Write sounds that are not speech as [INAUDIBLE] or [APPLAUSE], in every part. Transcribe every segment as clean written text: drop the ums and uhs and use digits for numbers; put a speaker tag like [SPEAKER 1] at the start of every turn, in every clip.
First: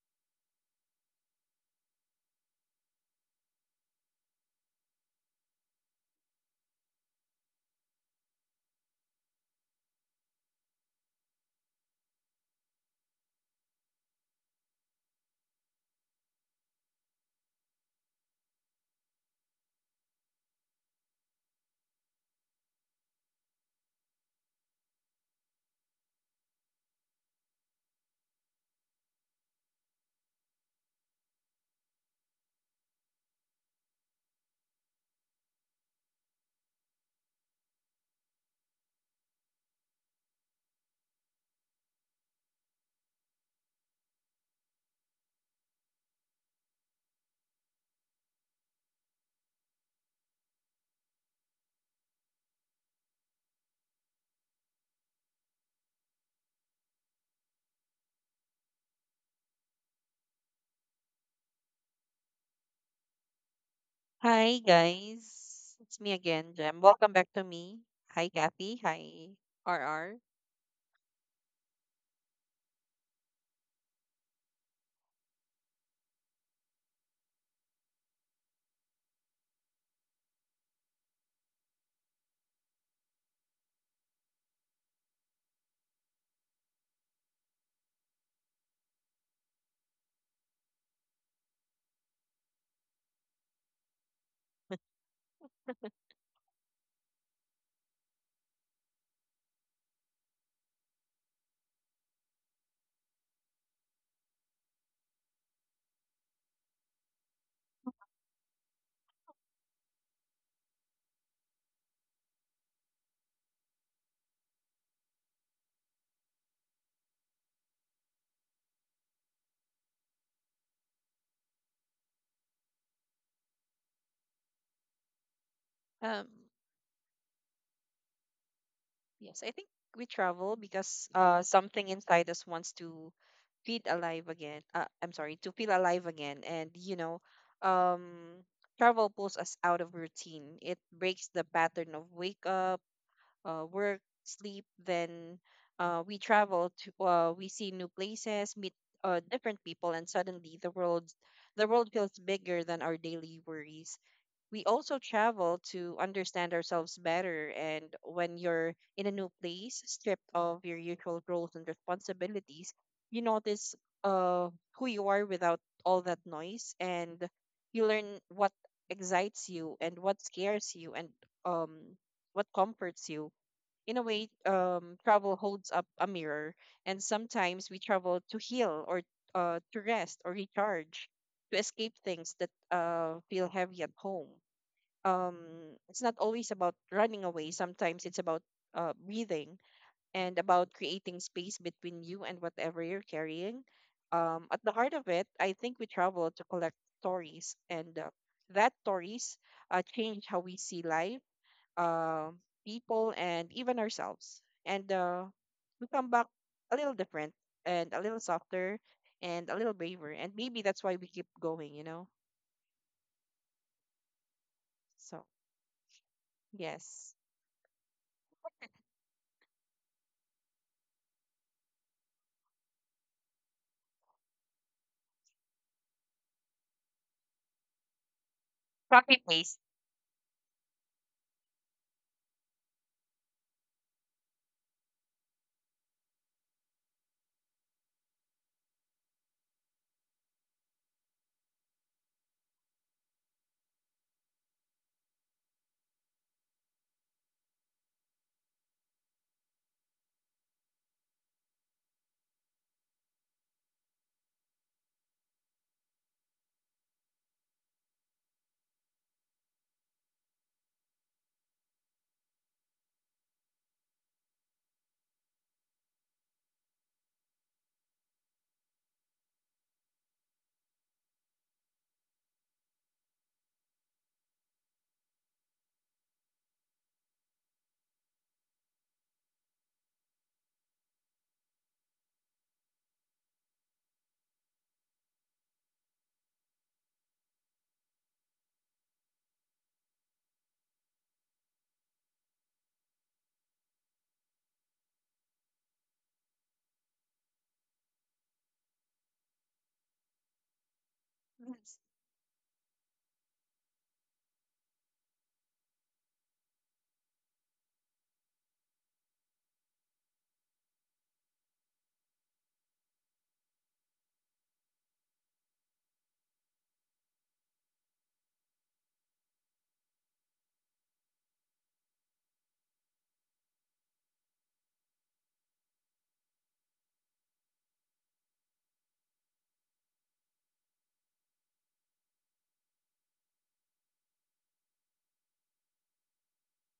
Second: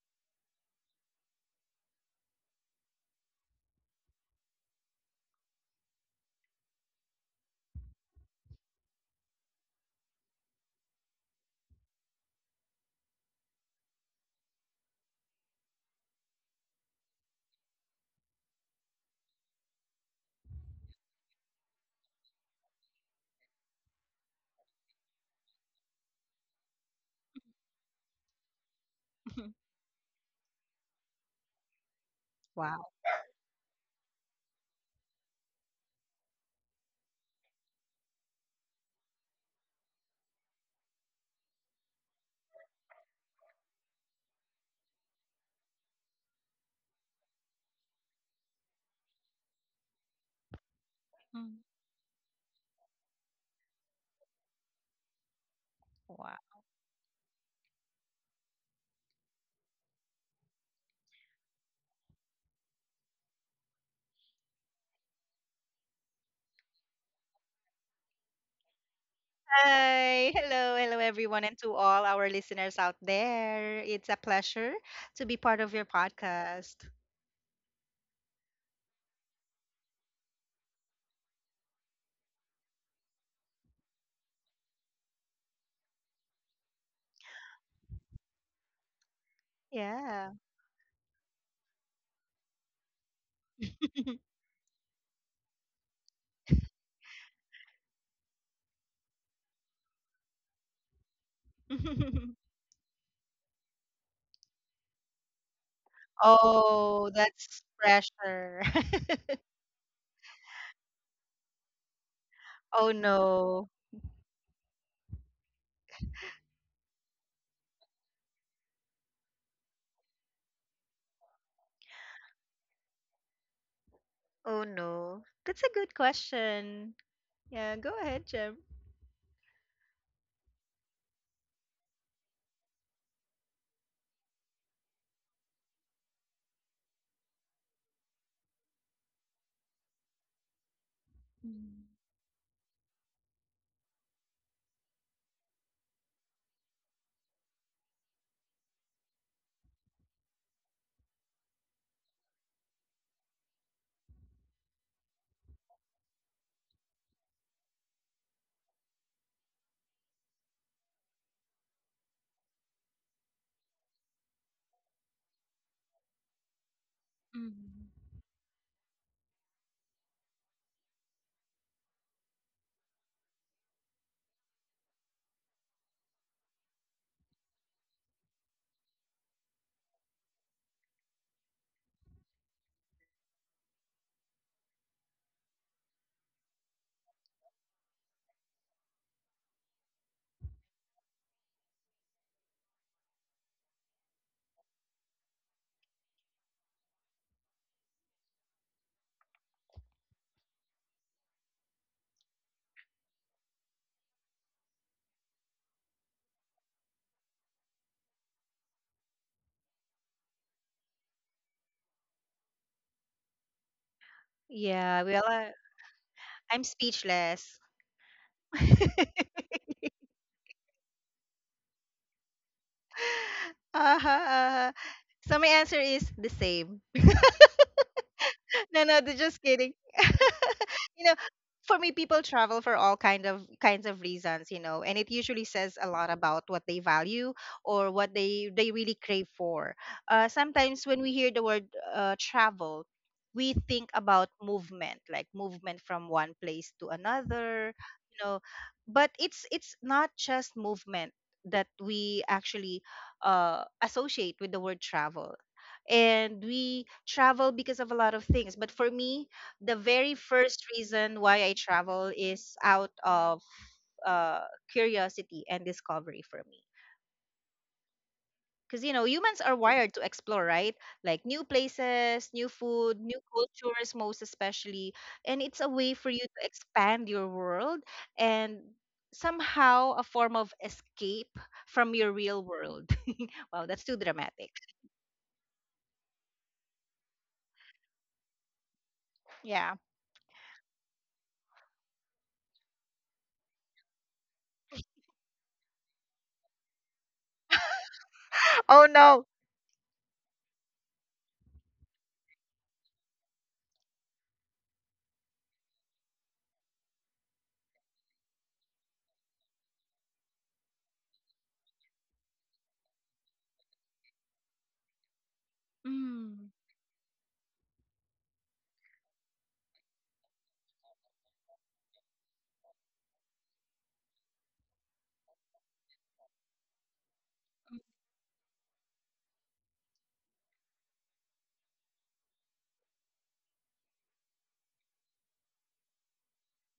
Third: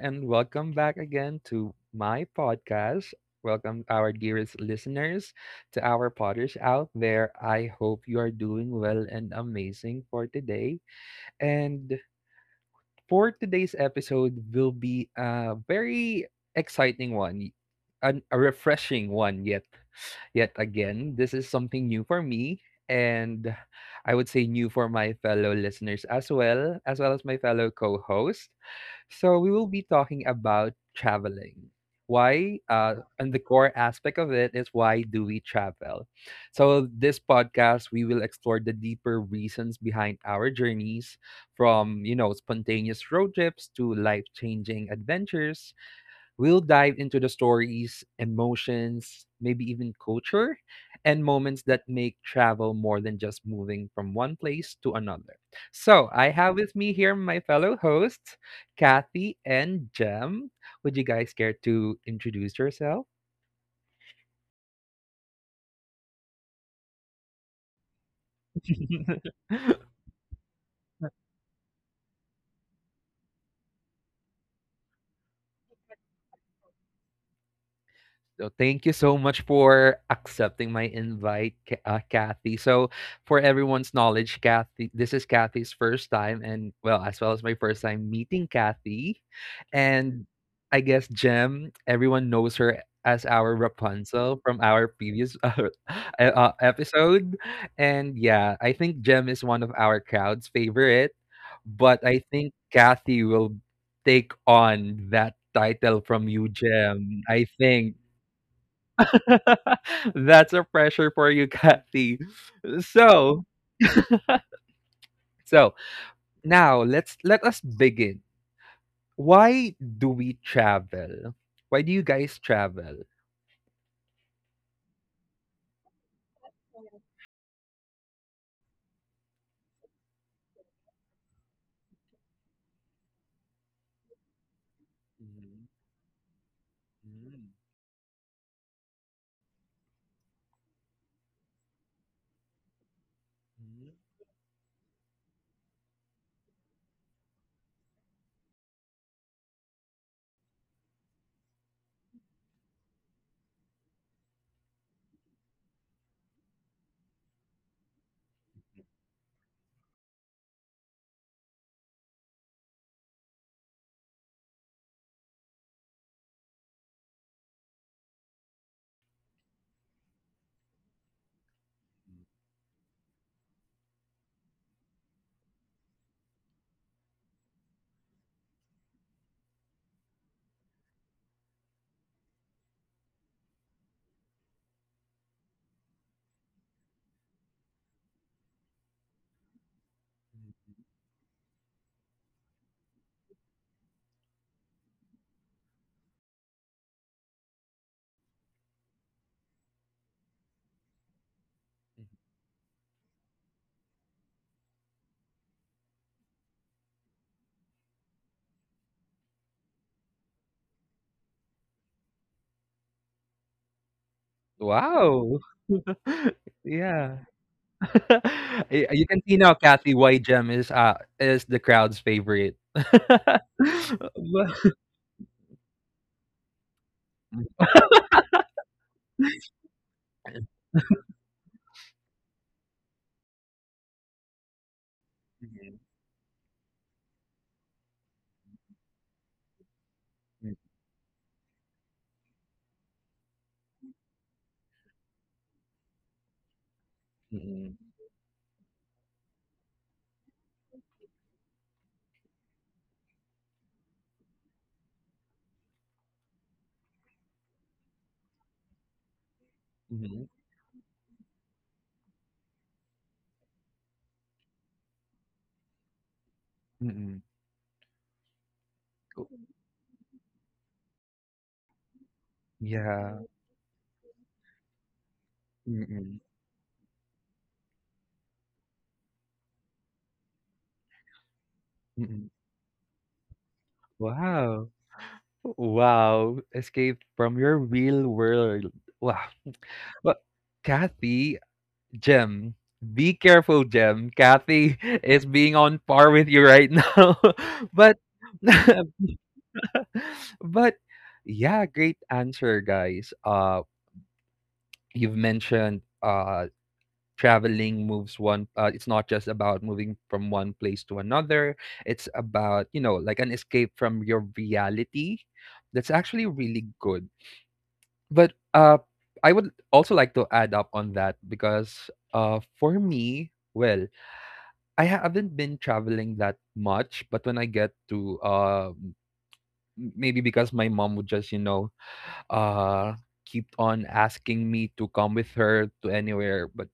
[SPEAKER 1] and welcome back again to my podcast. Welcome, our dearest listeners, to our potters out there. I hope you are doing well and amazing for today. And For today's episode will be a very exciting one, a refreshing one yet again. This is something new for me and I would say new for my fellow listeners as well, as well as my fellow co-host. So we will
[SPEAKER 2] [LAUGHS]
[SPEAKER 1] be talking about traveling. Why?
[SPEAKER 2] Wow.
[SPEAKER 1] And the core aspect of it is, why do we travel? So this podcast, we will explore the deeper reasons behind our journeys, from spontaneous road trips to life-changing adventures. We'll dive into the stories, emotions, maybe even culture, and
[SPEAKER 2] Mm.
[SPEAKER 1] moments that make travel more than just moving from one place to another. So, I
[SPEAKER 2] Wow.
[SPEAKER 1] have with me here my fellow hosts, Kathy and Jem. Would you guys care to introduce yourself?
[SPEAKER 3] Hi guys, it's me again, Jem. Welcome back to me. Hi Kathy. Hi
[SPEAKER 1] [LAUGHS]
[SPEAKER 3] RR.
[SPEAKER 2] Hi. Hello. Hello, everyone, and to all our listeners out there. It's a pleasure to be part of your podcast.
[SPEAKER 1] So thank you so much for accepting my invite, Kathy. So, for everyone's knowledge, Kathy, this is Kathy's first time, and well as my first time meeting Kathy, and
[SPEAKER 2] Yeah.
[SPEAKER 1] I guess Jem. Everyone knows her as our Rapunzel from our previous [LAUGHS] episode, and yeah, I think Jem is one of our crowd's favorite, but I
[SPEAKER 2] [LAUGHS]
[SPEAKER 1] think Kathy will take on that title from you,
[SPEAKER 2] Oh,
[SPEAKER 1] Jem. I
[SPEAKER 2] that's
[SPEAKER 1] think.
[SPEAKER 2] pressure. [LAUGHS]
[SPEAKER 1] [LAUGHS] That's a pressure for you, Kathy.
[SPEAKER 2] Oh,
[SPEAKER 1] So,
[SPEAKER 2] no.
[SPEAKER 1] so now let us begin. Why do we travel? Why do you guys travel?
[SPEAKER 2] Oh, no. That's a good
[SPEAKER 3] Um,
[SPEAKER 2] question. Yeah. Go ahead, Jem.
[SPEAKER 3] yes, I think we travel because something inside us wants to feel alive again. I'm sorry, to
[SPEAKER 1] Mhm,
[SPEAKER 3] feel alive again, and you know,
[SPEAKER 1] mhm,
[SPEAKER 3] um, travel pulls us out of routine. It breaks the
[SPEAKER 2] Mm.
[SPEAKER 3] pattern of wake up,
[SPEAKER 1] mhm, mhm,
[SPEAKER 3] work, sleep. Then we travel to we see new places, meet different people, and suddenly the world feels bigger than our daily worries. We also travel to understand ourselves better, and when you're in a new place, stripped of your usual roles and responsibilities, you notice uh, who you are without all that noise, and you
[SPEAKER 2] Mm.
[SPEAKER 3] learn what excites you and what scares you and um what comforts you in a way. Travel holds up a mirror, and sometimes we travel to heal or to rest or recharge, to escape things that feel heavy at home. Um, it's not always about running away. Sometimes it's about breathing and about
[SPEAKER 1] mhm.
[SPEAKER 3] creating space between you and whatever you're carrying. At the heart of it, I think we travel to collect stories, and that stories change how we see life, uh, people and even ourselves. And we come back a little different and a little softer and a little braver. And maybe that's why we keep going, you know?
[SPEAKER 2] Yeah.
[SPEAKER 3] So,
[SPEAKER 2] Well,
[SPEAKER 1] Wow. [LAUGHS]
[SPEAKER 2] I'm
[SPEAKER 3] yes.
[SPEAKER 1] Yeah.
[SPEAKER 2] speechless.
[SPEAKER 1] [LAUGHS]
[SPEAKER 2] [LAUGHS] Uh-huh,
[SPEAKER 1] You can see now, Kathy, why Gem is the crowd's favorite. [LAUGHS] But—
[SPEAKER 2] uh-huh. So, my answer is the same. [LAUGHS] No, no,
[SPEAKER 3] Copy
[SPEAKER 2] just
[SPEAKER 3] paste.
[SPEAKER 2] kidding. [LAUGHS] you know for me, people travel for all kinds of reasons, and it usually says
[SPEAKER 1] mhm,
[SPEAKER 2] a lot about what they value or what they really crave for. Sometimes when we hear the word travel, we think about movement, like movement from one place to
[SPEAKER 1] mhm,
[SPEAKER 2] another,
[SPEAKER 1] mhm,
[SPEAKER 2] you know but it's not just movement that we actually associate with the word travel. And we travel because of a lot of things, but for me, the very
[SPEAKER 1] mhm,
[SPEAKER 2] first reason why I travel is out of uh, curiosity and discovery for me.
[SPEAKER 1] mhm.
[SPEAKER 2] Because, you know, humans are wired to explore, right? Like new places, new food, new
[SPEAKER 1] Yeah.
[SPEAKER 2] cultures, most especially. And it's a way for you
[SPEAKER 1] Mm-mm.
[SPEAKER 2] to expand your world, and somehow a form of escape from your
[SPEAKER 1] Mm-mm.
[SPEAKER 2] real world. [LAUGHS] Wow, that's too dramatic.
[SPEAKER 1] Wow. Wow. Escaped from your real world. Wow.
[SPEAKER 2] Yeah.
[SPEAKER 1] But Kathy, Jem, be careful, Jem. Kathy [LAUGHS] is being on par with you right now. [LAUGHS] But
[SPEAKER 2] Oh,
[SPEAKER 1] [LAUGHS]
[SPEAKER 2] no.
[SPEAKER 1] but yeah,
[SPEAKER 3] Yes.
[SPEAKER 1] great answer, guys. You've mentioned traveling moves one. It's not just about moving from one place to another, it's about, you know, like an escape from your reality. That's actually
[SPEAKER 2] Mm.
[SPEAKER 1] really good, but I would also like to add up on that, because for me, well, I haven't been traveling that much, but when I get to maybe because my mom would just, you know, uh keep on asking me to come with her to anywhere. but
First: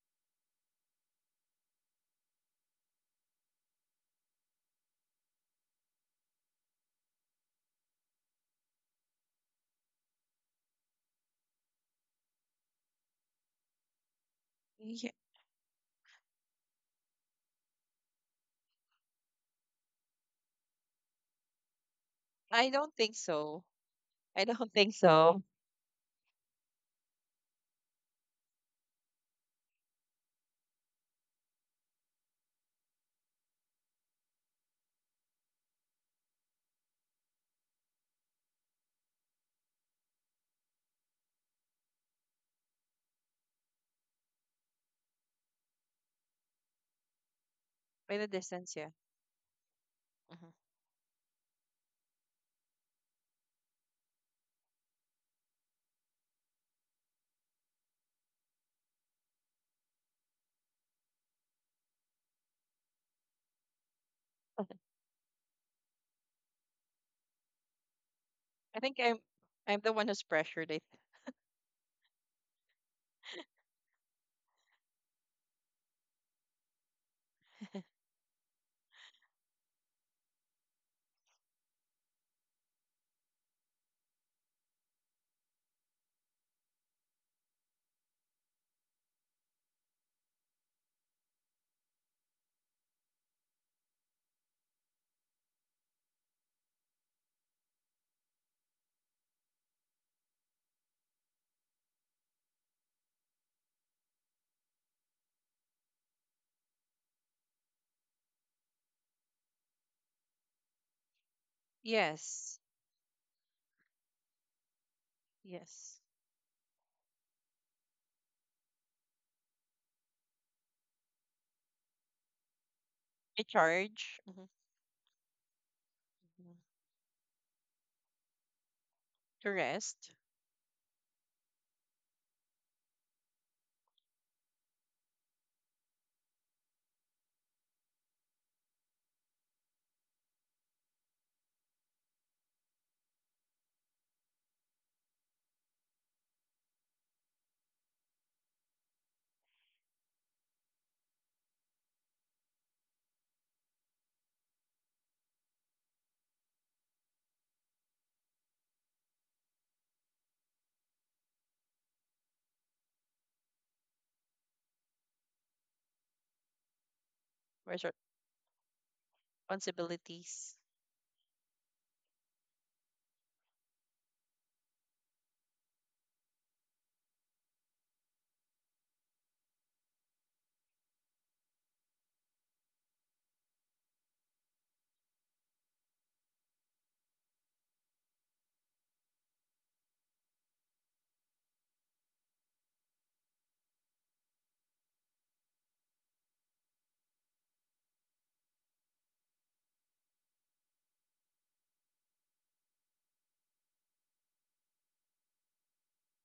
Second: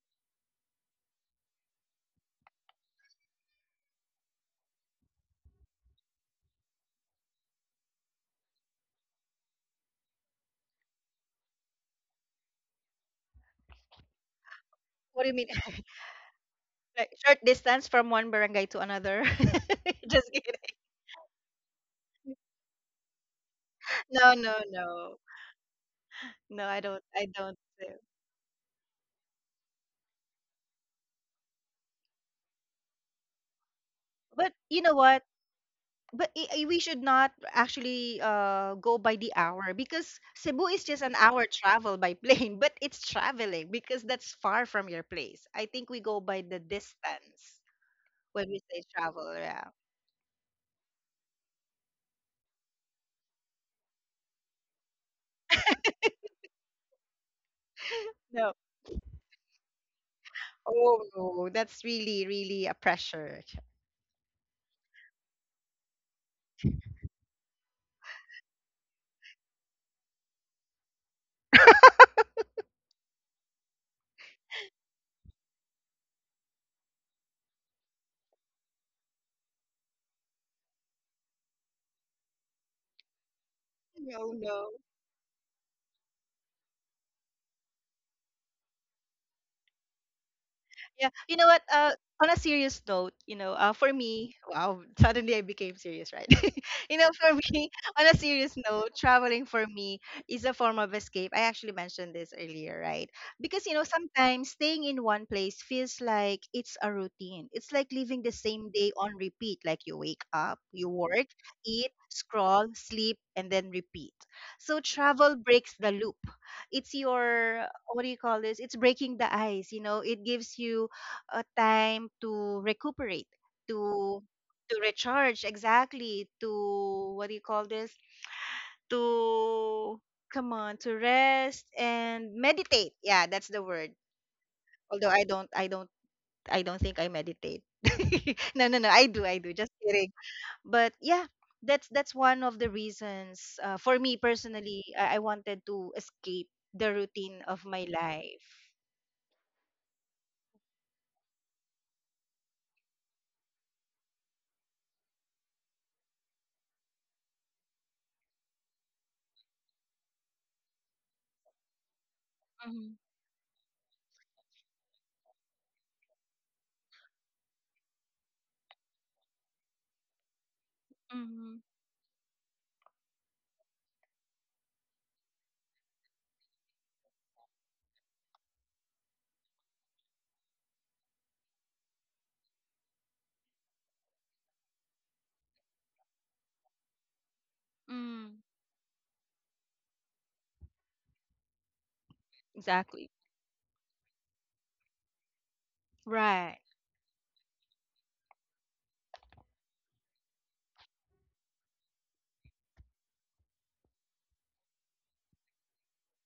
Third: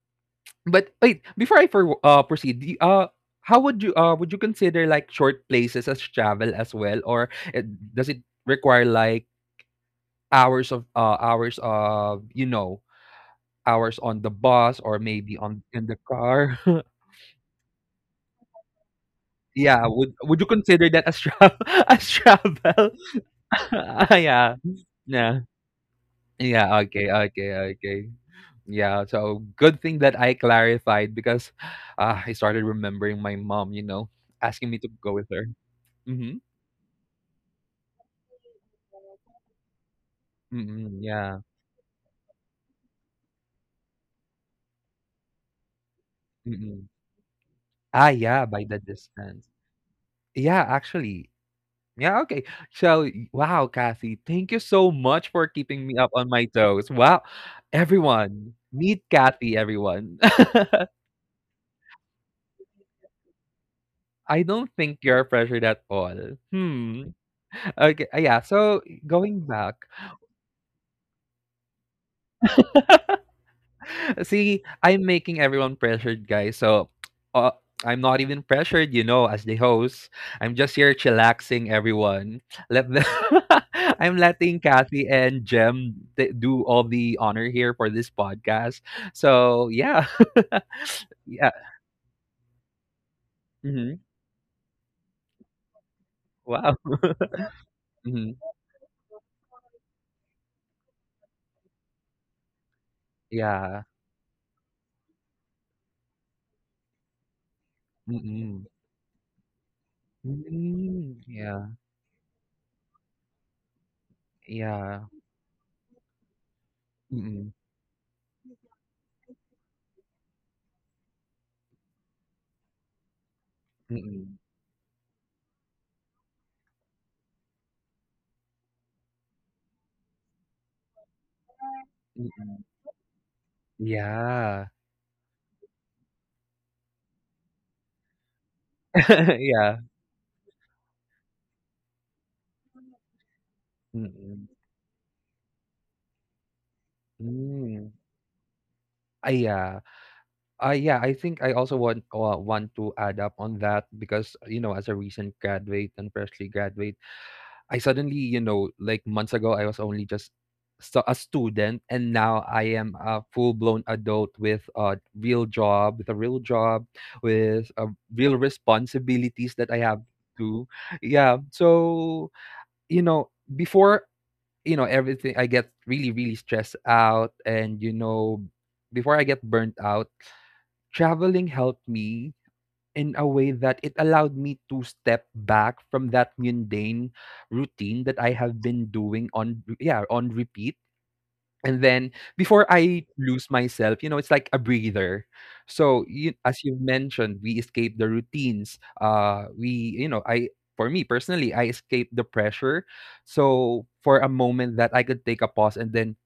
[SPEAKER 1] but wait, before I proceed, do how would you consider like short places as travel as well, or it, does it require like hours of, you know, hours on the bus or
[SPEAKER 3] Yeah,
[SPEAKER 2] What do you
[SPEAKER 1] maybe
[SPEAKER 2] mean?
[SPEAKER 1] on in the car? [LAUGHS]
[SPEAKER 2] [LAUGHS] Like short distance from one barangay to another?
[SPEAKER 1] Yeah,
[SPEAKER 2] [LAUGHS] Just
[SPEAKER 1] would you
[SPEAKER 2] kidding.
[SPEAKER 1] consider that as travel [LAUGHS] as
[SPEAKER 3] I
[SPEAKER 1] travel?
[SPEAKER 3] don't think
[SPEAKER 1] [LAUGHS]
[SPEAKER 3] so.
[SPEAKER 1] Ah,
[SPEAKER 2] No,
[SPEAKER 3] I
[SPEAKER 2] no,
[SPEAKER 1] yeah,
[SPEAKER 3] don't think
[SPEAKER 2] no.
[SPEAKER 1] yeah,
[SPEAKER 3] so.
[SPEAKER 2] No,
[SPEAKER 1] yeah.
[SPEAKER 2] I don't
[SPEAKER 1] Okay,
[SPEAKER 2] I
[SPEAKER 1] okay,
[SPEAKER 2] don't do.
[SPEAKER 1] okay. Yeah, so good thing that I clarified, because I started remembering my mom, you know,
[SPEAKER 2] But
[SPEAKER 1] asking me
[SPEAKER 2] you
[SPEAKER 1] to
[SPEAKER 2] know
[SPEAKER 1] go
[SPEAKER 2] what?
[SPEAKER 1] with her.
[SPEAKER 2] But
[SPEAKER 1] Mhm.
[SPEAKER 2] we should not actually go by the hour, because Cebu is
[SPEAKER 1] Mm,
[SPEAKER 2] just an
[SPEAKER 1] yeah.
[SPEAKER 2] hour travel by plane. [LAUGHS] But it's traveling because that's far from your place. I think we go by the
[SPEAKER 1] Mm.
[SPEAKER 2] distance
[SPEAKER 1] Ah,
[SPEAKER 3] By the
[SPEAKER 1] yeah,
[SPEAKER 2] when we
[SPEAKER 1] by
[SPEAKER 3] distance,
[SPEAKER 1] the
[SPEAKER 2] say
[SPEAKER 3] yeah.
[SPEAKER 2] travel,
[SPEAKER 1] distance.
[SPEAKER 2] yeah.
[SPEAKER 3] Mhm.
[SPEAKER 1] Yeah, actually. Yeah, okay. So, y wow, Kathy, thank you so much for keeping me up on my toes. Wow.
[SPEAKER 2] No.
[SPEAKER 1] Everyone, meet Kathy, everyone. [LAUGHS]
[SPEAKER 2] Oh, no, that's really, really a pressure.
[SPEAKER 1] I don't think you're pressured at all. Hmm. Okay, yeah,
[SPEAKER 3] I
[SPEAKER 1] so
[SPEAKER 3] think I'm
[SPEAKER 1] going back.
[SPEAKER 3] I'm the one who's pressured.
[SPEAKER 1] [LAUGHS] See, I'm making everyone pressured, guys. So, uh, I'm not even pressured, you know, as the host. I'm just here chillaxing everyone. Let the— [LAUGHS] I'm
[SPEAKER 2] No,
[SPEAKER 1] letting
[SPEAKER 2] no.
[SPEAKER 1] Kathy and Jem do all the honor here for this podcast. So, yeah. [LAUGHS]
[SPEAKER 2] Yeah, you know
[SPEAKER 1] Yeah.
[SPEAKER 2] what? On a serious note, for
[SPEAKER 1] Hmm.
[SPEAKER 2] me, wow, [LAUGHS] suddenly I became serious, right?
[SPEAKER 1] Wow.
[SPEAKER 2] [LAUGHS] For [LAUGHS] me, on
[SPEAKER 1] [LAUGHS]
[SPEAKER 2] a
[SPEAKER 1] Hmm.
[SPEAKER 2] serious note, traveling for me is a form of escape. I actually mentioned this earlier, right? Because
[SPEAKER 1] Yeah.
[SPEAKER 2] sometimes staying in one place feels like it's a routine. It's like living the
[SPEAKER 1] Mm-mm.
[SPEAKER 2] same day on repeat. Like you wake up, you
[SPEAKER 1] Mm-mm.
[SPEAKER 2] work,
[SPEAKER 1] Yeah.
[SPEAKER 2] eat,
[SPEAKER 3] Yes,
[SPEAKER 2] scroll, sleep, and then repeat. So
[SPEAKER 1] Yeah.
[SPEAKER 2] travel breaks the
[SPEAKER 3] yes.
[SPEAKER 2] loop. It's
[SPEAKER 1] Mm-mm.
[SPEAKER 2] your, what do you call this, it's breaking the ice. It gives you a time to recuperate, to
[SPEAKER 3] Recharge.
[SPEAKER 1] Mm-mm.
[SPEAKER 3] Hmm,
[SPEAKER 2] to recharge, exactly, to, what do you call this,
[SPEAKER 3] to
[SPEAKER 2] to,
[SPEAKER 3] rest,
[SPEAKER 2] come on, to rest and
[SPEAKER 1] Mm-mm.
[SPEAKER 2] meditate. Yeah, that's the word.
[SPEAKER 1] Yeah.
[SPEAKER 2] Although I don't think I meditate. [LAUGHS] No, no, no. I do, I
[SPEAKER 1] [LAUGHS]
[SPEAKER 2] do. Just
[SPEAKER 1] Yeah.
[SPEAKER 2] kidding. But yeah, that's one of the reasons, for me
[SPEAKER 1] Mm-mm.
[SPEAKER 2] personally, I wanted to escape the routine of my
[SPEAKER 1] Mm.
[SPEAKER 2] life.
[SPEAKER 1] Ah, yeah. Yeah, I think I also want to add up on that, because, you know, as a recent graduate and freshly graduate, I suddenly, you know, like months ago, I was only just so a student, and now I am
[SPEAKER 2] Mhm,
[SPEAKER 1] a full blown adult with a real job, with a real job, with real responsibilities that I have
[SPEAKER 3] responsibilities.
[SPEAKER 1] to. Yeah,
[SPEAKER 2] mhm,
[SPEAKER 1] so, you know, before you know everything, I get really really stressed out, and you know, before I get burnt out, traveling helped me in a way that it allowed me to step back from that mundane routine that I
[SPEAKER 2] mm.
[SPEAKER 1] have been doing on yeah, on repeat. And then before I
[SPEAKER 2] Exactly.
[SPEAKER 1] lose myself, you know, it's like a breather. So you,
[SPEAKER 2] Right.
[SPEAKER 1] as you've mentioned, we escape the routines. You know, I, for me personally, I escape the pressure. So for a moment that I could take a pause and then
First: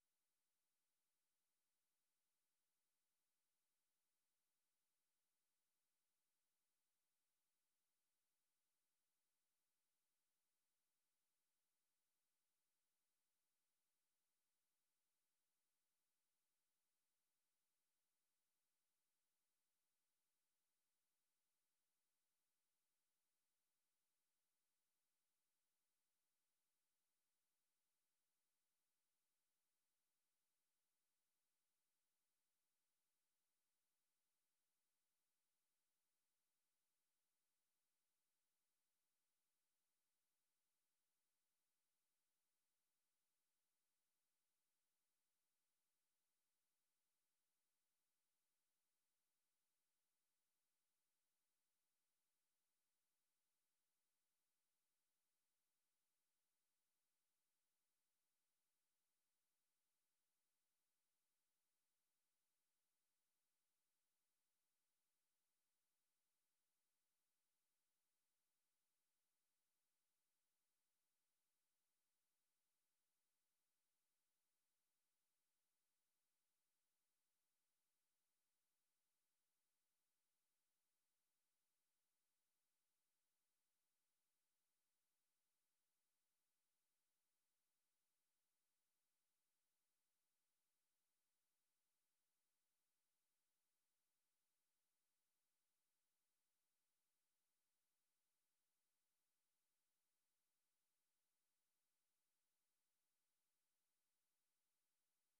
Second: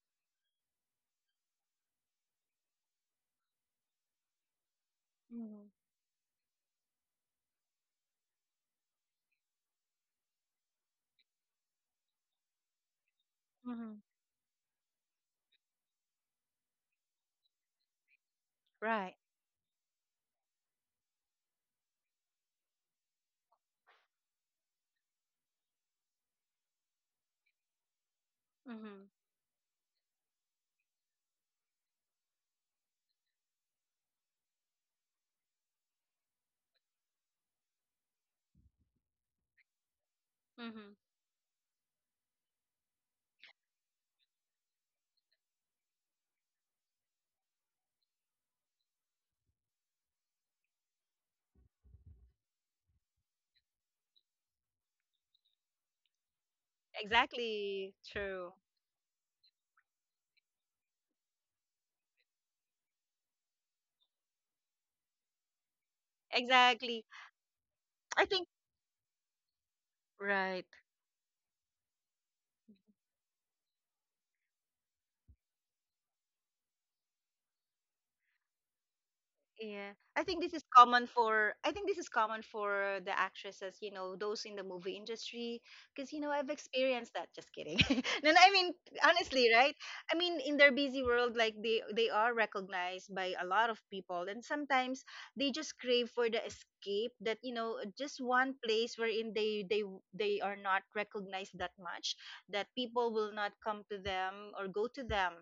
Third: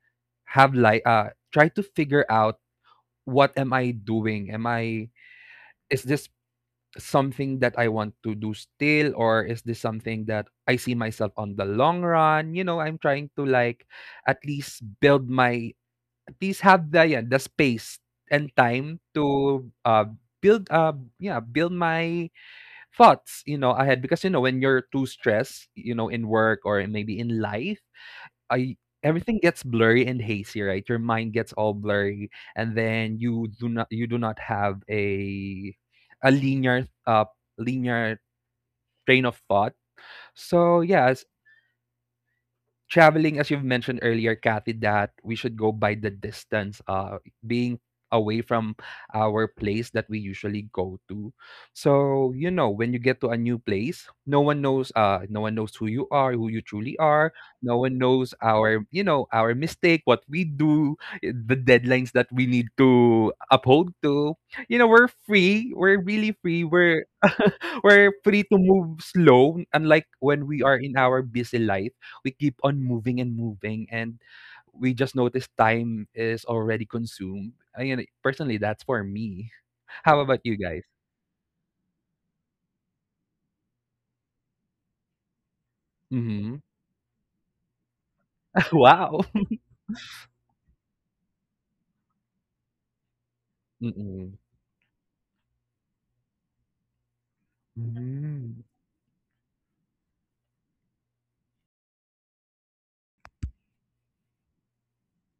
[SPEAKER 1] have like try to figure out, what am I doing? Am I is this something that I want to do still, or is this something that I see myself on the long run? You know, I'm trying to like
[SPEAKER 2] Mm-hmm.
[SPEAKER 1] at least build my, at least have the, yeah, the space and time
[SPEAKER 2] Right.
[SPEAKER 1] to build yeah, build my thoughts, you know, ahead, because, you know, when you're too stressed, you know, in work or maybe in life, I
[SPEAKER 2] Mm-hmm.
[SPEAKER 1] everything gets blurry and hazy, right? Your mind gets all blurry, and then you do not have a a linear uh linear train of thought. So
[SPEAKER 2] Mm-hmm.
[SPEAKER 1] yeah, traveling, as you've mentioned earlier, Kathy, that we should go by the distance, being away from our place that we usually go to. So, you know, when you get to a new place, no one knows who you are, who you truly are. No
[SPEAKER 2] Exactly.
[SPEAKER 1] one knows
[SPEAKER 2] True.
[SPEAKER 1] our, you know, our mistake, what we do, the deadlines that we need to uphold to. You know, we're free. We're really free. We're
[SPEAKER 2] Exactly.
[SPEAKER 1] [LAUGHS] we're
[SPEAKER 2] I
[SPEAKER 1] free
[SPEAKER 2] think
[SPEAKER 1] to move slow, unlike when we
[SPEAKER 2] right.
[SPEAKER 1] are in our busy life. We keep on moving and moving, and we just notice time is already consumed. I mean, personally, that's for me.
[SPEAKER 2] Yeah,
[SPEAKER 1] How
[SPEAKER 2] I
[SPEAKER 1] about
[SPEAKER 2] think
[SPEAKER 1] you guys?
[SPEAKER 2] this is common for the actresses, you know, those in the movie industry, because you know I've
[SPEAKER 1] Mm-hmm.
[SPEAKER 2] experienced that. Just kidding. [LAUGHS] No, no, I
[SPEAKER 1] [LAUGHS]
[SPEAKER 2] mean,
[SPEAKER 1] Wow.
[SPEAKER 2] honestly, right? I mean, in their busy world, like they are recognized by a lot of people,
[SPEAKER 1] Mm-mm.
[SPEAKER 2] and sometimes they just crave for the escape that, just one
[SPEAKER 1] Mm-mm.
[SPEAKER 2] place wherein they are not recognized that much, that people will not come to them or go to them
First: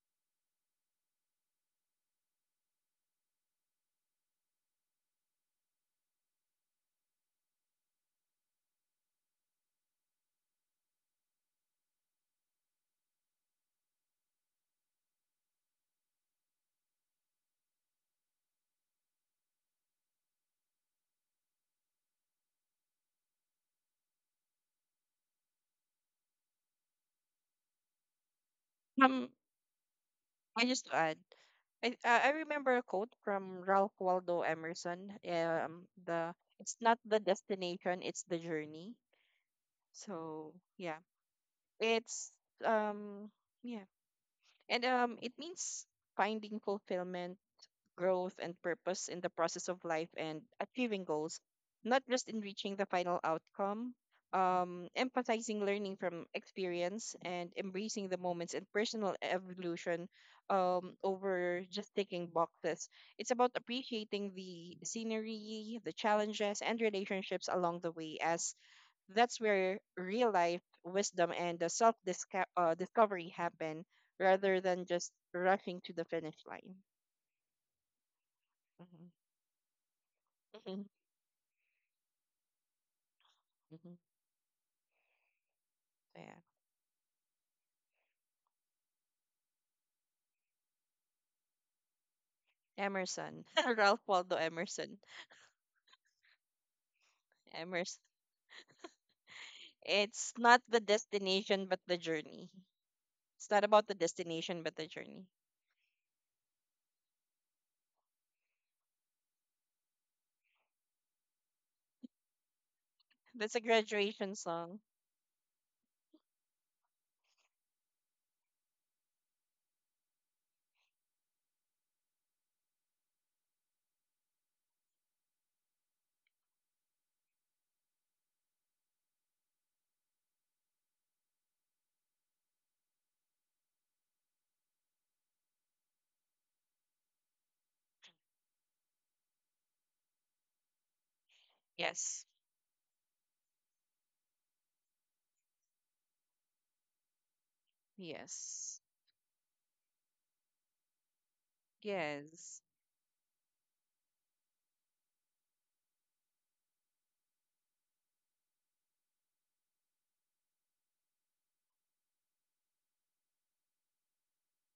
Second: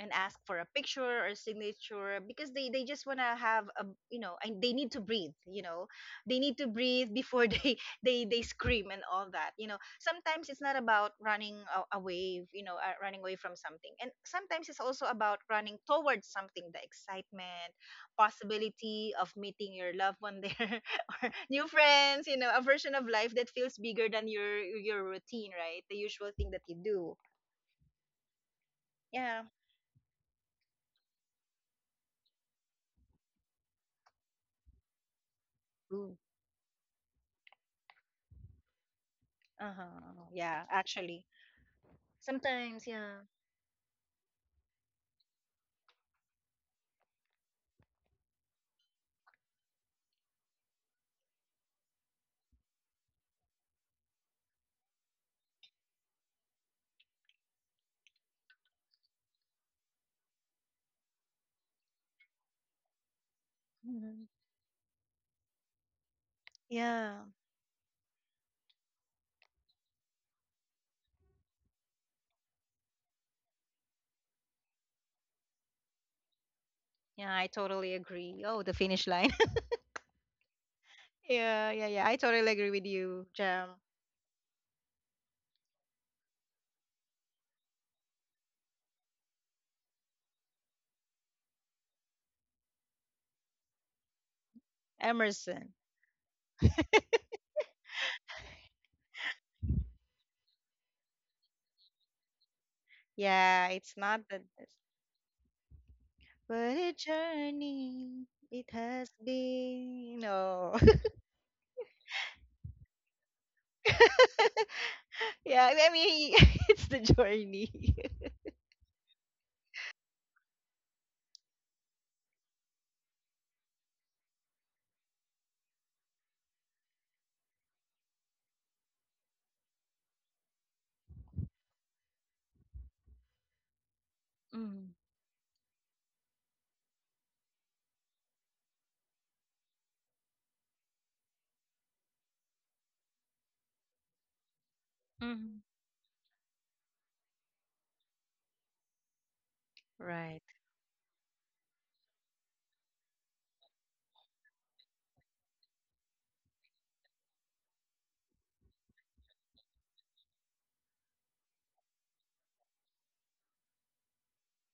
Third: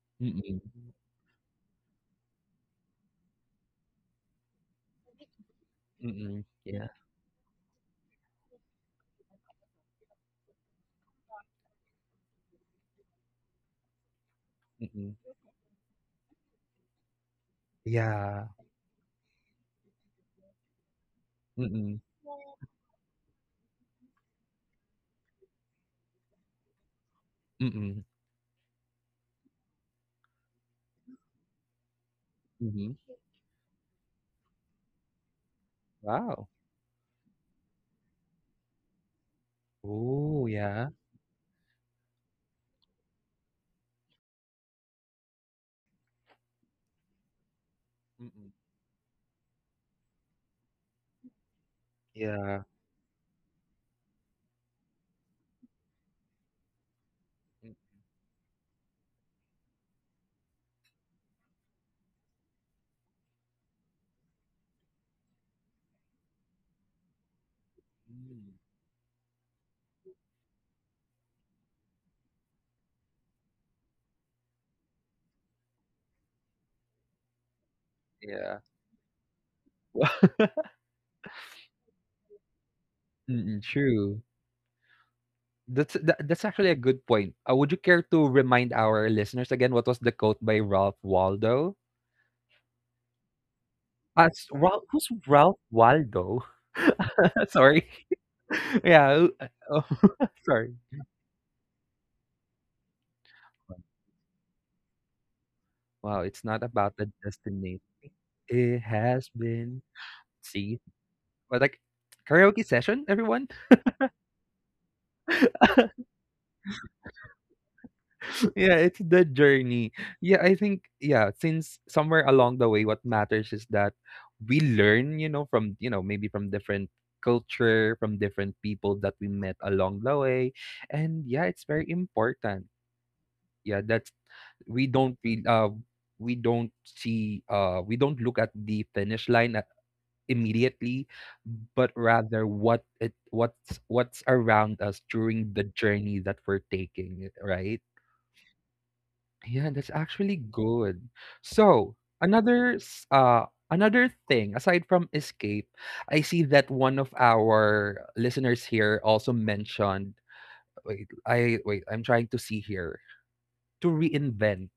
[SPEAKER 2] and ask for
[SPEAKER 1] Mm-mm.
[SPEAKER 2] a picture or signature, because they just want to have a, and they need to breathe, they
[SPEAKER 1] Mm-mm.
[SPEAKER 2] need to
[SPEAKER 1] Yeah.
[SPEAKER 2] breathe before [LAUGHS] they scream, and all that, sometimes it's not about running away, running away from something, and sometimes it's also
[SPEAKER 1] Mm-mm.
[SPEAKER 2] about running towards something, the excitement,
[SPEAKER 1] Yeah.
[SPEAKER 2] possibility of meeting your loved one there, [LAUGHS] or new
[SPEAKER 1] Mm-mm.
[SPEAKER 2] friends, a version of life that feels bigger than your routine, right, the usual thing that you do,
[SPEAKER 1] Mm-mm.
[SPEAKER 3] Um,
[SPEAKER 2] yeah.
[SPEAKER 3] I just to add, I remember a
[SPEAKER 1] Mm-hmm.
[SPEAKER 3] quote from Ralph Waldo Emerson. The
[SPEAKER 1] Wow.
[SPEAKER 3] It's not the destination, it's the journey.
[SPEAKER 2] Uh-huh.
[SPEAKER 1] Oh,
[SPEAKER 3] So
[SPEAKER 2] Yeah,
[SPEAKER 1] yeah.
[SPEAKER 3] yeah,
[SPEAKER 2] actually.
[SPEAKER 3] it's
[SPEAKER 2] Sometimes, yeah.
[SPEAKER 3] um yeah, and it means finding fulfillment, growth,
[SPEAKER 1] Mm-mm.
[SPEAKER 3] and purpose in the process of life and achieving goals, not just in
[SPEAKER 1] Yeah.
[SPEAKER 3] reaching the final outcome. Emphasizing learning from experience and embracing the moments and personal evolution, over just ticking boxes. It's about
[SPEAKER 2] Mhm.
[SPEAKER 3] appreciating the scenery, the challenges, and
[SPEAKER 2] Yeah.
[SPEAKER 3] relationships along the way,
[SPEAKER 1] Mm-mm.
[SPEAKER 3] as that's where real life wisdom and the self discovery happen rather than just rushing to the finish line.
[SPEAKER 2] Yeah, I totally agree.
[SPEAKER 1] Yeah.
[SPEAKER 2] Oh, the finish line. [LAUGHS]
[SPEAKER 1] [LAUGHS]
[SPEAKER 3] Mhm.
[SPEAKER 2] Yeah, yeah, yeah. I totally agree with you,
[SPEAKER 1] Mm-mm.
[SPEAKER 2] Jam.
[SPEAKER 3] Mhm.
[SPEAKER 1] True. That's that,
[SPEAKER 3] Yeah.
[SPEAKER 1] that's actually a good point. Would you care to remind our listeners again what was the quote by Ralph Waldo?
[SPEAKER 3] Emerson. [LAUGHS] Ralph Waldo
[SPEAKER 1] As Ralph,
[SPEAKER 3] Emerson.
[SPEAKER 1] who's Ralph
[SPEAKER 2] Emerson.
[SPEAKER 1] Waldo? [LAUGHS] Sorry.
[SPEAKER 3] Emerson.
[SPEAKER 1] [LAUGHS] Yeah. Oh,
[SPEAKER 3] It's
[SPEAKER 1] [LAUGHS]
[SPEAKER 3] not
[SPEAKER 1] sorry.
[SPEAKER 3] the destination, but the journey. It's not
[SPEAKER 2] Yeah,
[SPEAKER 3] about
[SPEAKER 2] it's
[SPEAKER 3] the
[SPEAKER 2] not that,
[SPEAKER 3] destination, but the journey.
[SPEAKER 1] Wow, it's
[SPEAKER 2] but
[SPEAKER 1] not
[SPEAKER 2] a
[SPEAKER 1] about the destiny.
[SPEAKER 2] journey it
[SPEAKER 1] It
[SPEAKER 2] has
[SPEAKER 1] has been.
[SPEAKER 2] been. No.
[SPEAKER 1] See, but like karaoke session, everyone.
[SPEAKER 3] That's a graduation song.
[SPEAKER 2] [LAUGHS] Yeah, I
[SPEAKER 1] [LAUGHS]
[SPEAKER 2] mean, [LAUGHS] it's the journey. [LAUGHS]
[SPEAKER 1] Yeah, it's the journey. Yeah, I think, yeah, since somewhere along the way, what matters is that we learn, you know, from, you know, maybe from different culture, from different people that we met along the way. And yeah, it's very important. Yeah, that's— we don't feel uh we don't see we don't look at the finish line at, immediately, but
[SPEAKER 3] Yes.
[SPEAKER 1] rather what's around us during
[SPEAKER 2] Mm-hmm.
[SPEAKER 1] the journey that we're taking, right?
[SPEAKER 3] Yes.
[SPEAKER 1] Yeah, that's actually
[SPEAKER 2] Right.
[SPEAKER 1] good. So,
[SPEAKER 3] Yes.
[SPEAKER 1] another s- uh another thing aside from escape, I see that one of our listeners here also mentioned, wait, I'm trying to see here. To reinvent.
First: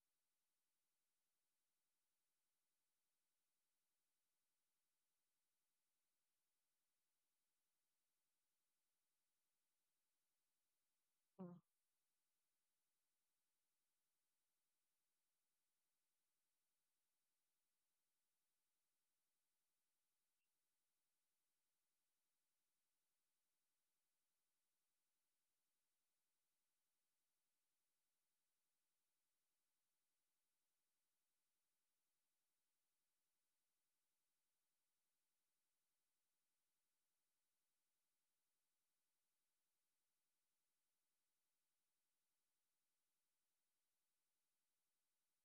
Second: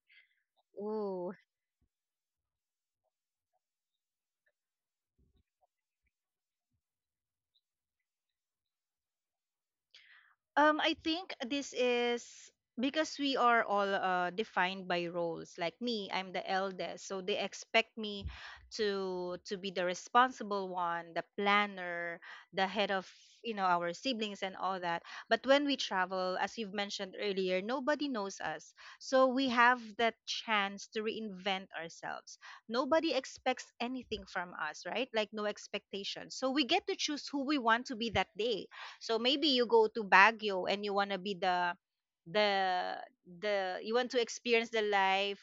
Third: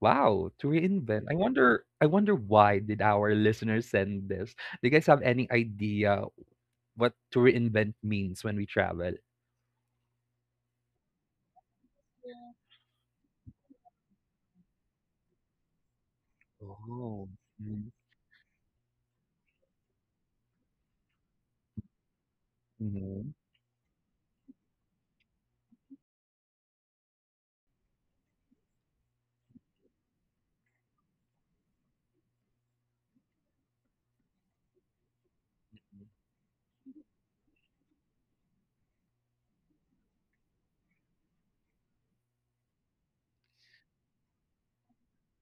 [SPEAKER 1] Wow, to reinvent.
[SPEAKER 2] Ooh.
[SPEAKER 1] I wonder why did our [LAUGHS] listeners send this? Do you guys have any idea what to reinvent means when we travel?
[SPEAKER 2] I think this is because we are all defined by roles. Like me, I'm the eldest, so
[SPEAKER 1] Oh.
[SPEAKER 2] they expect me to be the responsible one, the planner, the head of,
[SPEAKER 1] Mm-hmm.
[SPEAKER 2] our siblings and all that. But when we travel, as you've mentioned earlier, nobody knows us, so we have that chance to reinvent ourselves. Nobody expects anything from us, right? Like, no expectation. So we get to choose who we want to be that day. So maybe you go to Baguio and you want to be the the you want to experience the life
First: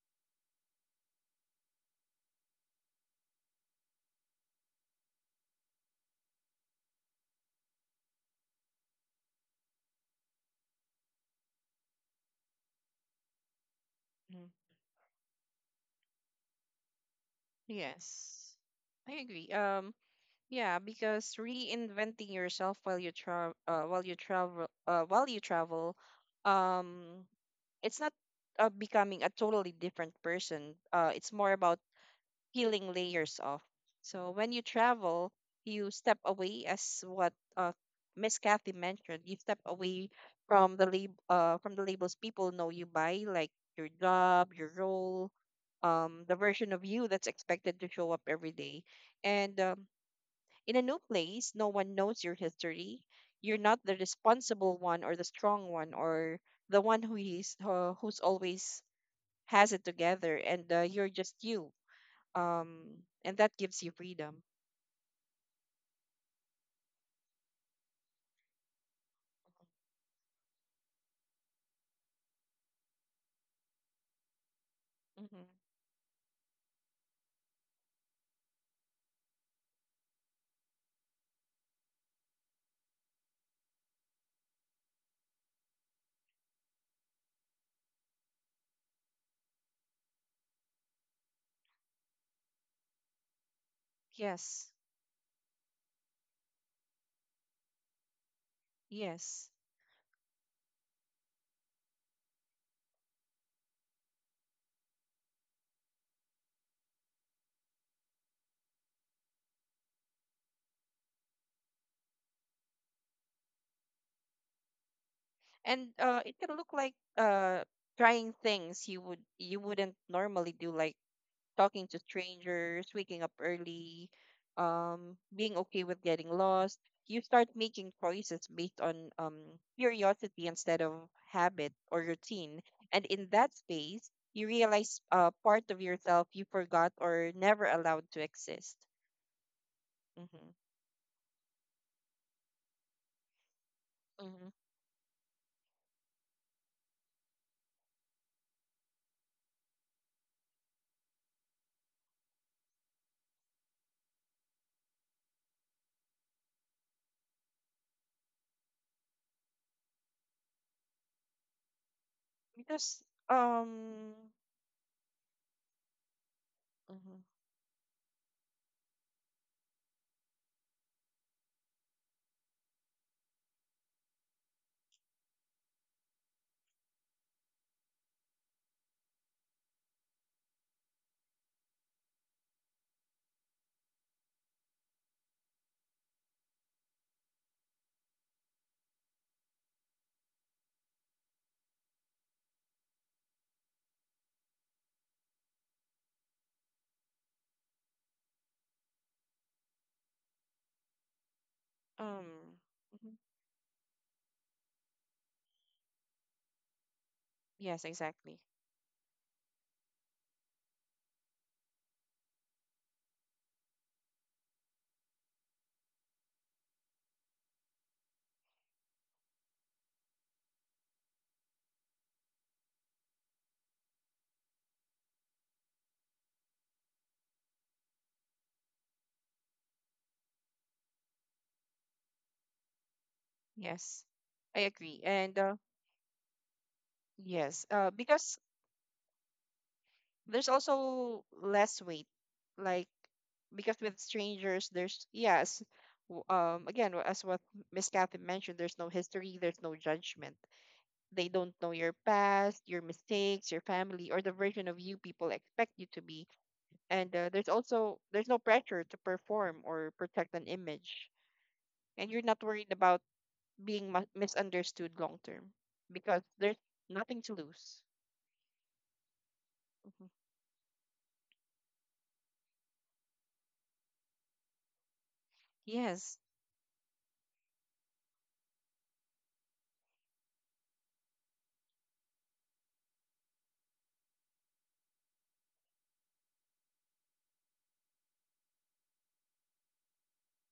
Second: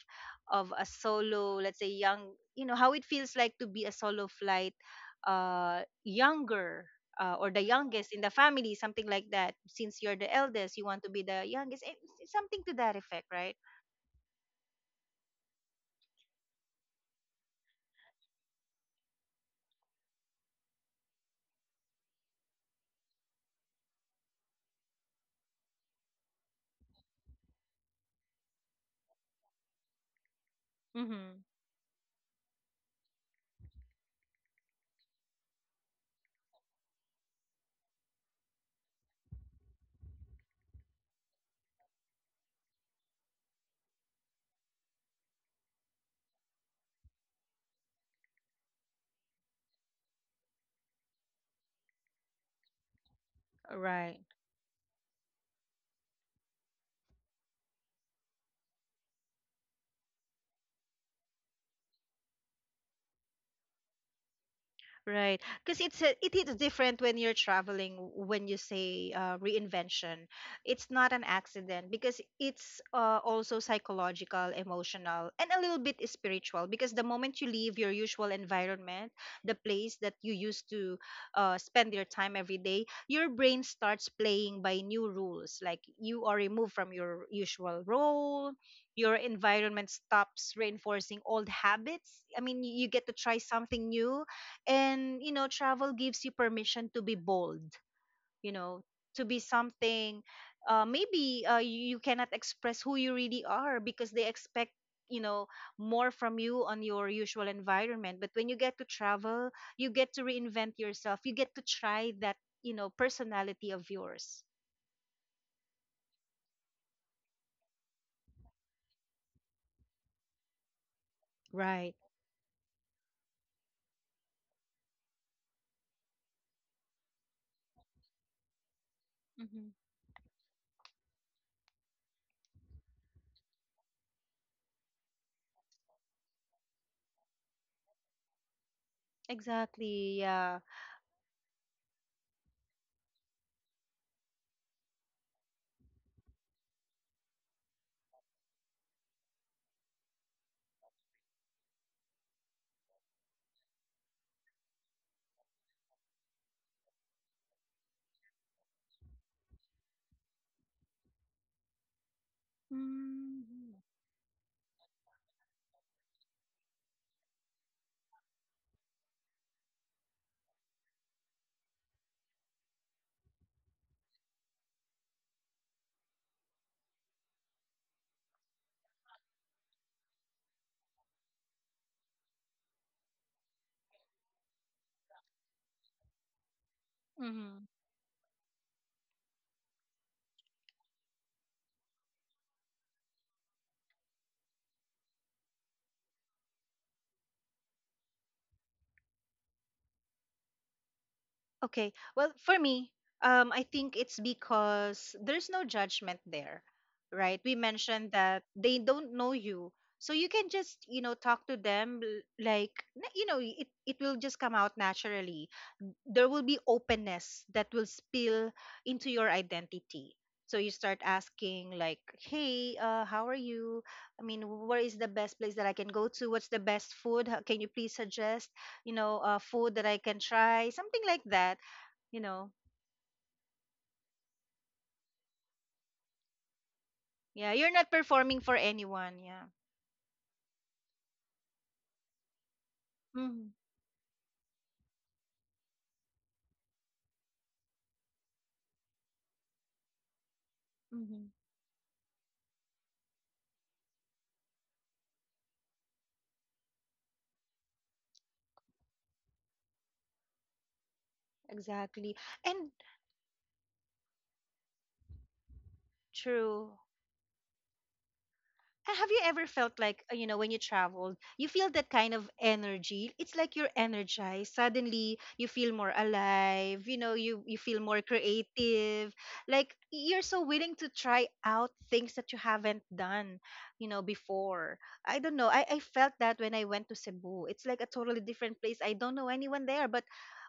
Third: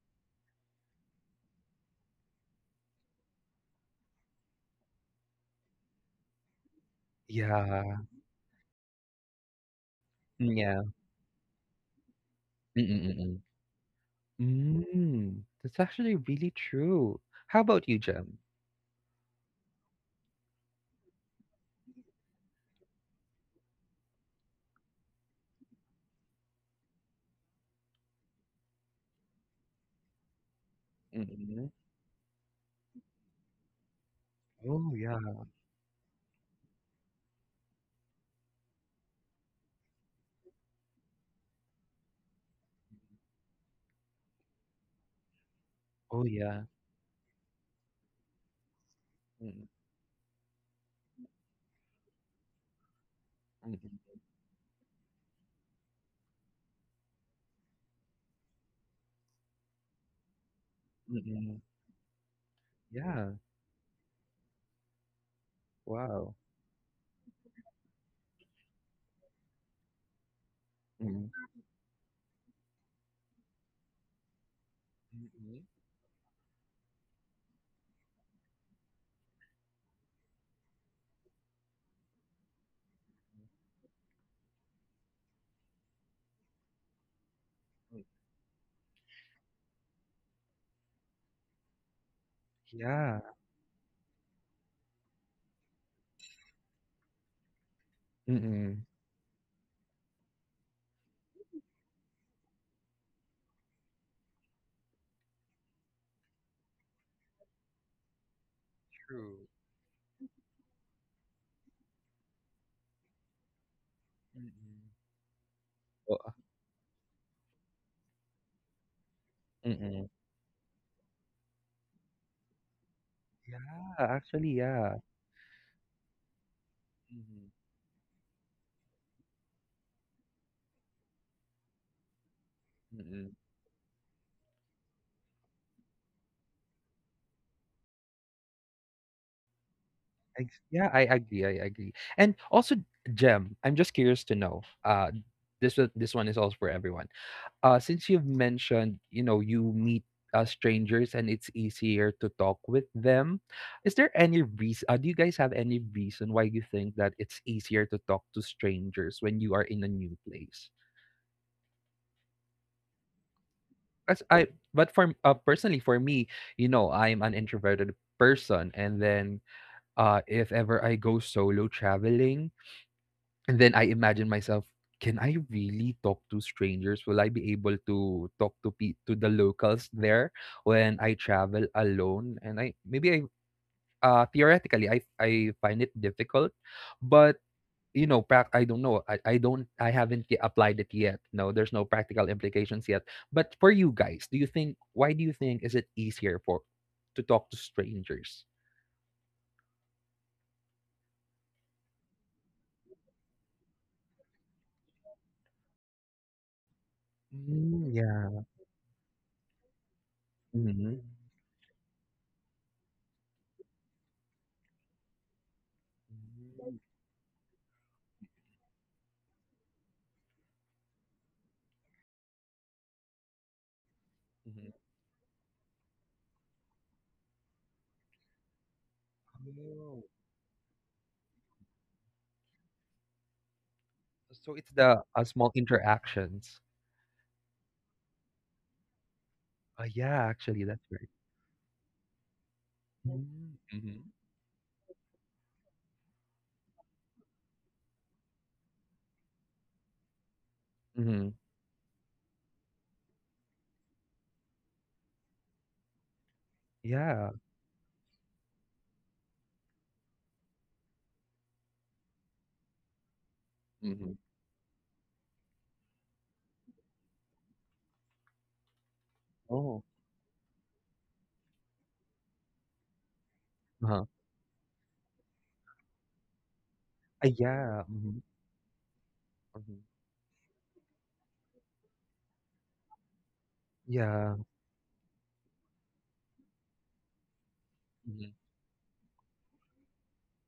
[SPEAKER 2] of a solo, let's say, young, how it feels like to be a solo flight, younger, or the
[SPEAKER 1] Yeah.
[SPEAKER 2] youngest in the family, something like that. Since you're the
[SPEAKER 1] Mm,
[SPEAKER 2] eldest, you
[SPEAKER 1] yeah.
[SPEAKER 2] want to be the youngest, eh, something to that effect,
[SPEAKER 1] Mm-mm-mm.
[SPEAKER 2] right?
[SPEAKER 3] Mhm.
[SPEAKER 1] Mm, that's actually really true. How about you, Jem?
[SPEAKER 3] Yes. I agree. Yeah, because reinventing yourself while you travel, um, it's not becoming a totally different person. It's
[SPEAKER 2] Mm-hmm.
[SPEAKER 3] more
[SPEAKER 1] Mm-mm.
[SPEAKER 3] about peeling layers off. So when you
[SPEAKER 1] Oh, yeah.
[SPEAKER 3] travel, you step away, as what Miss Kathy mentioned. You step away from from the labels people know you by, like your job, your role,
[SPEAKER 1] Oh,
[SPEAKER 3] the
[SPEAKER 1] yeah.
[SPEAKER 3] version of you that's expected to show up every day. And
[SPEAKER 1] Mm-mm.
[SPEAKER 3] in a new place, no one knows your history. You're not the
[SPEAKER 1] Mm-mm.
[SPEAKER 2] Right.
[SPEAKER 3] responsible one or the strong one or the one who is who's always has it together, and you're just
[SPEAKER 1] Mm-mm.
[SPEAKER 3] you. um
[SPEAKER 1] Yeah.
[SPEAKER 3] and that gives you freedom.
[SPEAKER 2] Right. Because it's a, it
[SPEAKER 1] Wow.
[SPEAKER 2] is different when you're traveling, when you say reinvention. It's not an
[SPEAKER 1] Mm-mm.
[SPEAKER 2] accident, because it's also psychological, emotional,
[SPEAKER 3] Hmm.
[SPEAKER 2] and a
[SPEAKER 1] Mm-mm.
[SPEAKER 2] little bit spiritual, because the moment you leave your usual environment, the place that you used to spend your time every day, your brain starts playing by new rules. Like, you are removed from your usual role, your environment stops reinforcing old habits. I mean, you get to
[SPEAKER 1] Yeah.
[SPEAKER 2] try something new,
[SPEAKER 3] Yes,
[SPEAKER 2] and travel gives you permission to be bold, you know
[SPEAKER 1] Mm-mm.
[SPEAKER 2] to be
[SPEAKER 3] yes,
[SPEAKER 2] something, maybe you cannot express who you really are, because they expect, you know more from you on your usual environment. But when you get to
[SPEAKER 1] True.
[SPEAKER 2] travel, you get to reinvent yourself, you get to try that, personality of yours.
[SPEAKER 1] Mm-mm.
[SPEAKER 3] and
[SPEAKER 1] Oh,
[SPEAKER 3] it can look like trying things you wouldn't
[SPEAKER 1] mm-mm.
[SPEAKER 3] normally do, like talking to
[SPEAKER 2] Right.
[SPEAKER 3] strangers, waking up
[SPEAKER 1] Yeah,
[SPEAKER 3] early,
[SPEAKER 1] actually, yeah.
[SPEAKER 3] being okay with getting lost. You start
[SPEAKER 1] Mm-hmm.
[SPEAKER 3] making choices based on
[SPEAKER 2] Hmm.
[SPEAKER 3] curiosity instead of habit or routine, and in
[SPEAKER 1] Mm-mm.
[SPEAKER 3] that space you realize part of yourself you forgot or never allowed to exist.
[SPEAKER 2] Exactly,
[SPEAKER 3] Hmm.
[SPEAKER 2] yeah.
[SPEAKER 1] Yeah, I agree. I agree. And also, Jem, I'm just curious to know. This one— this one is also for everyone. Since you've mentioned, you know, you meet strangers and it's easier to talk with them, is there any reason? Do you guys have any reason why you think that it's easier to talk to strangers when you are in a new place?
[SPEAKER 3] Because
[SPEAKER 2] Mm-hmm.
[SPEAKER 3] um
[SPEAKER 1] As I, but for personally, for me, you know,
[SPEAKER 3] mhm,
[SPEAKER 1] I'm an introverted person, and then if ever I go solo traveling, and then I imagine myself, can I really talk to strangers? Will I be able to talk to to the locals there when I travel alone? And I, maybe I, theoretically, I find it difficult, but,
[SPEAKER 2] Mm-hmm.
[SPEAKER 1] you know, I don't know. I haven't applied it yet. No, there's no practical implications yet. But for you guys, do you think, why do you think is it easier for to talk to strangers?
[SPEAKER 2] Okay. Well,
[SPEAKER 3] um
[SPEAKER 2] for me,
[SPEAKER 3] mhm.
[SPEAKER 2] I think it's because there's no judgment there, right? We
[SPEAKER 3] Yes,
[SPEAKER 1] Mm,
[SPEAKER 2] mentioned
[SPEAKER 3] exactly.
[SPEAKER 1] yeah.
[SPEAKER 2] that they don't know you. So you can just,
[SPEAKER 1] Mm-hmm.
[SPEAKER 2] talk to them, like, it will just come out naturally. There will be openness that will spill into your identity. So you start asking like, hey, how are you? I mean, where is the best place that I can go to? What's the best food? How, can you please suggest, food that I
[SPEAKER 1] Mm-hmm.
[SPEAKER 2] can try, something like that, you know
[SPEAKER 3] Yes.
[SPEAKER 1] So
[SPEAKER 3] I
[SPEAKER 1] it's
[SPEAKER 3] agree.
[SPEAKER 1] the,
[SPEAKER 3] And
[SPEAKER 1] small interactions.
[SPEAKER 2] yeah,
[SPEAKER 3] yes,
[SPEAKER 2] you're not
[SPEAKER 3] because
[SPEAKER 2] performing for anyone, yeah.
[SPEAKER 1] Ah, yeah,
[SPEAKER 3] there's
[SPEAKER 1] actually, that's right.
[SPEAKER 3] also less weight, like,
[SPEAKER 2] Mm-hmm,
[SPEAKER 1] Mm,
[SPEAKER 3] because with
[SPEAKER 1] mhm.
[SPEAKER 3] strangers there's yes as what Miss Kathy mentioned, there's no history, there's no judgment.
[SPEAKER 2] mm-hmm,
[SPEAKER 3] They
[SPEAKER 1] Mhm.
[SPEAKER 3] don't know your past, your mistakes, your family or the version of you people expect you to be. And
[SPEAKER 1] Yeah.
[SPEAKER 3] there's also there's no pressure to perform or protect an image and
[SPEAKER 2] exactly,
[SPEAKER 3] you're not worried
[SPEAKER 2] and
[SPEAKER 3] about being
[SPEAKER 1] Mhm.
[SPEAKER 3] misunderstood long term because there's
[SPEAKER 2] true.
[SPEAKER 3] nothing to lose.
[SPEAKER 2] Have you ever felt
[SPEAKER 1] Oh.
[SPEAKER 2] like,
[SPEAKER 3] Hmm.
[SPEAKER 2] when you traveled you feel that kind of energy, it's like you're
[SPEAKER 1] Uh-huh.
[SPEAKER 2] energized, suddenly you feel more
[SPEAKER 3] Yes.
[SPEAKER 2] alive,
[SPEAKER 1] Ah,
[SPEAKER 2] you feel
[SPEAKER 1] yeah.
[SPEAKER 2] more
[SPEAKER 1] Mhm.
[SPEAKER 2] creative, like
[SPEAKER 1] Mhm.
[SPEAKER 2] you're so willing to try out things that you haven't done,
[SPEAKER 1] Yeah.
[SPEAKER 2] before. I don't know, I felt that when I went to Cebu. It's like a totally
[SPEAKER 1] Mhm.
[SPEAKER 2] different place, I don't know anyone there, but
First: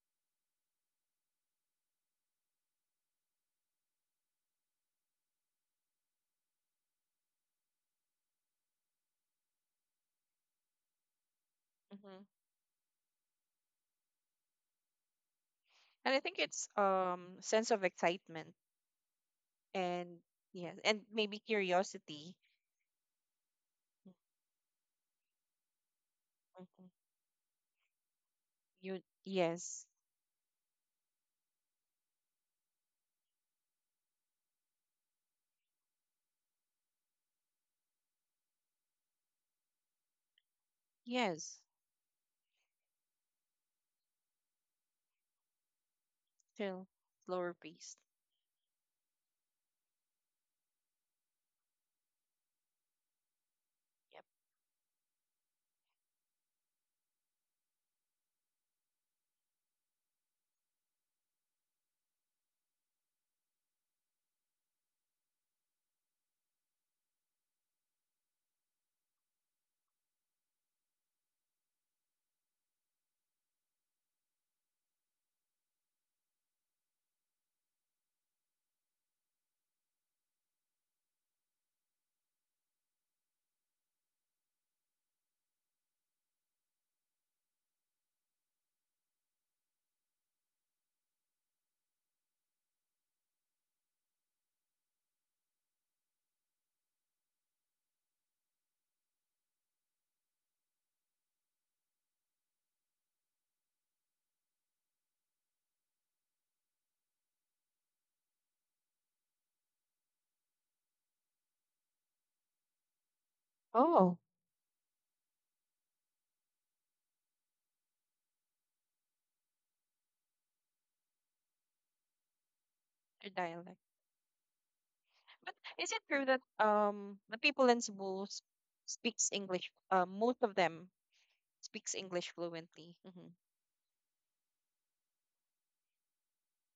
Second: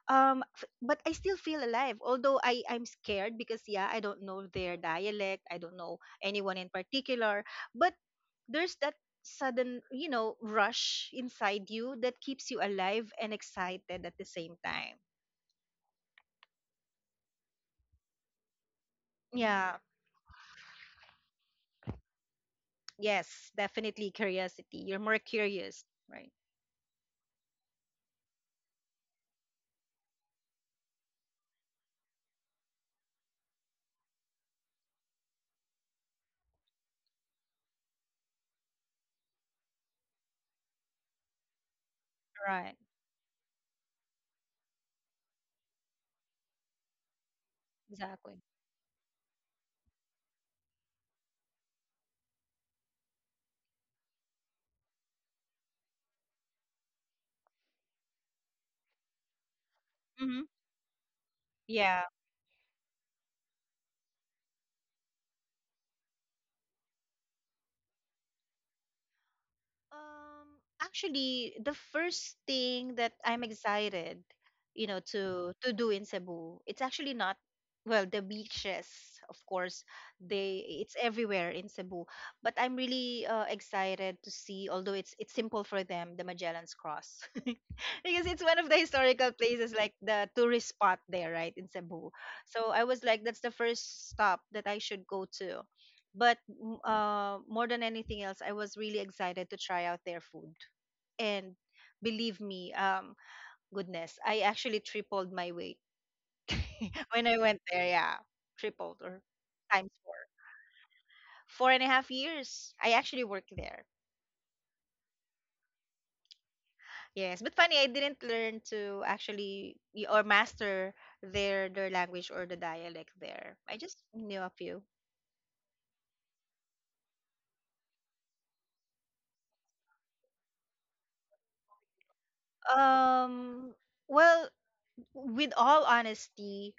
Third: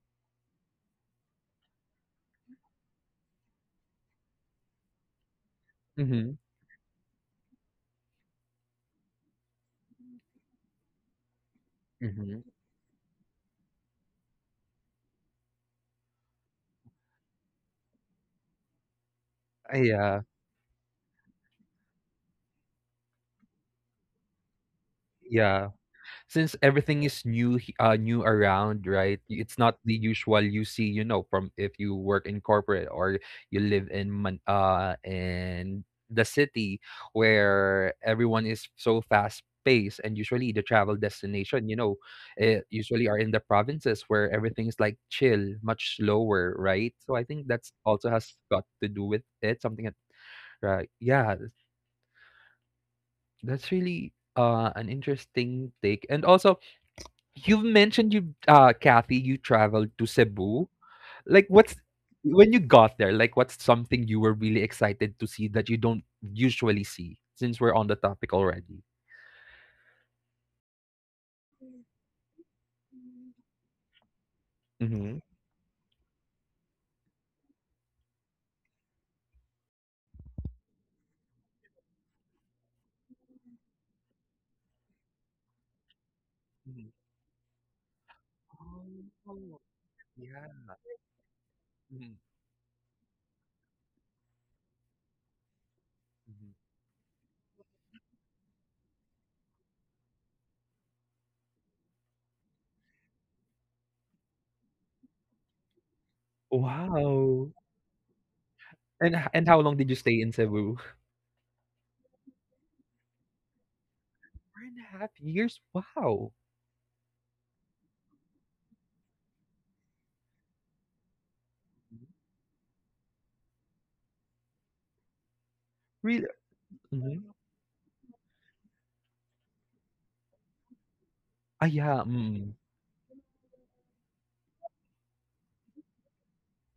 [SPEAKER 2] I still feel alive, although I'm scared, because, yeah, I don't know their dialect, I don't know
[SPEAKER 1] Mhm.
[SPEAKER 2] anyone in particular, but there's that sudden, rush inside you that
[SPEAKER 3] Hmm.
[SPEAKER 1] Mhm.
[SPEAKER 2] keeps you alive and excited at the same time,
[SPEAKER 3] And I think it's sense of excitement
[SPEAKER 2] yeah.
[SPEAKER 1] Ah,
[SPEAKER 3] and
[SPEAKER 1] yeah.
[SPEAKER 3] yes, and maybe curiosity.
[SPEAKER 2] Yes, definitely curiosity, you're more
[SPEAKER 1] Yeah.
[SPEAKER 2] curious, right.
[SPEAKER 1] Since
[SPEAKER 3] Mhm.
[SPEAKER 1] everything is new around,
[SPEAKER 3] You
[SPEAKER 1] right? It's not
[SPEAKER 3] yes,
[SPEAKER 1] the usual you see, from if you work in corporate, or you live in the city where everyone is so fast paced, and usually the travel
[SPEAKER 3] yes,
[SPEAKER 1] destination,
[SPEAKER 2] Right.
[SPEAKER 1] usually are in the provinces, where everything is like chill, much slower,
[SPEAKER 3] still
[SPEAKER 1] right? So I think
[SPEAKER 3] slower
[SPEAKER 1] that's
[SPEAKER 3] pace.
[SPEAKER 1] also has
[SPEAKER 2] Exactly.
[SPEAKER 1] got to do with it, something that, right? Yeah. That's really
[SPEAKER 3] Yep.
[SPEAKER 1] an interesting take. And also, you've mentioned you, Kathy, you traveled to
[SPEAKER 2] Hmm.
[SPEAKER 1] Cebu. Like, what's
[SPEAKER 2] Yeah.
[SPEAKER 1] when you got there? Like, what's something you were really excited to see that you don't usually see? Since we're on the topic already.
[SPEAKER 2] Actually, the first thing that I'm excited,
[SPEAKER 1] Hmm.
[SPEAKER 2] to do in Cebu, it's actually not, well, the beaches, of course, they it's everywhere in Cebu, but I'm really excited to see, although it's simple for them, the Magellan's
[SPEAKER 1] Mhm.
[SPEAKER 2] Cross, [LAUGHS] because it's one of the historical
[SPEAKER 1] Oh,
[SPEAKER 2] places, like the tourist
[SPEAKER 1] yeah.
[SPEAKER 2] spot there, right, in Cebu.
[SPEAKER 1] Mhm,
[SPEAKER 2] So I was like, that's the first stop that I should go to. But
[SPEAKER 1] mhm.
[SPEAKER 2] more than anything else, I was really excited to try out their food. And believe me, goodness, I actually tripled my weight [LAUGHS] when I
[SPEAKER 1] Wow.
[SPEAKER 2] went there. Yeah, tripled,
[SPEAKER 1] And
[SPEAKER 2] or
[SPEAKER 1] h- and how long did
[SPEAKER 2] times
[SPEAKER 1] you
[SPEAKER 2] four.
[SPEAKER 1] stay in Cebu?
[SPEAKER 2] 4.5 years. I actually worked there.
[SPEAKER 3] Oh,
[SPEAKER 1] 4.5 years. Wow.
[SPEAKER 2] Yes, but funny, I didn't learn to actually or master their language, or the dialect
[SPEAKER 3] the
[SPEAKER 2] there. I
[SPEAKER 3] dialect.
[SPEAKER 2] just knew a few.
[SPEAKER 3] But is it
[SPEAKER 1] Really?
[SPEAKER 3] true that
[SPEAKER 1] Mhm.
[SPEAKER 3] the people in Cebu speaks English? Most of them
[SPEAKER 1] Ah,
[SPEAKER 3] speaks
[SPEAKER 1] yeah.
[SPEAKER 3] English
[SPEAKER 1] Mm.
[SPEAKER 3] fluently.
[SPEAKER 2] Um, well, with all honesty,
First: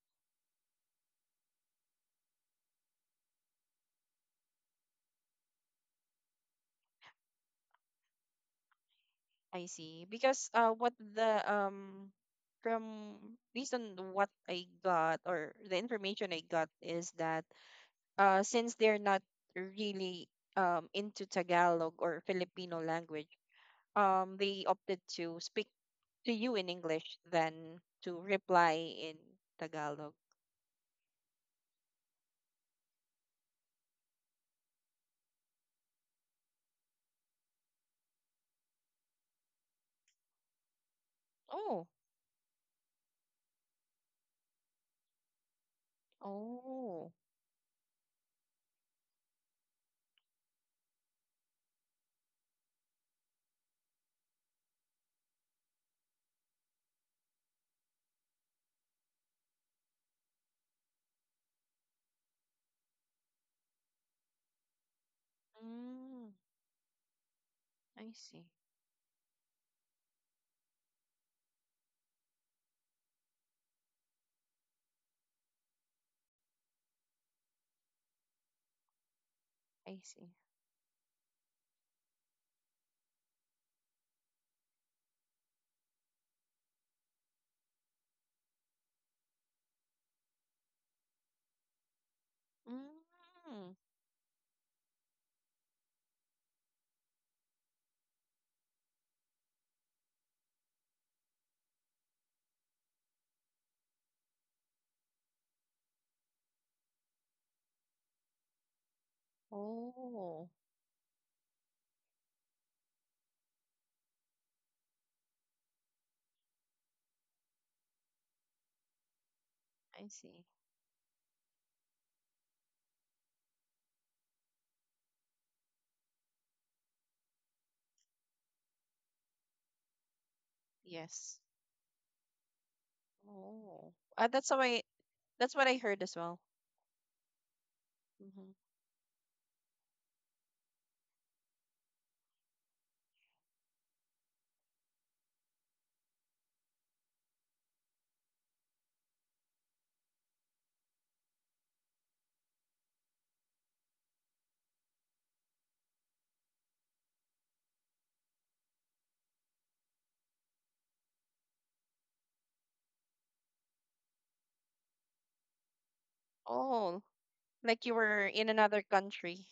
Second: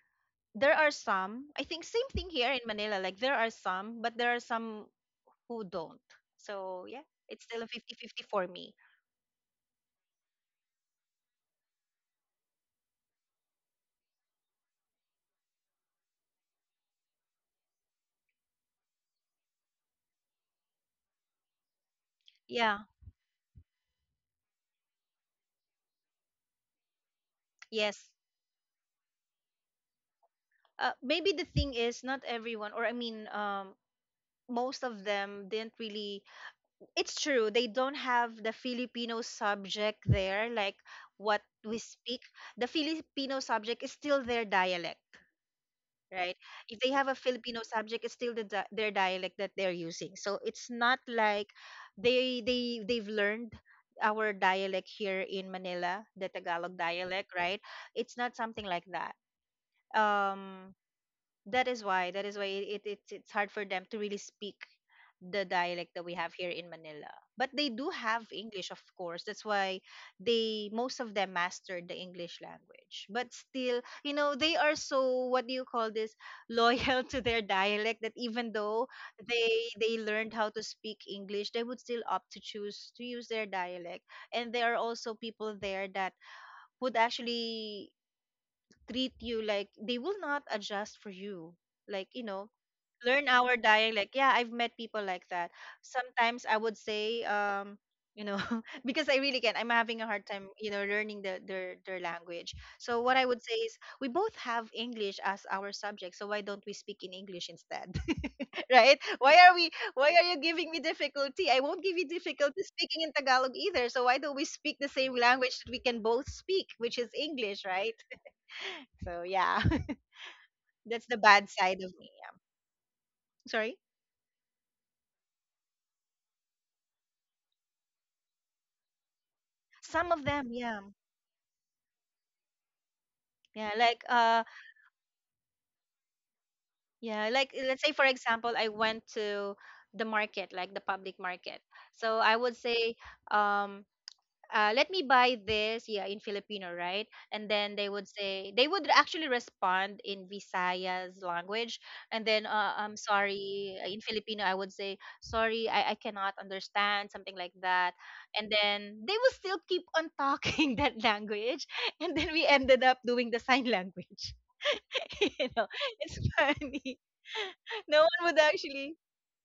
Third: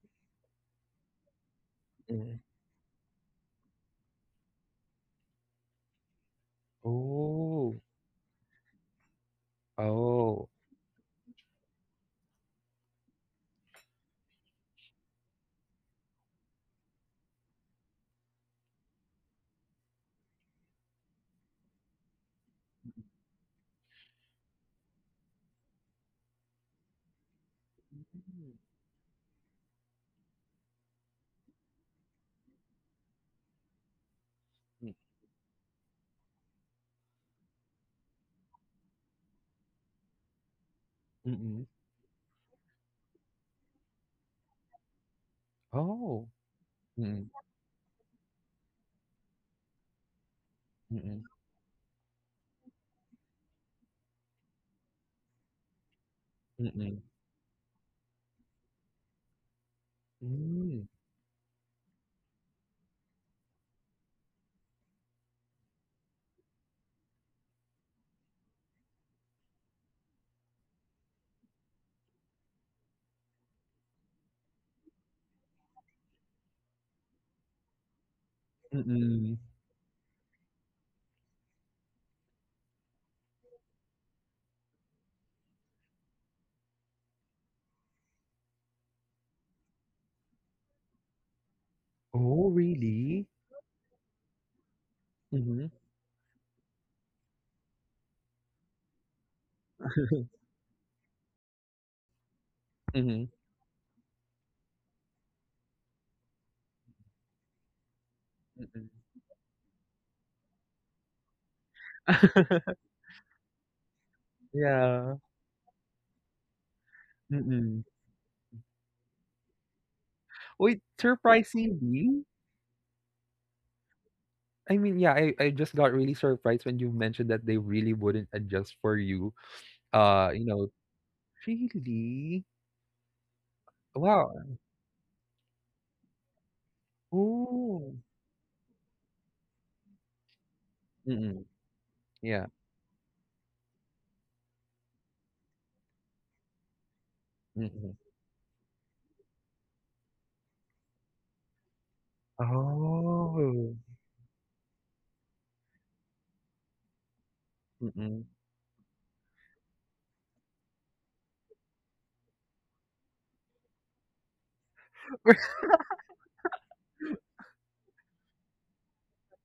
[SPEAKER 2] there are some, I think, same thing
[SPEAKER 1] Mm.
[SPEAKER 2] here in Manila, like there are some, but there are some who don't, so yeah, it's still a
[SPEAKER 1] Oh.
[SPEAKER 2] 50-50 for me.
[SPEAKER 3] I see.
[SPEAKER 1] Oh.
[SPEAKER 3] Because what the from based on what I got or the information I got is that since they're not really into Tagalog or
[SPEAKER 2] Yeah.
[SPEAKER 3] Filipino language, they opted to speak to you in English than
[SPEAKER 2] Yes.
[SPEAKER 3] to reply in Tagalog.
[SPEAKER 2] Maybe the thing is not everyone, or I mean, most
[SPEAKER 1] Mm.
[SPEAKER 2] of them didn't really, it's true, they don't have the Filipino subject there, like what
[SPEAKER 1] Mm-mm.
[SPEAKER 2] we
[SPEAKER 3] Oh,
[SPEAKER 2] speak. The Filipino subject is still their dialect,
[SPEAKER 1] Oh.
[SPEAKER 2] right? If they have
[SPEAKER 3] oh.
[SPEAKER 2] a
[SPEAKER 1] Mm.
[SPEAKER 2] Filipino subject, it's still the their dialect that they're using. So it's not like they've learned our dialect here in Manila, the Tagalog
[SPEAKER 1] Mm.
[SPEAKER 2] dialect, right? It's not something like that.
[SPEAKER 1] Hmm,
[SPEAKER 2] Um,
[SPEAKER 1] mm.
[SPEAKER 2] that is why it's hard for them to really speak the dialect that we
[SPEAKER 3] Mm,
[SPEAKER 2] have here in Manila. But they do
[SPEAKER 3] I
[SPEAKER 2] have
[SPEAKER 3] see.
[SPEAKER 2] English, of course. That's why they most of them mastered the English language. But still, they are so, what do you call this, loyal [LAUGHS] to their dialect that even though
[SPEAKER 1] Mm-mm.
[SPEAKER 2] they
[SPEAKER 3] I see.
[SPEAKER 2] learned how to speak English, they would still opt to choose to use their dialect. And there are also people there that would actually treat you like they will not adjust for you, like,
[SPEAKER 1] Oh,
[SPEAKER 2] learn
[SPEAKER 1] really?
[SPEAKER 2] our
[SPEAKER 3] Mm,
[SPEAKER 2] dialect. Like, yeah, I've met people like that.
[SPEAKER 1] Mhm.
[SPEAKER 2] Sometimes I would say you know [LAUGHS] because I really can I'm having a hard time learning their language. So what I
[SPEAKER 1] Mhm,
[SPEAKER 2] would say is we both have English as our subject, so why don't we speak in English instead? [LAUGHS]
[SPEAKER 1] mm.
[SPEAKER 2] Right, why are you
[SPEAKER 3] oh,
[SPEAKER 2] giving me difficulty? I won't give you difficulty
[SPEAKER 1] [LAUGHS] [LAUGHS]
[SPEAKER 2] speaking in Tagalog either, so why don't we speak the same
[SPEAKER 1] Yeah.
[SPEAKER 2] language that we can both speak, which is English,
[SPEAKER 1] Mm.
[SPEAKER 2] right? So yeah,
[SPEAKER 3] I see.
[SPEAKER 1] Wait,
[SPEAKER 2] that's the bad side of me.
[SPEAKER 1] surprisingly,
[SPEAKER 2] Yeah. Sorry?
[SPEAKER 1] I mean, yeah, I just got really surprised when you mentioned that they really wouldn't adjust for you.
[SPEAKER 2] Some of
[SPEAKER 1] You
[SPEAKER 2] them,
[SPEAKER 1] know,
[SPEAKER 2] yeah.
[SPEAKER 3] Yes.
[SPEAKER 1] really?
[SPEAKER 2] Yeah,
[SPEAKER 3] Oh,
[SPEAKER 2] like
[SPEAKER 1] Wow.
[SPEAKER 3] that's
[SPEAKER 2] uh
[SPEAKER 3] how I, that's what I heard as well.
[SPEAKER 2] yeah, like let's say
[SPEAKER 1] Oh.
[SPEAKER 2] for
[SPEAKER 3] Hmm.
[SPEAKER 2] example, I went to the market, like the public
[SPEAKER 1] Mm.
[SPEAKER 2] market. So I
[SPEAKER 1] Yeah.
[SPEAKER 2] would say um let me buy this, yeah, in Filipino, right? And then they
[SPEAKER 1] Mm.
[SPEAKER 2] would say, they would actually respond in Visayas language. And then, I'm sorry,
[SPEAKER 1] Oh.
[SPEAKER 2] in Filipino, I would say, sorry, I cannot understand, something like that.
[SPEAKER 1] Mm.
[SPEAKER 2] And then they will still keep on talking [LAUGHS] that language. And then we ended up doing the sign language. [LAUGHS] you know, it's
[SPEAKER 3] Oh,
[SPEAKER 2] funny. [LAUGHS]
[SPEAKER 3] like you
[SPEAKER 2] No
[SPEAKER 3] were
[SPEAKER 2] one would
[SPEAKER 3] in another
[SPEAKER 2] actually,
[SPEAKER 3] country.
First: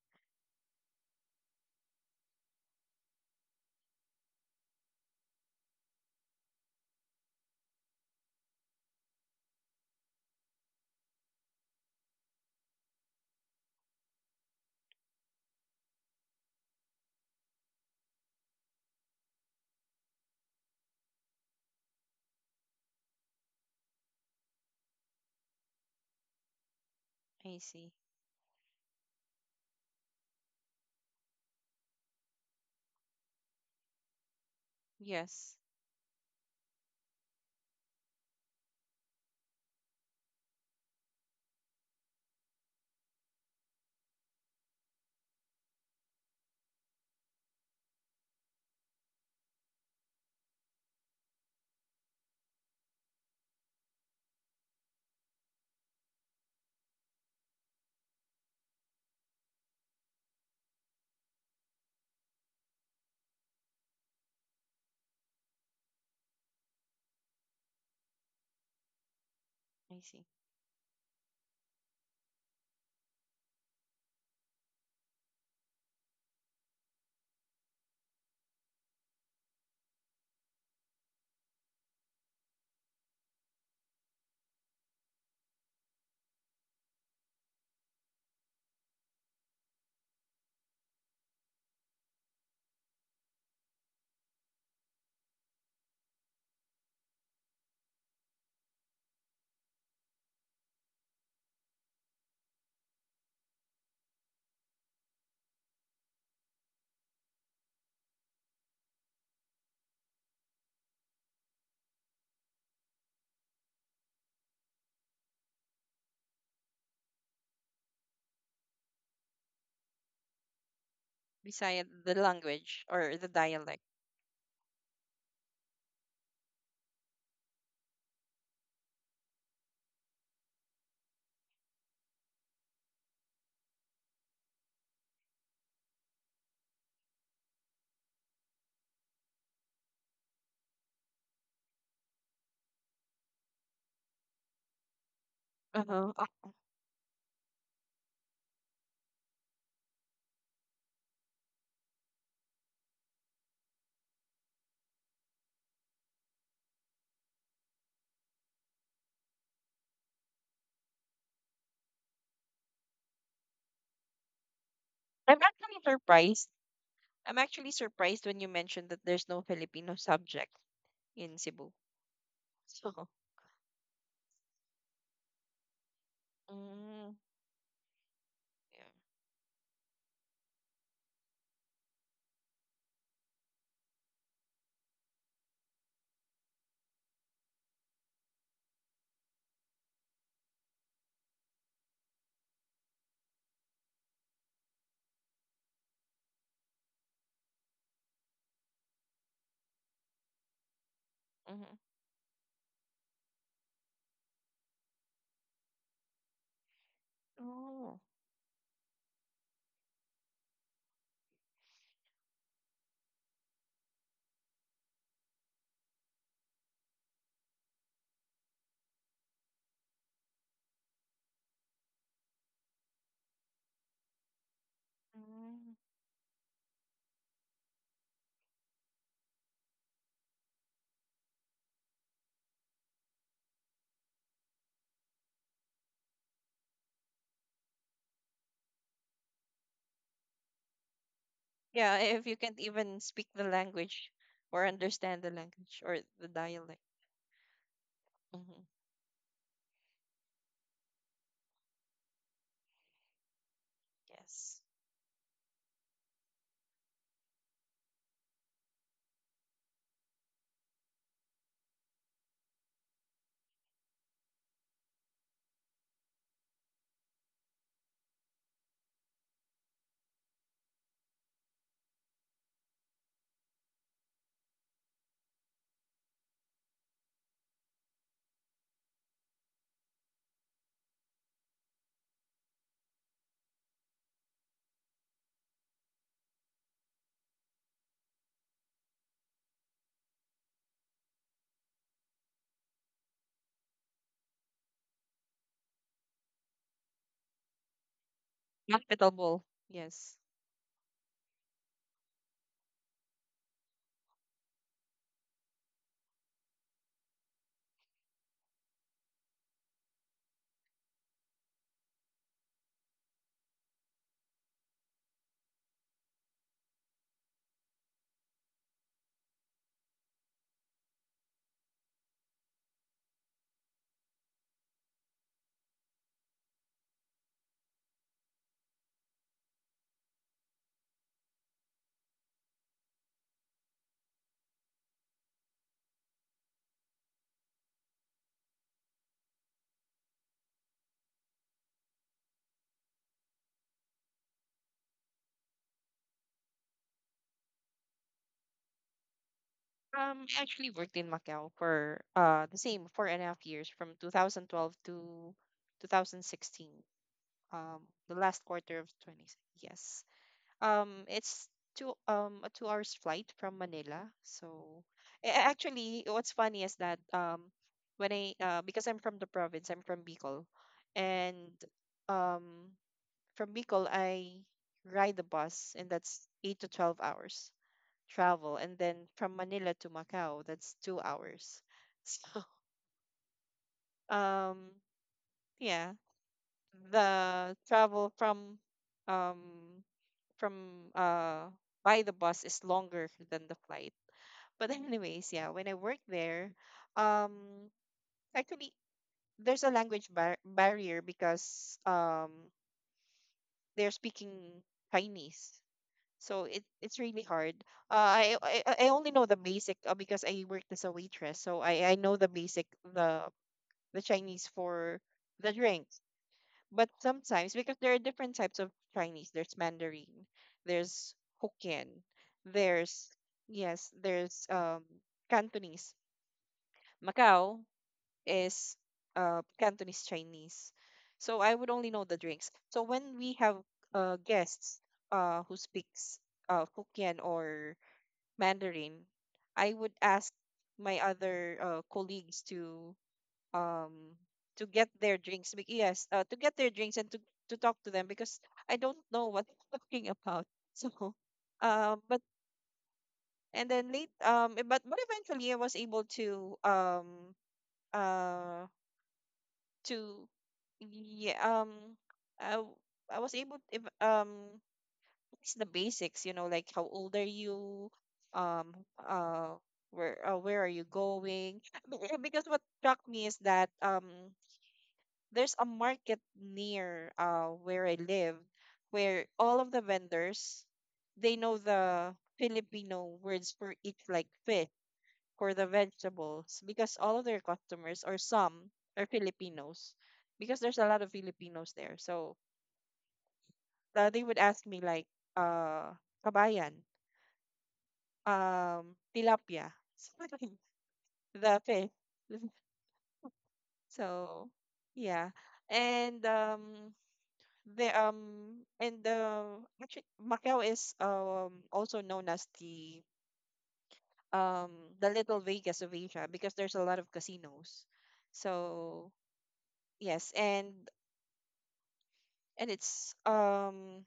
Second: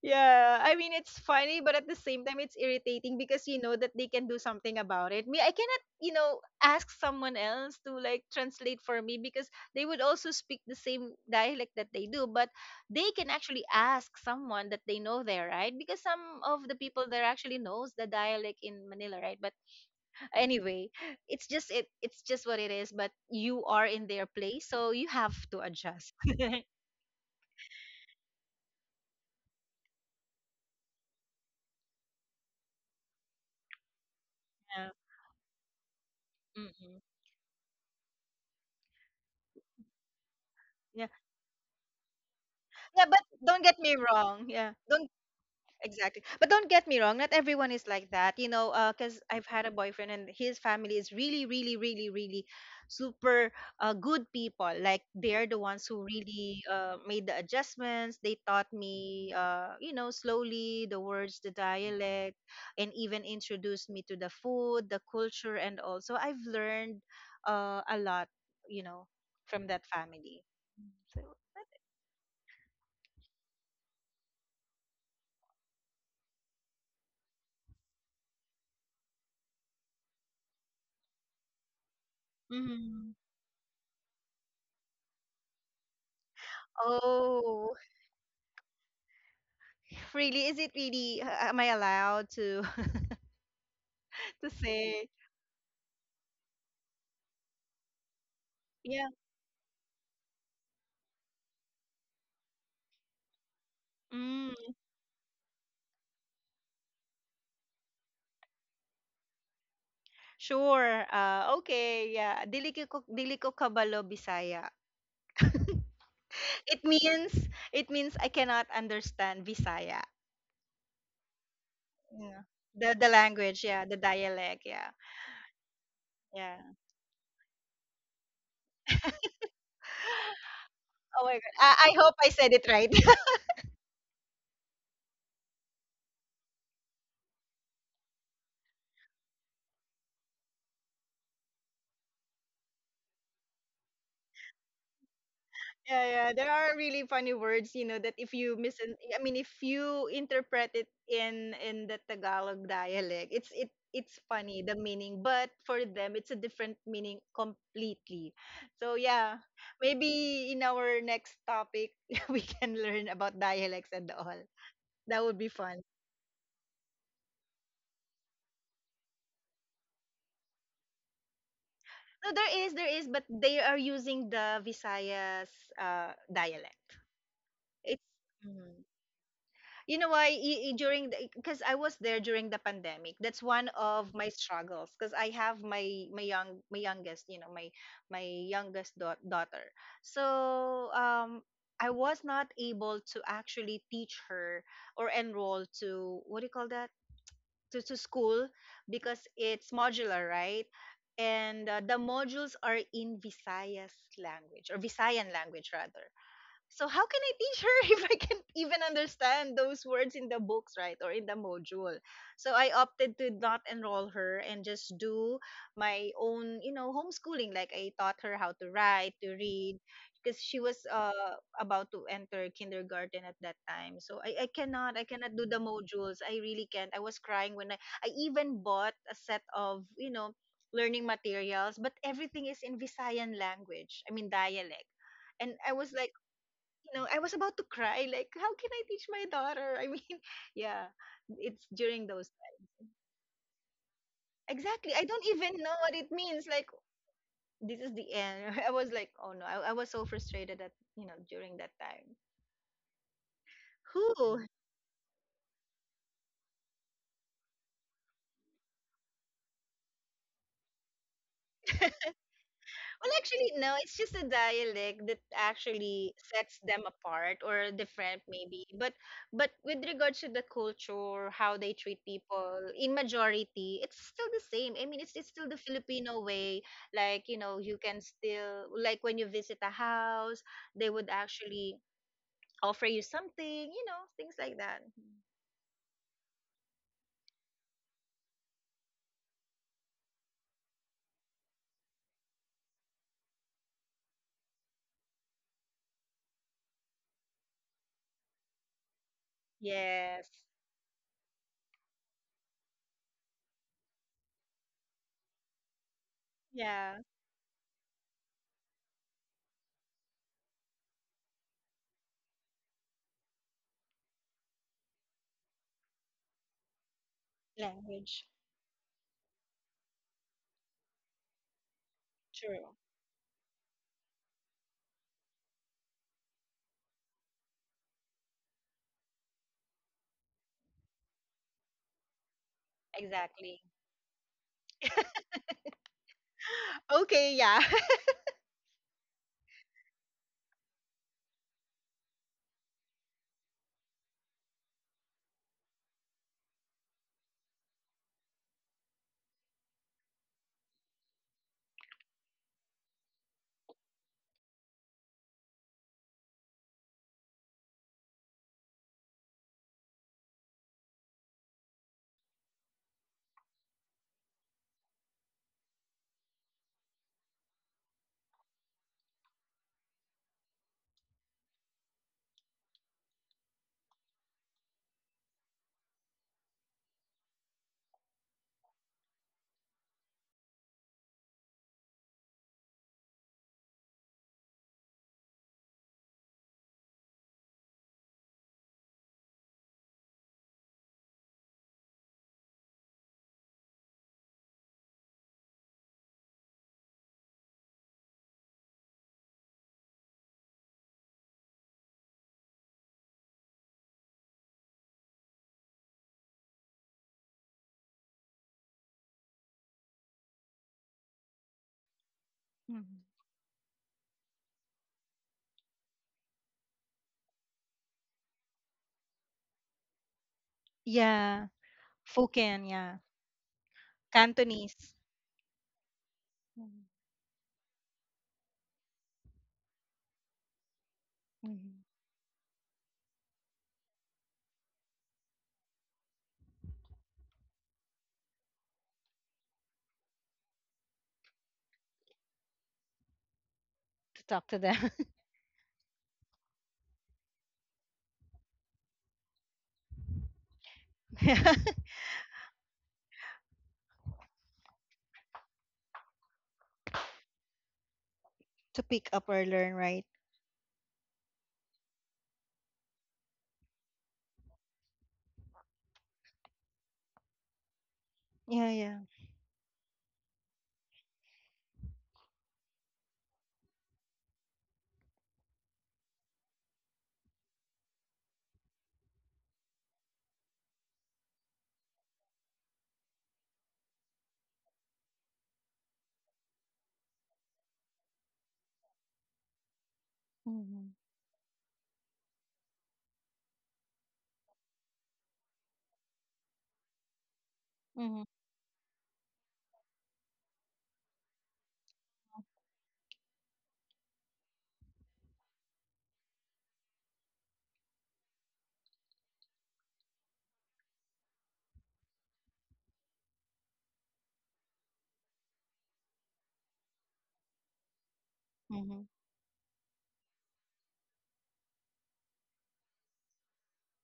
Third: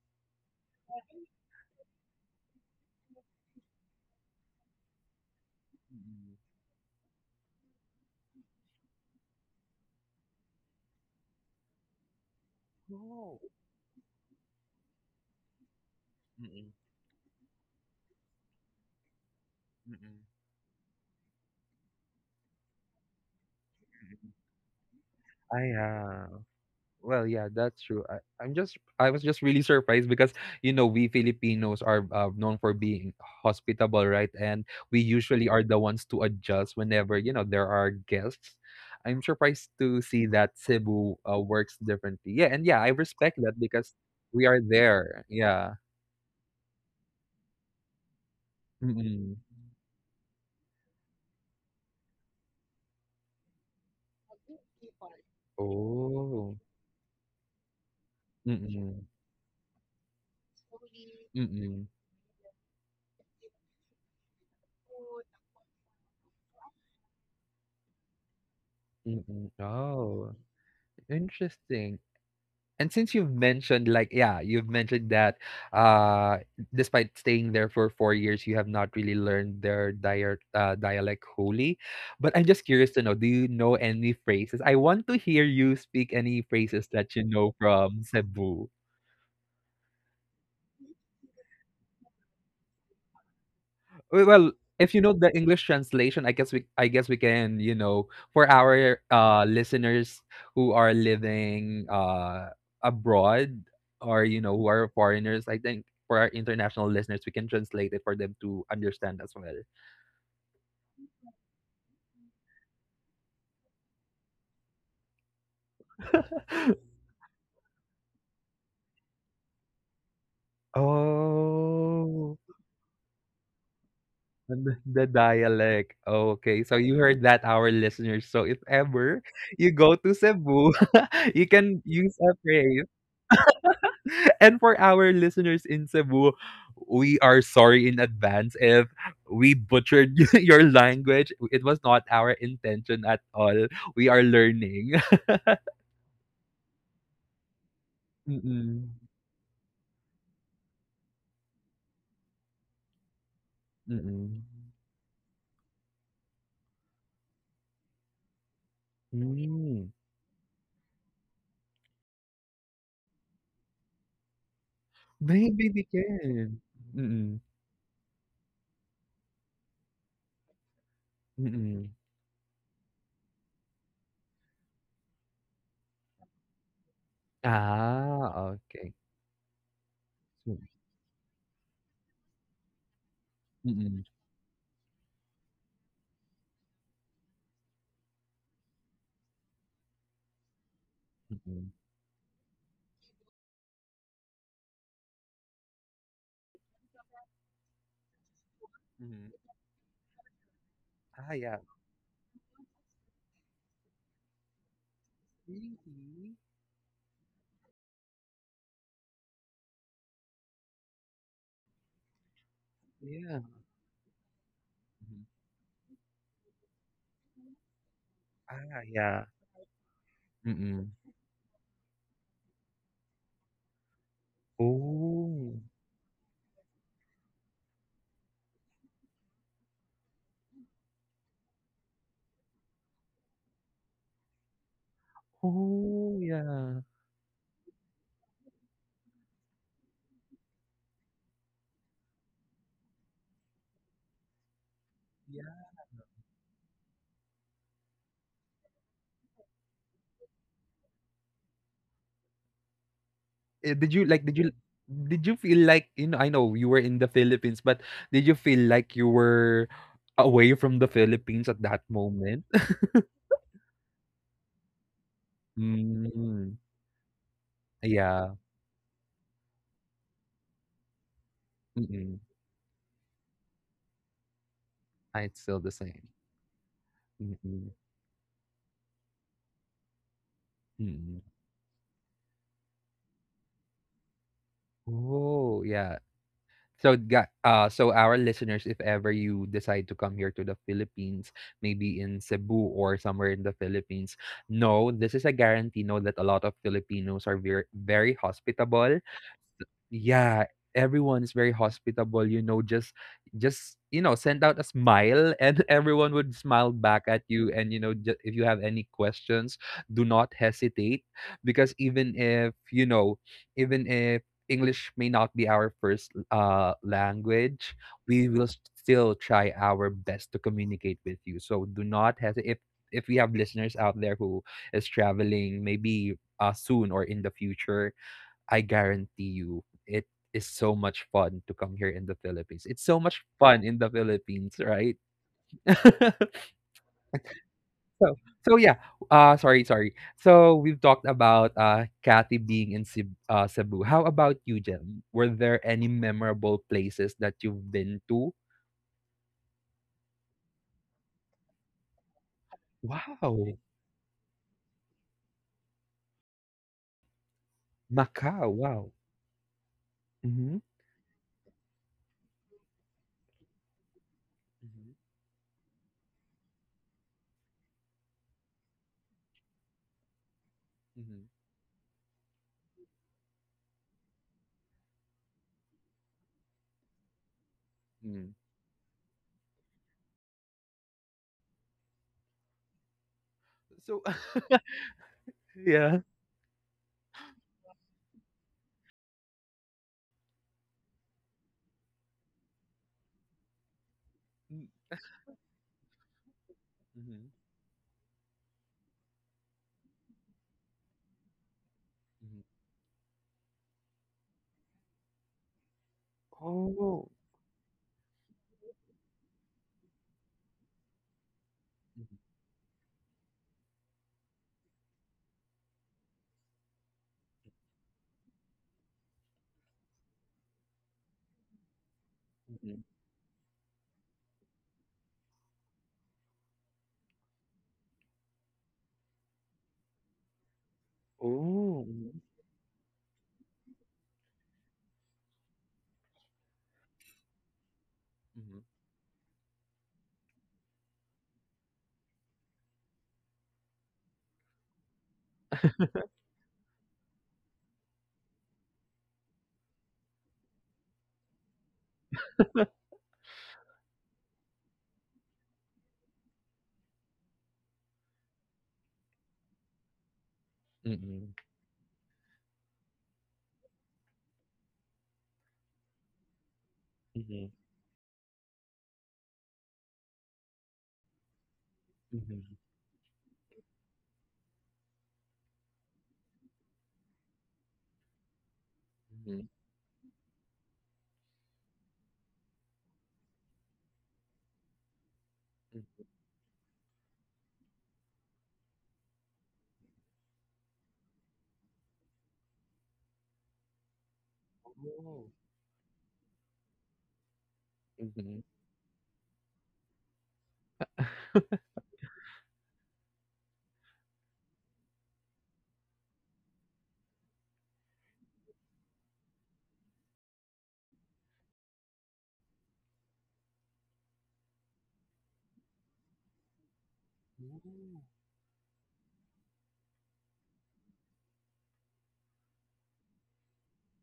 [SPEAKER 2] yeah, I mean it's funny, but at the same time it's irritating because you know that they can do something about it. Me, I cannot,
[SPEAKER 1] Mm.
[SPEAKER 2] ask someone else to like translate for me because they would also speak the same dialect that they do, but they can
[SPEAKER 1] Oh.
[SPEAKER 2] actually ask someone that they know there, right? Because some of
[SPEAKER 1] Mm.
[SPEAKER 2] the people there actually knows the dialect in Manila, right? But
[SPEAKER 1] Mm.
[SPEAKER 2] anyway, it's just it's just what it is, but you are in their place, so you have to
[SPEAKER 1] Ah,
[SPEAKER 2] adjust.
[SPEAKER 1] yeah.
[SPEAKER 2] [LAUGHS] yeah.
[SPEAKER 1] Well, yeah,
[SPEAKER 3] I
[SPEAKER 1] that's
[SPEAKER 3] see.
[SPEAKER 1] true. I'm just I was just really surprised because, you know, we Filipinos are, known for being hospitable, right? And we usually
[SPEAKER 3] Yes,
[SPEAKER 1] are the ones to adjust
[SPEAKER 2] Mm-mm.
[SPEAKER 1] whenever, there are guests. I'm surprised to see that Cebu, works differently. Yeah, and yeah, I
[SPEAKER 2] Yeah, but
[SPEAKER 1] respect that
[SPEAKER 2] don't get
[SPEAKER 1] because
[SPEAKER 2] me
[SPEAKER 1] we
[SPEAKER 2] wrong.
[SPEAKER 1] are
[SPEAKER 2] Yeah, don't
[SPEAKER 1] there. Yeah.
[SPEAKER 2] Exactly. But don't get me wrong. Not everyone is like that, you know. Because
[SPEAKER 1] Mm-mm.
[SPEAKER 2] I've had a boyfriend, and his family is really, really, really, really super good people. Like they're the ones who
[SPEAKER 1] Oh.
[SPEAKER 2] really made the adjustments. They taught
[SPEAKER 1] Mm-mm.
[SPEAKER 2] me, slowly the words, the
[SPEAKER 1] Mm-mm.
[SPEAKER 2] dialect, and even introduced me to the food, the culture, and also I've learned a lot, you know,
[SPEAKER 1] Mm-mm.
[SPEAKER 2] from that
[SPEAKER 3] I see.
[SPEAKER 1] Oh,
[SPEAKER 2] family. So.
[SPEAKER 1] interesting. And since you've mentioned, like, yeah, you've mentioned that, uh, despite staying there for 4 years, you have not really learned their dialect wholly. But I'm just curious to
[SPEAKER 2] Mm-hmm.
[SPEAKER 1] know, do you know any phrases? I want to hear you speak any phrases that you know
[SPEAKER 2] Oh,
[SPEAKER 1] from Cebu.
[SPEAKER 2] really? Is it really? Am I allowed to
[SPEAKER 1] We
[SPEAKER 2] [LAUGHS] to
[SPEAKER 1] well, if you
[SPEAKER 2] say?
[SPEAKER 1] know the English translation, I guess we can, you know, for our
[SPEAKER 2] Yeah.
[SPEAKER 1] listeners who are living abroad, or, who
[SPEAKER 2] Mm,
[SPEAKER 1] are foreigners. I think for our international listeners, we can translate it for them to understand as well.
[SPEAKER 2] sure. Okay. Yeah. Dili ko kabalo Bisaya. [LAUGHS] It
[SPEAKER 1] [LAUGHS]
[SPEAKER 2] means, I cannot understand Bisaya.
[SPEAKER 3] Beside the
[SPEAKER 1] Oh,
[SPEAKER 2] Yeah.
[SPEAKER 3] language
[SPEAKER 2] The
[SPEAKER 3] or the
[SPEAKER 2] language.
[SPEAKER 3] dialect.
[SPEAKER 2] Yeah. The dialect.
[SPEAKER 1] the,
[SPEAKER 2] Yeah.
[SPEAKER 1] the dialect.
[SPEAKER 2] Yeah.
[SPEAKER 1] Okay, so you heard that, our listeners. So if ever you go to Cebu,
[SPEAKER 2] Oh my
[SPEAKER 1] [LAUGHS]
[SPEAKER 2] God.
[SPEAKER 1] you can
[SPEAKER 2] I hope
[SPEAKER 1] use
[SPEAKER 2] I
[SPEAKER 1] a
[SPEAKER 2] said it
[SPEAKER 1] phrase.
[SPEAKER 2] right. [LAUGHS]
[SPEAKER 1] And for our listeners in Cebu, we are sorry in advance if we butchered [LAUGHS] your language. It was not our intention at all. We are learning.
[SPEAKER 2] Yeah,
[SPEAKER 3] Uh-huh.
[SPEAKER 2] yeah. There are really funny words, you know, that
[SPEAKER 1] [LAUGHS]
[SPEAKER 2] if you mis
[SPEAKER 1] Mm-mm.
[SPEAKER 2] I mean, if you interpret it in the Tagalog dialect, it it's
[SPEAKER 1] Mm-mm.
[SPEAKER 2] funny the meaning, but for them it's a different meaning completely. So yeah,
[SPEAKER 1] Mm.
[SPEAKER 2] maybe in our next topic [LAUGHS] we can learn about dialects and all. That would
[SPEAKER 3] I'm
[SPEAKER 2] be
[SPEAKER 1] Maybe
[SPEAKER 3] actually
[SPEAKER 2] fun.
[SPEAKER 1] they
[SPEAKER 3] surprised.
[SPEAKER 1] can.
[SPEAKER 3] I'm
[SPEAKER 1] Mm-mm.
[SPEAKER 3] actually surprised when you mentioned that there's no Filipino subject in Cebu.
[SPEAKER 1] Mm-mm.
[SPEAKER 2] No, there
[SPEAKER 3] So,
[SPEAKER 2] is, but they are using the Visayas dialect.
[SPEAKER 3] mm,
[SPEAKER 2] It's
[SPEAKER 1] Ah,
[SPEAKER 2] mm-hmm.
[SPEAKER 3] yeah.
[SPEAKER 1] okay.
[SPEAKER 2] you know why
[SPEAKER 1] Mm,
[SPEAKER 2] I- during because I was there during the pandemic. That's one
[SPEAKER 1] mm-mm.
[SPEAKER 2] of my struggles because I have my youngest, you know, my youngest daughter. So
[SPEAKER 1] Mm-mm.
[SPEAKER 2] I was not able to actually teach her or enroll to, what do you call that, to school because
[SPEAKER 1] Mm.
[SPEAKER 2] it's modular, right?
[SPEAKER 1] Ah, yeah.
[SPEAKER 2] And
[SPEAKER 3] Mm-hmm.
[SPEAKER 2] the modules are in Visayas language or Visayan language rather.
[SPEAKER 1] Really?
[SPEAKER 2] So how can I teach her [LAUGHS]
[SPEAKER 3] Oh.
[SPEAKER 2] if I can't even understand those words in the books, right, or in the module? So I opted to
[SPEAKER 1] Yeah.
[SPEAKER 2] not enroll her and just
[SPEAKER 1] Mhm.
[SPEAKER 2] do my own, you know, homeschooling. Like I taught her how to
[SPEAKER 1] Ah,
[SPEAKER 2] write,
[SPEAKER 1] yeah.
[SPEAKER 2] to read, because she was
[SPEAKER 1] Mm-mm.
[SPEAKER 2] about to enter kindergarten at that time. So I cannot do
[SPEAKER 1] Oh.
[SPEAKER 2] the
[SPEAKER 3] Mm.
[SPEAKER 2] modules. I really can't. I was crying when I even bought a set of, you know, learning materials, but everything is in Visayan language. I mean dialect. And I was like,
[SPEAKER 1] Oh,
[SPEAKER 2] you know, I was about to cry. Like, how can I teach my daughter? I mean, [LAUGHS] yeah, it's
[SPEAKER 3] Yeah,
[SPEAKER 2] during
[SPEAKER 3] if
[SPEAKER 2] those.
[SPEAKER 3] you can't even speak the language or
[SPEAKER 2] Exactly. I
[SPEAKER 3] understand
[SPEAKER 2] don't
[SPEAKER 3] the
[SPEAKER 1] yeah.
[SPEAKER 2] even know
[SPEAKER 3] language or
[SPEAKER 2] what it
[SPEAKER 3] the
[SPEAKER 2] means. Like,
[SPEAKER 3] dialect.
[SPEAKER 2] this is the
[SPEAKER 3] Hmm.
[SPEAKER 2] end. [LAUGHS] I was like, oh no, I was so frustrated that, you know, during that time.
[SPEAKER 1] Eh, did you like did
[SPEAKER 2] Who?
[SPEAKER 1] you
[SPEAKER 3] Yes.
[SPEAKER 1] did you feel like, I know you were in the Philippines, but did you feel like you were away from the Philippines at that
[SPEAKER 2] [LAUGHS]
[SPEAKER 1] moment? [LAUGHS]
[SPEAKER 2] Well, actually, no. It's just a dialect that actually
[SPEAKER 1] Mm,
[SPEAKER 2] sets them apart or different,
[SPEAKER 1] yeah.
[SPEAKER 2] maybe. But with regards to the culture, how they treat
[SPEAKER 1] Mm-mm.
[SPEAKER 2] people, in majority, it's still the same. I mean,
[SPEAKER 1] Ah,
[SPEAKER 2] it's
[SPEAKER 1] it's
[SPEAKER 2] still
[SPEAKER 1] still
[SPEAKER 2] the
[SPEAKER 1] the same.
[SPEAKER 2] Filipino way. Like, you know,
[SPEAKER 1] Mm-mm.
[SPEAKER 2] you can still, like, when you visit a house, they would
[SPEAKER 1] Mm-mm.
[SPEAKER 2] actually offer you something. You know, things like that.
[SPEAKER 1] Oh, yeah. So, our listeners, if ever you decide to come here to the Philippines, maybe in Cebu or somewhere in the Philippines, no, this is a guarantee. Know that a lot of Filipinos are very, very hospitable.
[SPEAKER 3] Hospitable. Yes.
[SPEAKER 2] Yes.
[SPEAKER 1] Yeah, everyone is very hospitable, you know, just, you know, send out a smile and [LAUGHS] everyone would smile
[SPEAKER 2] Yeah.
[SPEAKER 1] back at you. And, if you have any questions, do not hesitate, because even if English may not be our first language,
[SPEAKER 2] Language.
[SPEAKER 1] we will still try our best to communicate with you. So do not hesitate if
[SPEAKER 2] True.
[SPEAKER 1] if we have listeners out there who is traveling, maybe, soon or in the future. I guarantee you, it is so much fun to come here in the Philippines. It's so much fun
[SPEAKER 2] Exactly.
[SPEAKER 1] in the Philippines, right? [LAUGHS]
[SPEAKER 2] Okay. Yeah. [LAUGHS]
[SPEAKER 1] so, so, yeah. Sorry, sorry. So we've talked about Kathy being in Cebu. Cebu. How about you, Jem? Were there any memorable places that you've been to?
[SPEAKER 3] I actually worked in Macau for the same four and
[SPEAKER 1] Wow,
[SPEAKER 3] a half years from 2012 to 2016. Um, the last
[SPEAKER 1] Macau.
[SPEAKER 3] quarter of
[SPEAKER 1] Wow.
[SPEAKER 3] 20. Yes.
[SPEAKER 1] Mm-hmm.
[SPEAKER 3] It's two a 2 hours flight from Manila. So
[SPEAKER 1] Mm-hmm.
[SPEAKER 3] actually, what's funny is that when I because I'm from the province, I'm from Bicol,
[SPEAKER 1] Mm-hmm.
[SPEAKER 3] and um from Bicol I ride the bus, and that's 8 to 12 hours
[SPEAKER 1] Mm.
[SPEAKER 3] travel, and then from Manila to Macau that's 2 hours. [LAUGHS] So
[SPEAKER 1] So
[SPEAKER 3] um
[SPEAKER 1] [LAUGHS]
[SPEAKER 3] yeah,
[SPEAKER 1] yeah.
[SPEAKER 3] the travel from um from uh by the bus is longer than the flight. But anyways, yeah, when I worked there,
[SPEAKER 1] Mm-hmm.
[SPEAKER 3] um actually there's a language barrier because they're speaking Chinese. So it's
[SPEAKER 1] Oh.
[SPEAKER 3] really hard. I only know the basic, because I worked as a waitress, so I know the basic,
[SPEAKER 2] Mhm.
[SPEAKER 3] the the Chinese for the drinks. But sometimes, because there are different types of Chinese, there's Mandarin, there's
[SPEAKER 2] Yeah.
[SPEAKER 3] Hokkien,
[SPEAKER 2] Foken,
[SPEAKER 1] Mm-hmm.
[SPEAKER 2] yeah.
[SPEAKER 3] there's yes, there's
[SPEAKER 2] Cantonese.
[SPEAKER 3] Cantonese.
[SPEAKER 2] Mhm.
[SPEAKER 3] Macau is Cantonese Chinese. So I would only
[SPEAKER 1] Oh.
[SPEAKER 2] Mhm.
[SPEAKER 3] know the
[SPEAKER 1] Mm-hmm.
[SPEAKER 3] drinks. So when we have guests who speaks Hokkien or Mandarin, I would ask my other colleagues um
[SPEAKER 2] To talk
[SPEAKER 3] to
[SPEAKER 2] to
[SPEAKER 3] get
[SPEAKER 2] them.
[SPEAKER 3] their
[SPEAKER 2] [LAUGHS]
[SPEAKER 3] drinks. Bec- Yes, to get their drinks and to talk to them because I don't know what they're talking about. [LAUGHS] So,
[SPEAKER 2] Yeah.
[SPEAKER 3] but and then late e- but eventually I was able to uh
[SPEAKER 2] To pick up or learn, right?
[SPEAKER 3] to
[SPEAKER 1] Mm-hmm.
[SPEAKER 3] yeah, I w- I was able, if it's the basics, you know, like how old are
[SPEAKER 1] Mhm,
[SPEAKER 3] you,
[SPEAKER 2] Yeah,
[SPEAKER 3] um,
[SPEAKER 2] yeah.
[SPEAKER 3] uh, where are you going? Because
[SPEAKER 1] mhm,
[SPEAKER 3] what struck me is that, there's a market near where I live, where
[SPEAKER 1] mhm,
[SPEAKER 3] all of the vendors they know the Filipino words for each, like fish, for the
[SPEAKER 1] mhm.
[SPEAKER 3] vegetables, because all of their customers or some are Filipinos, because there's
[SPEAKER 2] Mm-hmm.
[SPEAKER 3] a lot of Filipinos there. So they would ask me like,
[SPEAKER 1] Oh.
[SPEAKER 3] uh, kabayan,
[SPEAKER 2] Mm-hmm.
[SPEAKER 1] Mhm.
[SPEAKER 3] tilapia, [LAUGHS] something, the fish, [LAUGHS] so yeah. And the and actually Macau is also known as um the little Vegas of Asia, because there's a lot of casinos.
[SPEAKER 1] Ooh.
[SPEAKER 2] Mm-hmm.
[SPEAKER 3] So yes, and it's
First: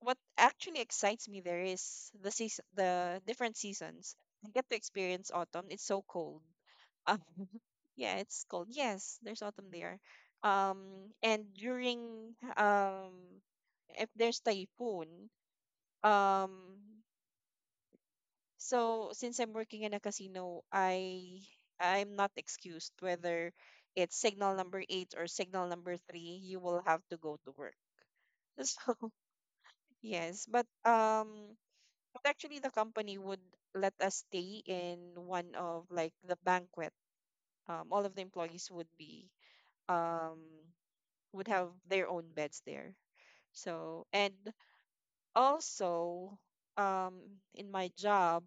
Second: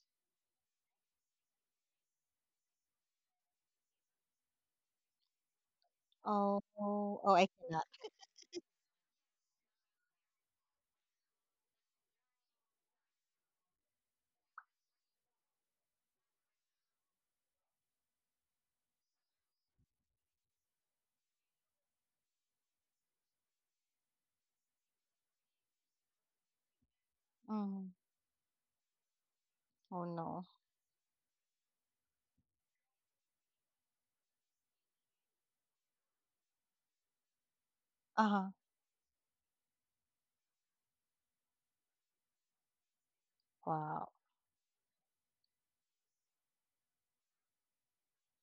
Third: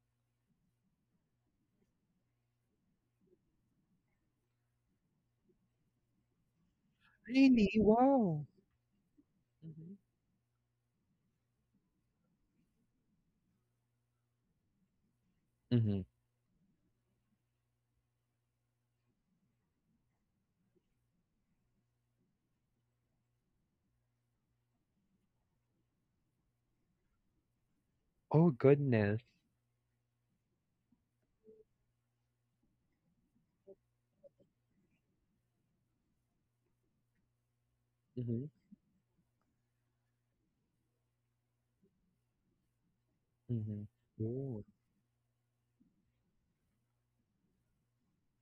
[SPEAKER 3] what actually excites me there is the season, the different seasons. I get to experience autumn. It's so cold.
[SPEAKER 2] Oh, oh,
[SPEAKER 3] Um,
[SPEAKER 2] oh, I
[SPEAKER 1] Really?
[SPEAKER 2] cannot.
[SPEAKER 3] [LAUGHS] yeah,
[SPEAKER 1] Wow.
[SPEAKER 3] it's cold. Yes, there's autumn
[SPEAKER 1] Mhm.
[SPEAKER 3] there. And during if there's typhoon,
[SPEAKER 1] Mhm.
[SPEAKER 3] um, so since I'm working in a casino, I I'm not excused whether it's signal number 8 or signal number 3. You will have to go to work.
[SPEAKER 2] Mm-hmm.
[SPEAKER 1] Oh,
[SPEAKER 3] [LAUGHS] So
[SPEAKER 1] goodness.
[SPEAKER 2] Oh no.
[SPEAKER 3] yes, but actually, the company would let us stay in one of like the banquet. All of the
[SPEAKER 2] Uh-huh.
[SPEAKER 1] Mhm,
[SPEAKER 3] employees would be um would have their own beds there.
[SPEAKER 1] mhm.
[SPEAKER 3] So
[SPEAKER 2] Wow.
[SPEAKER 3] and
[SPEAKER 1] Oh.
[SPEAKER 3] also in my job,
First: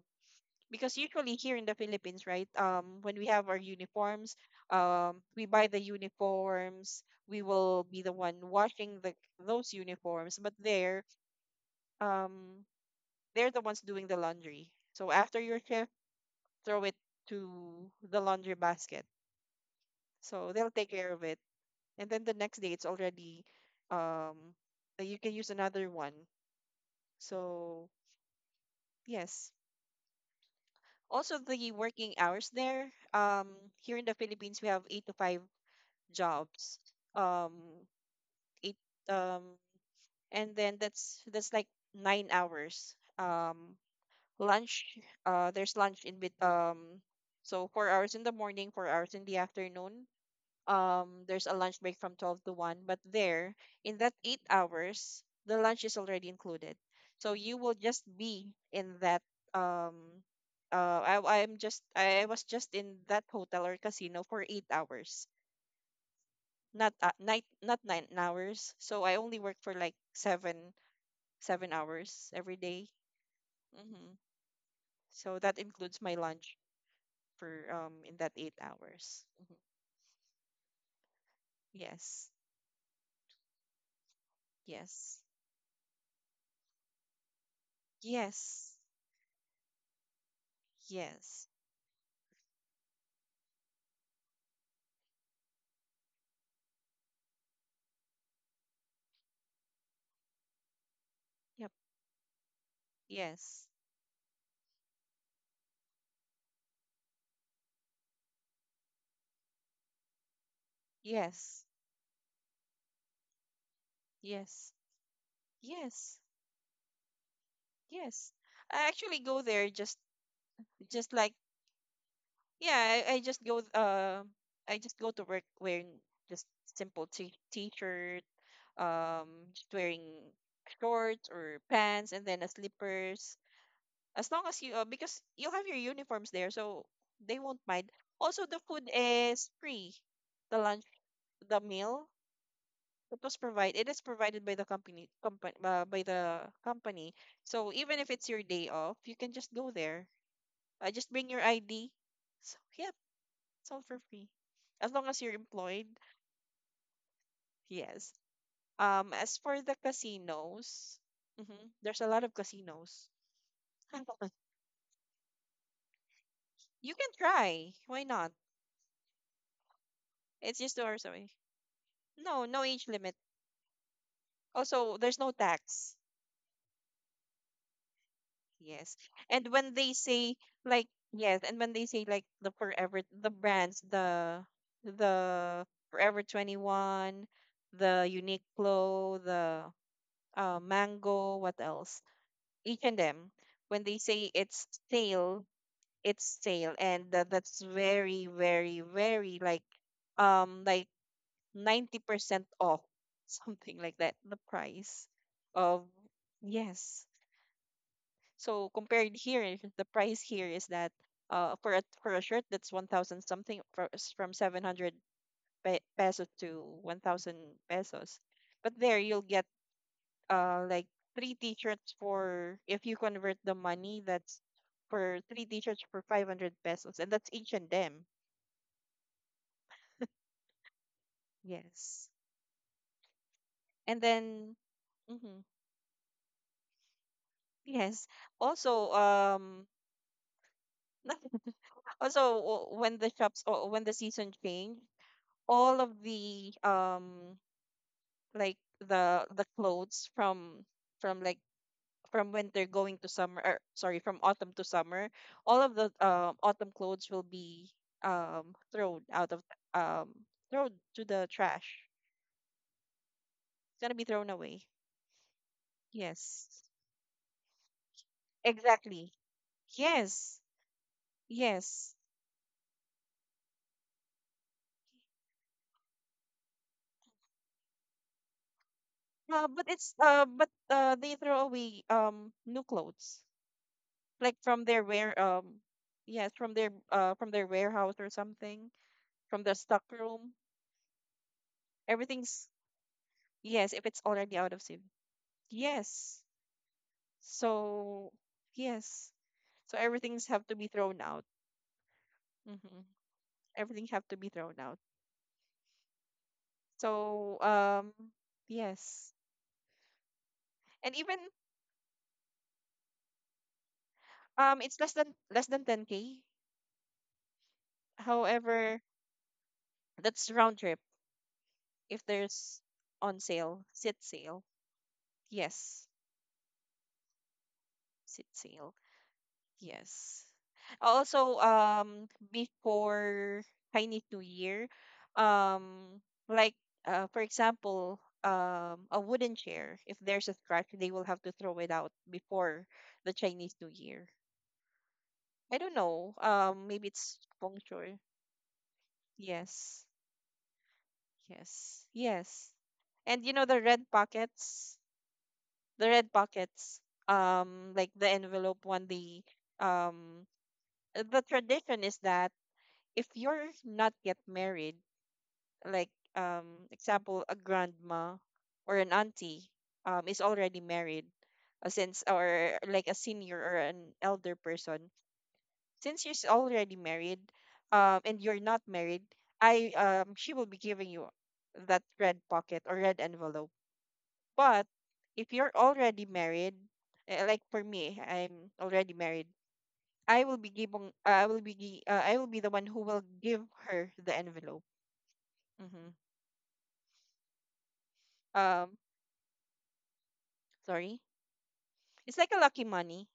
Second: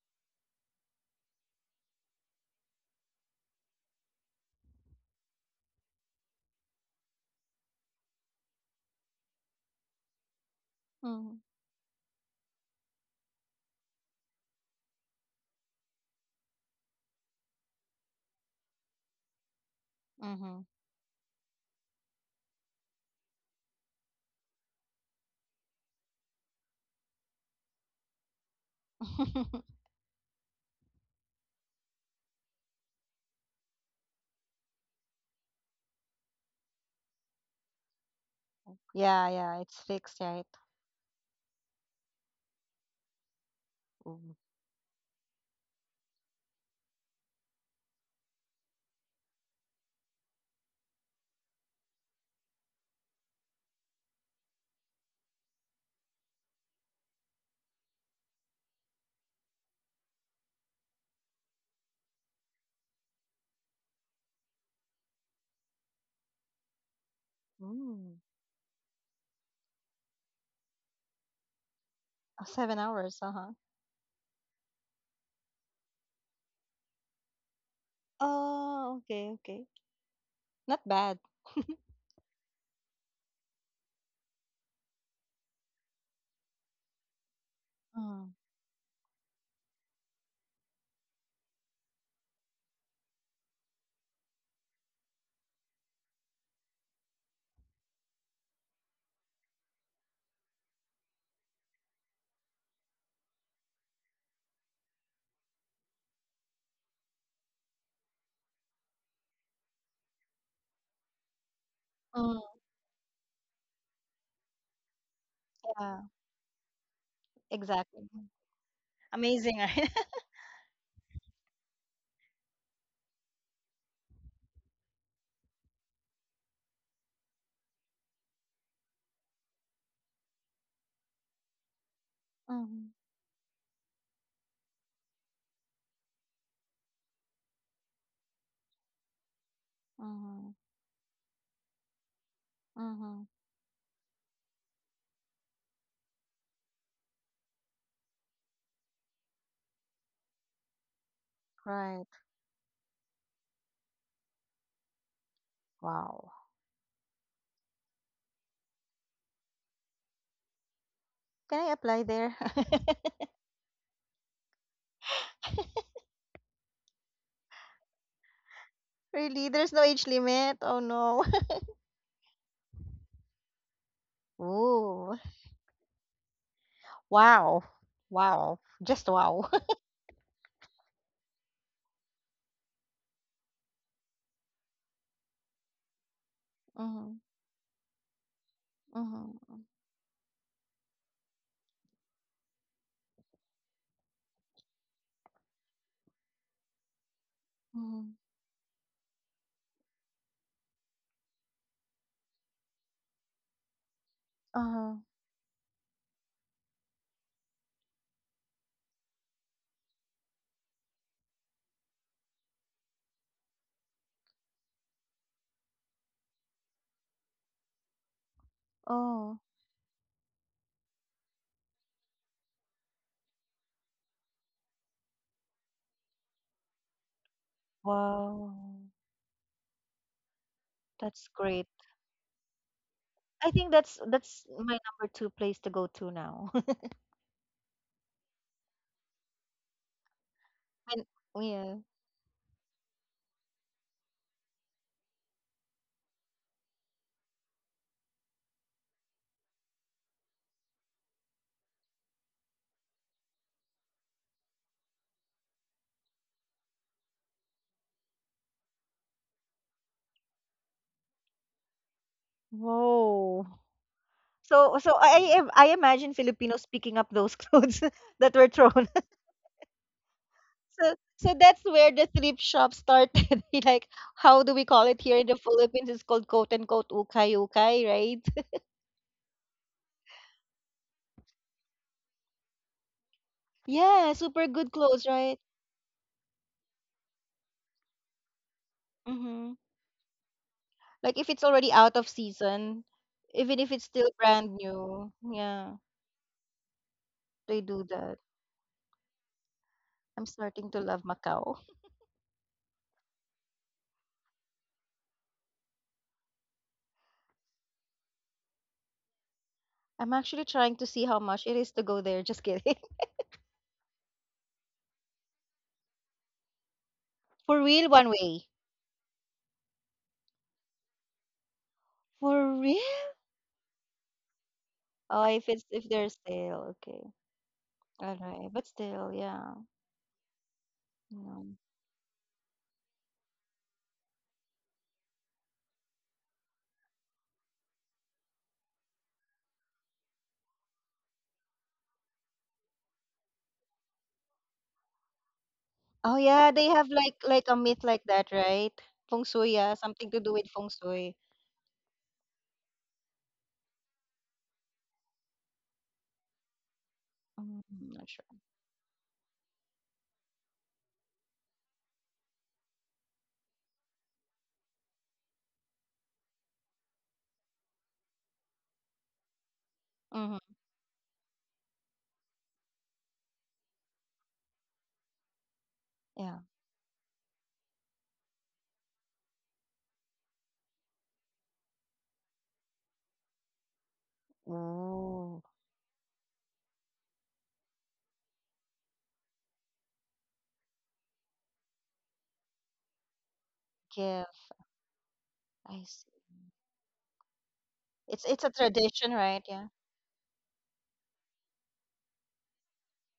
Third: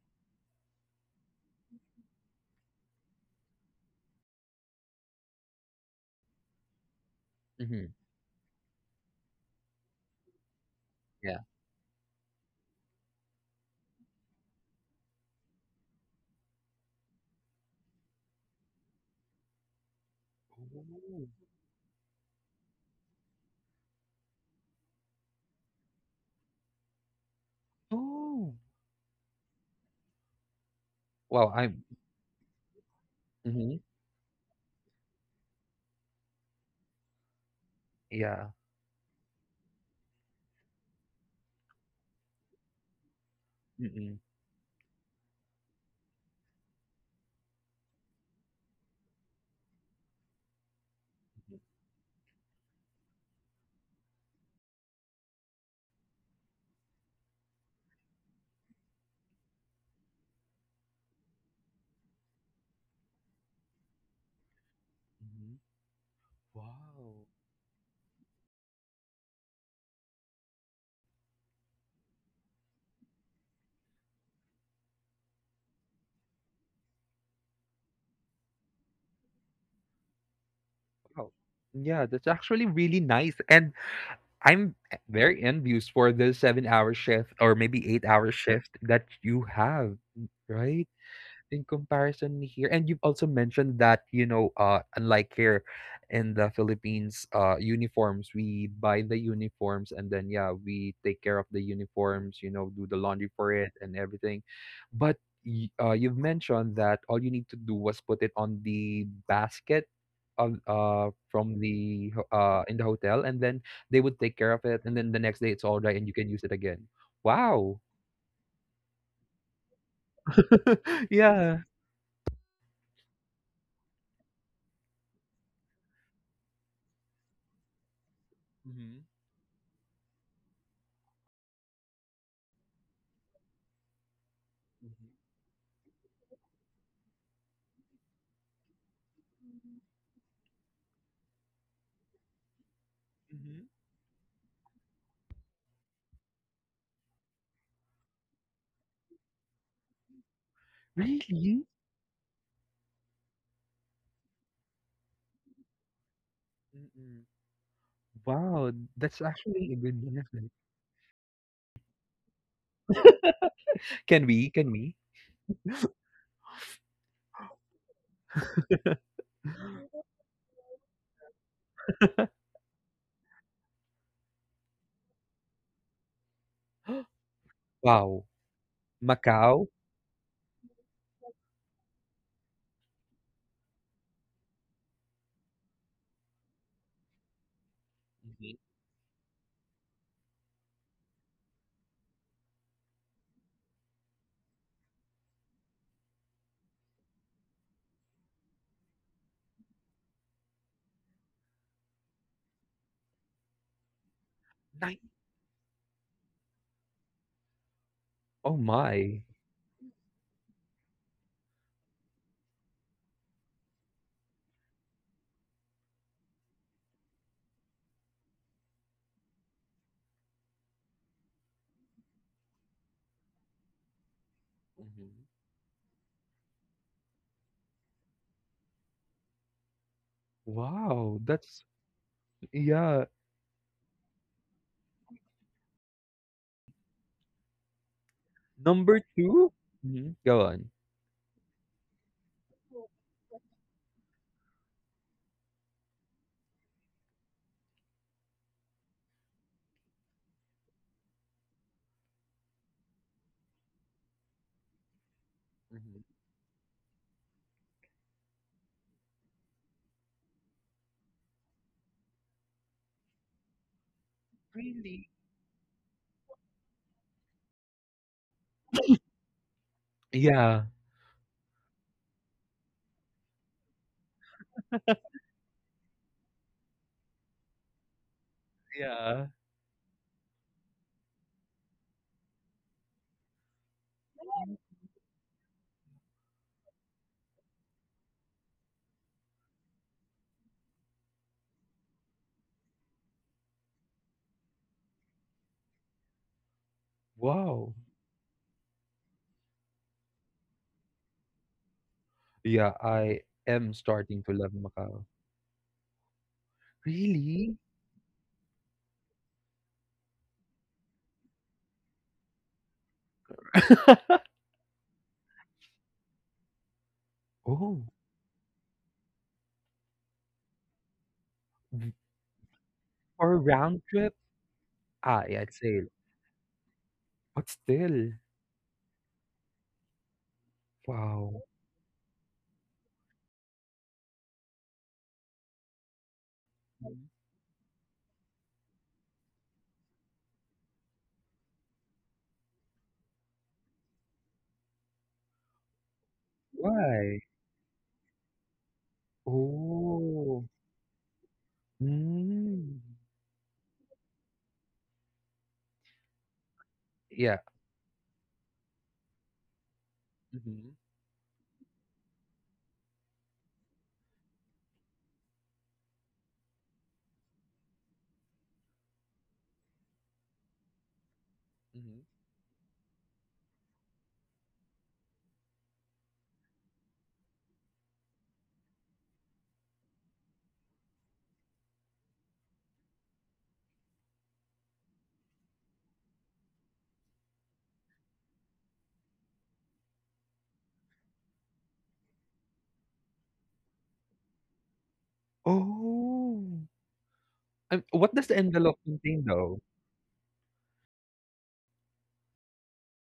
[SPEAKER 3] because usually here in the Philippines, right? When we have our uniforms, we buy the uniforms. We will
[SPEAKER 1] Mhm,
[SPEAKER 3] be the one washing the those uniforms. But there,
[SPEAKER 2] Mm-hmm.
[SPEAKER 1] yeah.
[SPEAKER 3] um, they're the ones doing the laundry. So after your shift throw it to the laundry basket. So
[SPEAKER 2] Mm-hmm.
[SPEAKER 3] they'll take care of
[SPEAKER 1] Oh.
[SPEAKER 3] it. And then the next day, it's already, um, you can use another one. So,
[SPEAKER 1] Oh.
[SPEAKER 3] yes.
[SPEAKER 2] [LAUGHS]
[SPEAKER 3] Also,
[SPEAKER 1] Wow,
[SPEAKER 3] the
[SPEAKER 1] I'm
[SPEAKER 3] working hours there,
[SPEAKER 1] mhm,
[SPEAKER 3] here in the Philippines, we have 8 to 5 jobs. Um,
[SPEAKER 1] yeah.
[SPEAKER 3] eight,
[SPEAKER 2] yeah,
[SPEAKER 3] um,
[SPEAKER 2] yeah, it's fixed, right?
[SPEAKER 3] and then that's like 9 hours. Um,
[SPEAKER 1] Mm.
[SPEAKER 2] Mm.
[SPEAKER 3] Lunch, there's lunch in bit. So 4 hours in the morning, 4 hours in the afternoon. There's a lunch break from 12 to 1, but there, in that 8 hours, the lunch is already included, so you will just be in that. Um uh I I'm just I was just in that hotel or casino for 8 hours,
[SPEAKER 1] Mhm.
[SPEAKER 3] not
[SPEAKER 1] Wow.
[SPEAKER 3] night not 9
[SPEAKER 2] Mm.
[SPEAKER 3] hours, so I only work for like 7 hours
[SPEAKER 2] Oh,
[SPEAKER 3] every
[SPEAKER 2] seven
[SPEAKER 3] day.
[SPEAKER 2] hours, uh-huh.
[SPEAKER 3] Mhm. So that includes my lunch for in that 8
[SPEAKER 2] Oh, okay,
[SPEAKER 3] hours.
[SPEAKER 2] okay.
[SPEAKER 3] Mhm.
[SPEAKER 2] Not bad.
[SPEAKER 1] Wow.
[SPEAKER 2] [LAUGHS]
[SPEAKER 1] Yeah, that's
[SPEAKER 3] Yes,
[SPEAKER 1] actually really nice, and I'm e
[SPEAKER 3] yes,
[SPEAKER 1] very envious for the seven-hour shift, or maybe
[SPEAKER 2] Mm.
[SPEAKER 1] eight-hour shift
[SPEAKER 3] yes,
[SPEAKER 1] that you have, right?
[SPEAKER 3] yes.
[SPEAKER 1] In comparison here. And you've also mentioned that, unlike here in the Philippines, uniforms, we buy the uniforms and then, yeah, we take care of the
[SPEAKER 3] Yep.
[SPEAKER 1] uniforms, you know, do the laundry for it
[SPEAKER 3] Yes.
[SPEAKER 1] and everything. But you've mentioned that all you need to do was put it on the basket of from
[SPEAKER 3] Yes.
[SPEAKER 1] the
[SPEAKER 2] Mm.
[SPEAKER 1] in the hotel, and then they would take care of
[SPEAKER 3] Yes.
[SPEAKER 1] it, and then the next day it's all dry
[SPEAKER 2] Yeah,
[SPEAKER 1] and you
[SPEAKER 3] Yes.
[SPEAKER 1] can use it again. Wow.
[SPEAKER 2] exactly.
[SPEAKER 3] Yes. I actually go
[SPEAKER 2] Amazing,
[SPEAKER 3] there
[SPEAKER 2] right?
[SPEAKER 3] just,
[SPEAKER 2] [LAUGHS]
[SPEAKER 1] [LAUGHS]
[SPEAKER 3] just like
[SPEAKER 1] Yeah.
[SPEAKER 3] yeah, I, I just go uh I just go to work wearing just simple t t-shirt, just wearing shorts or pants and then a
[SPEAKER 2] Mm-hmm.
[SPEAKER 3] slippers. As long as you because you have your uniforms there, so they won't mind. Also, the food is free.
[SPEAKER 2] Mm-hmm.
[SPEAKER 3] The lunch, the meal
[SPEAKER 2] Mm-hmm.
[SPEAKER 3] that was
[SPEAKER 1] Hmm.
[SPEAKER 3] provide it is provided by the company. So even if it's your day off, you can just go there, just bring your
[SPEAKER 1] Really?
[SPEAKER 3] ID.
[SPEAKER 2] Right.
[SPEAKER 3] So yeah, it's all for free as long as you're employed.
[SPEAKER 2] Wow.
[SPEAKER 1] Mm.
[SPEAKER 3] Yes.
[SPEAKER 1] Wow, that's
[SPEAKER 3] As for
[SPEAKER 1] actually a
[SPEAKER 3] the
[SPEAKER 1] good benefit.
[SPEAKER 3] casinos,
[SPEAKER 2] Can I
[SPEAKER 3] mhm,
[SPEAKER 2] apply
[SPEAKER 3] there's a lot
[SPEAKER 2] there?
[SPEAKER 3] of casinos.
[SPEAKER 1] Can
[SPEAKER 3] [LAUGHS]
[SPEAKER 1] we? Can we?
[SPEAKER 2] [LAUGHS]
[SPEAKER 3] You can try, why not?
[SPEAKER 1] [GASPS]
[SPEAKER 2] Really? There's no age limit?
[SPEAKER 3] It's
[SPEAKER 2] Oh
[SPEAKER 3] just 2 hours
[SPEAKER 2] no.
[SPEAKER 3] away. No, no age limit.
[SPEAKER 2] [LAUGHS]
[SPEAKER 3] Also,
[SPEAKER 2] Ooh.
[SPEAKER 3] there's no tax.
[SPEAKER 2] Wow.
[SPEAKER 1] Wow.
[SPEAKER 2] Wow. Just
[SPEAKER 3] Yes.
[SPEAKER 2] wow.
[SPEAKER 3] And
[SPEAKER 2] [LAUGHS]
[SPEAKER 1] Macau?
[SPEAKER 3] when they say like, yes, and when they say like the brands, the Forever
[SPEAKER 2] Mm-hmm.
[SPEAKER 3] 21, the
[SPEAKER 1] Mhm.
[SPEAKER 3] Uniqlo,
[SPEAKER 2] Mm-hmm.
[SPEAKER 3] the Mango, what else? Each and them. When they say it's sale, and that's
[SPEAKER 2] Mm-hmm.
[SPEAKER 3] very, very, very like, um like 90% off, [LAUGHS] something like that, the
[SPEAKER 2] Uh-huh.
[SPEAKER 1] Nine.
[SPEAKER 3] price of. Yes.
[SPEAKER 1] Oh
[SPEAKER 3] So
[SPEAKER 1] my.
[SPEAKER 3] compared here, the price here is that, for a shirt that's 1,000 something, for, from 700 pesos to 1,000 pesos, but there you'll
[SPEAKER 2] Oh.
[SPEAKER 3] get like three t-shirts for if you convert the money, that's
[SPEAKER 1] Mhm.
[SPEAKER 3] for three t-shirts for 500 pesos, and that's each and them.
[SPEAKER 2] Wow,
[SPEAKER 1] Wow,
[SPEAKER 2] that's great.
[SPEAKER 1] that's
[SPEAKER 3] Yes,
[SPEAKER 1] yeah.
[SPEAKER 2] I think
[SPEAKER 3] and
[SPEAKER 2] that's
[SPEAKER 3] then,
[SPEAKER 2] my number two
[SPEAKER 3] hmm.
[SPEAKER 2] place to go to now.
[SPEAKER 3] Yes. Also,
[SPEAKER 1] Number two? Mhm. Go on.
[SPEAKER 2] [LAUGHS] And, yeah.
[SPEAKER 3] [LAUGHS] also, when the season changed, all of the the clothes, from like from when they're going to summer, or sorry, from autumn to summer, all of the
[SPEAKER 1] Mhm.
[SPEAKER 3] autumn clothes will be, thrown out of um thrown to the trash.
[SPEAKER 2] Whoa.
[SPEAKER 3] It's gonna be thrown away.
[SPEAKER 2] So, so
[SPEAKER 1] Really?
[SPEAKER 2] I imagine
[SPEAKER 3] Yes,
[SPEAKER 2] Filipinos picking up those clothes [LAUGHS] that were thrown.
[SPEAKER 3] exactly, yes,
[SPEAKER 1] Yeah.
[SPEAKER 2] So so that's where
[SPEAKER 3] yes.
[SPEAKER 2] the thrift shop started. [LAUGHS] Like, how do we call it here in the Philippines? It's called quote unquote ukay ukay, right? [LAUGHS]
[SPEAKER 1] Yeah.
[SPEAKER 3] But they throw away new clothes,
[SPEAKER 2] Yeah,
[SPEAKER 3] like
[SPEAKER 2] super
[SPEAKER 3] from
[SPEAKER 2] good
[SPEAKER 3] their
[SPEAKER 2] clothes,
[SPEAKER 3] wear
[SPEAKER 2] right?
[SPEAKER 3] yes, from their, from their warehouse or something, from
[SPEAKER 2] Mm-hmm.
[SPEAKER 3] the stock room.
[SPEAKER 2] Like if it's already out of
[SPEAKER 3] Everything's...
[SPEAKER 2] season, even if
[SPEAKER 3] Yes,
[SPEAKER 2] it's
[SPEAKER 3] if it's
[SPEAKER 2] still
[SPEAKER 3] already out
[SPEAKER 2] brand
[SPEAKER 3] of season.
[SPEAKER 2] new, yeah,
[SPEAKER 3] Yes.
[SPEAKER 2] they
[SPEAKER 1] Wow.
[SPEAKER 2] do
[SPEAKER 3] So,
[SPEAKER 2] that.
[SPEAKER 3] yes. So
[SPEAKER 2] I'm
[SPEAKER 3] everything's have to
[SPEAKER 2] starting
[SPEAKER 3] be
[SPEAKER 2] to love
[SPEAKER 3] thrown out.
[SPEAKER 2] Macau.
[SPEAKER 1] Yeah,
[SPEAKER 3] Mm-hmm.
[SPEAKER 1] I am
[SPEAKER 3] Everything have
[SPEAKER 1] starting
[SPEAKER 3] to
[SPEAKER 1] to
[SPEAKER 3] be
[SPEAKER 1] love
[SPEAKER 3] thrown out.
[SPEAKER 1] Macau.
[SPEAKER 3] So,
[SPEAKER 1] Really?
[SPEAKER 3] yes.
[SPEAKER 2] I'm actually trying to
[SPEAKER 3] And
[SPEAKER 2] see how
[SPEAKER 3] even,
[SPEAKER 2] much it is to go there. Just kidding. [LAUGHS]
[SPEAKER 1] [LAUGHS]
[SPEAKER 3] it's less than 10K.
[SPEAKER 2] For real,
[SPEAKER 1] Oh,
[SPEAKER 2] one way.
[SPEAKER 3] However, that's round trip, if
[SPEAKER 2] For
[SPEAKER 3] there's
[SPEAKER 2] real?
[SPEAKER 3] on
[SPEAKER 1] for a
[SPEAKER 3] sale,
[SPEAKER 1] round
[SPEAKER 3] sit
[SPEAKER 1] trip?
[SPEAKER 3] sale.
[SPEAKER 1] Ah,
[SPEAKER 2] Oh,
[SPEAKER 1] yeah,
[SPEAKER 2] if
[SPEAKER 1] I'd
[SPEAKER 2] it's,
[SPEAKER 1] say,
[SPEAKER 2] if
[SPEAKER 3] Yes,
[SPEAKER 2] there's sale, okay.
[SPEAKER 1] but still,
[SPEAKER 2] All
[SPEAKER 3] sit
[SPEAKER 2] right, but
[SPEAKER 3] sale.
[SPEAKER 2] still, yeah.
[SPEAKER 3] Yes.
[SPEAKER 1] wow.
[SPEAKER 2] No.
[SPEAKER 3] Also, before Chinese New Year, um, like for example, a wooden chair. If there's a scratch, they will have to throw it out before the Chinese New Year. I don't
[SPEAKER 2] Oh
[SPEAKER 3] know.
[SPEAKER 2] yeah, they have
[SPEAKER 3] Maybe
[SPEAKER 1] Why?
[SPEAKER 3] it's
[SPEAKER 2] like a
[SPEAKER 3] feng
[SPEAKER 2] myth like
[SPEAKER 3] shui.
[SPEAKER 2] that, right? Feng Shui, yeah,
[SPEAKER 3] Yes,
[SPEAKER 2] something to do with
[SPEAKER 1] Oh.
[SPEAKER 2] Feng Shui.
[SPEAKER 3] yes, yes.
[SPEAKER 1] Mm.
[SPEAKER 3] And you know the red pockets, the red pockets.
[SPEAKER 1] Yeah.
[SPEAKER 2] Mm,
[SPEAKER 3] Like
[SPEAKER 2] not
[SPEAKER 3] the
[SPEAKER 2] sure.
[SPEAKER 3] envelope one. Um,
[SPEAKER 1] Mhm,
[SPEAKER 3] the tradition is that if you're not yet married, like, example, a grandma or an auntie, is
[SPEAKER 2] Mm-hmm.
[SPEAKER 3] already married.
[SPEAKER 1] mhm.
[SPEAKER 3] Since, or like, a senior or an elder person, since she's
[SPEAKER 2] Yeah.
[SPEAKER 3] already married, and you're not married, I she will be giving you that red pocket or red envelope. But if
[SPEAKER 2] Oh,
[SPEAKER 3] you're already married, like for me, I'm already married, I will be giving, I will be the one who will give her the
[SPEAKER 2] give.
[SPEAKER 3] envelope.
[SPEAKER 2] I
[SPEAKER 3] Hmm.
[SPEAKER 2] see.
[SPEAKER 1] Oh. What does the
[SPEAKER 2] It's a
[SPEAKER 3] Um,
[SPEAKER 1] envelope
[SPEAKER 2] tradition,
[SPEAKER 1] contain
[SPEAKER 2] right?
[SPEAKER 1] though?
[SPEAKER 2] Yeah.
[SPEAKER 3] Sorry. It's like a lucky money.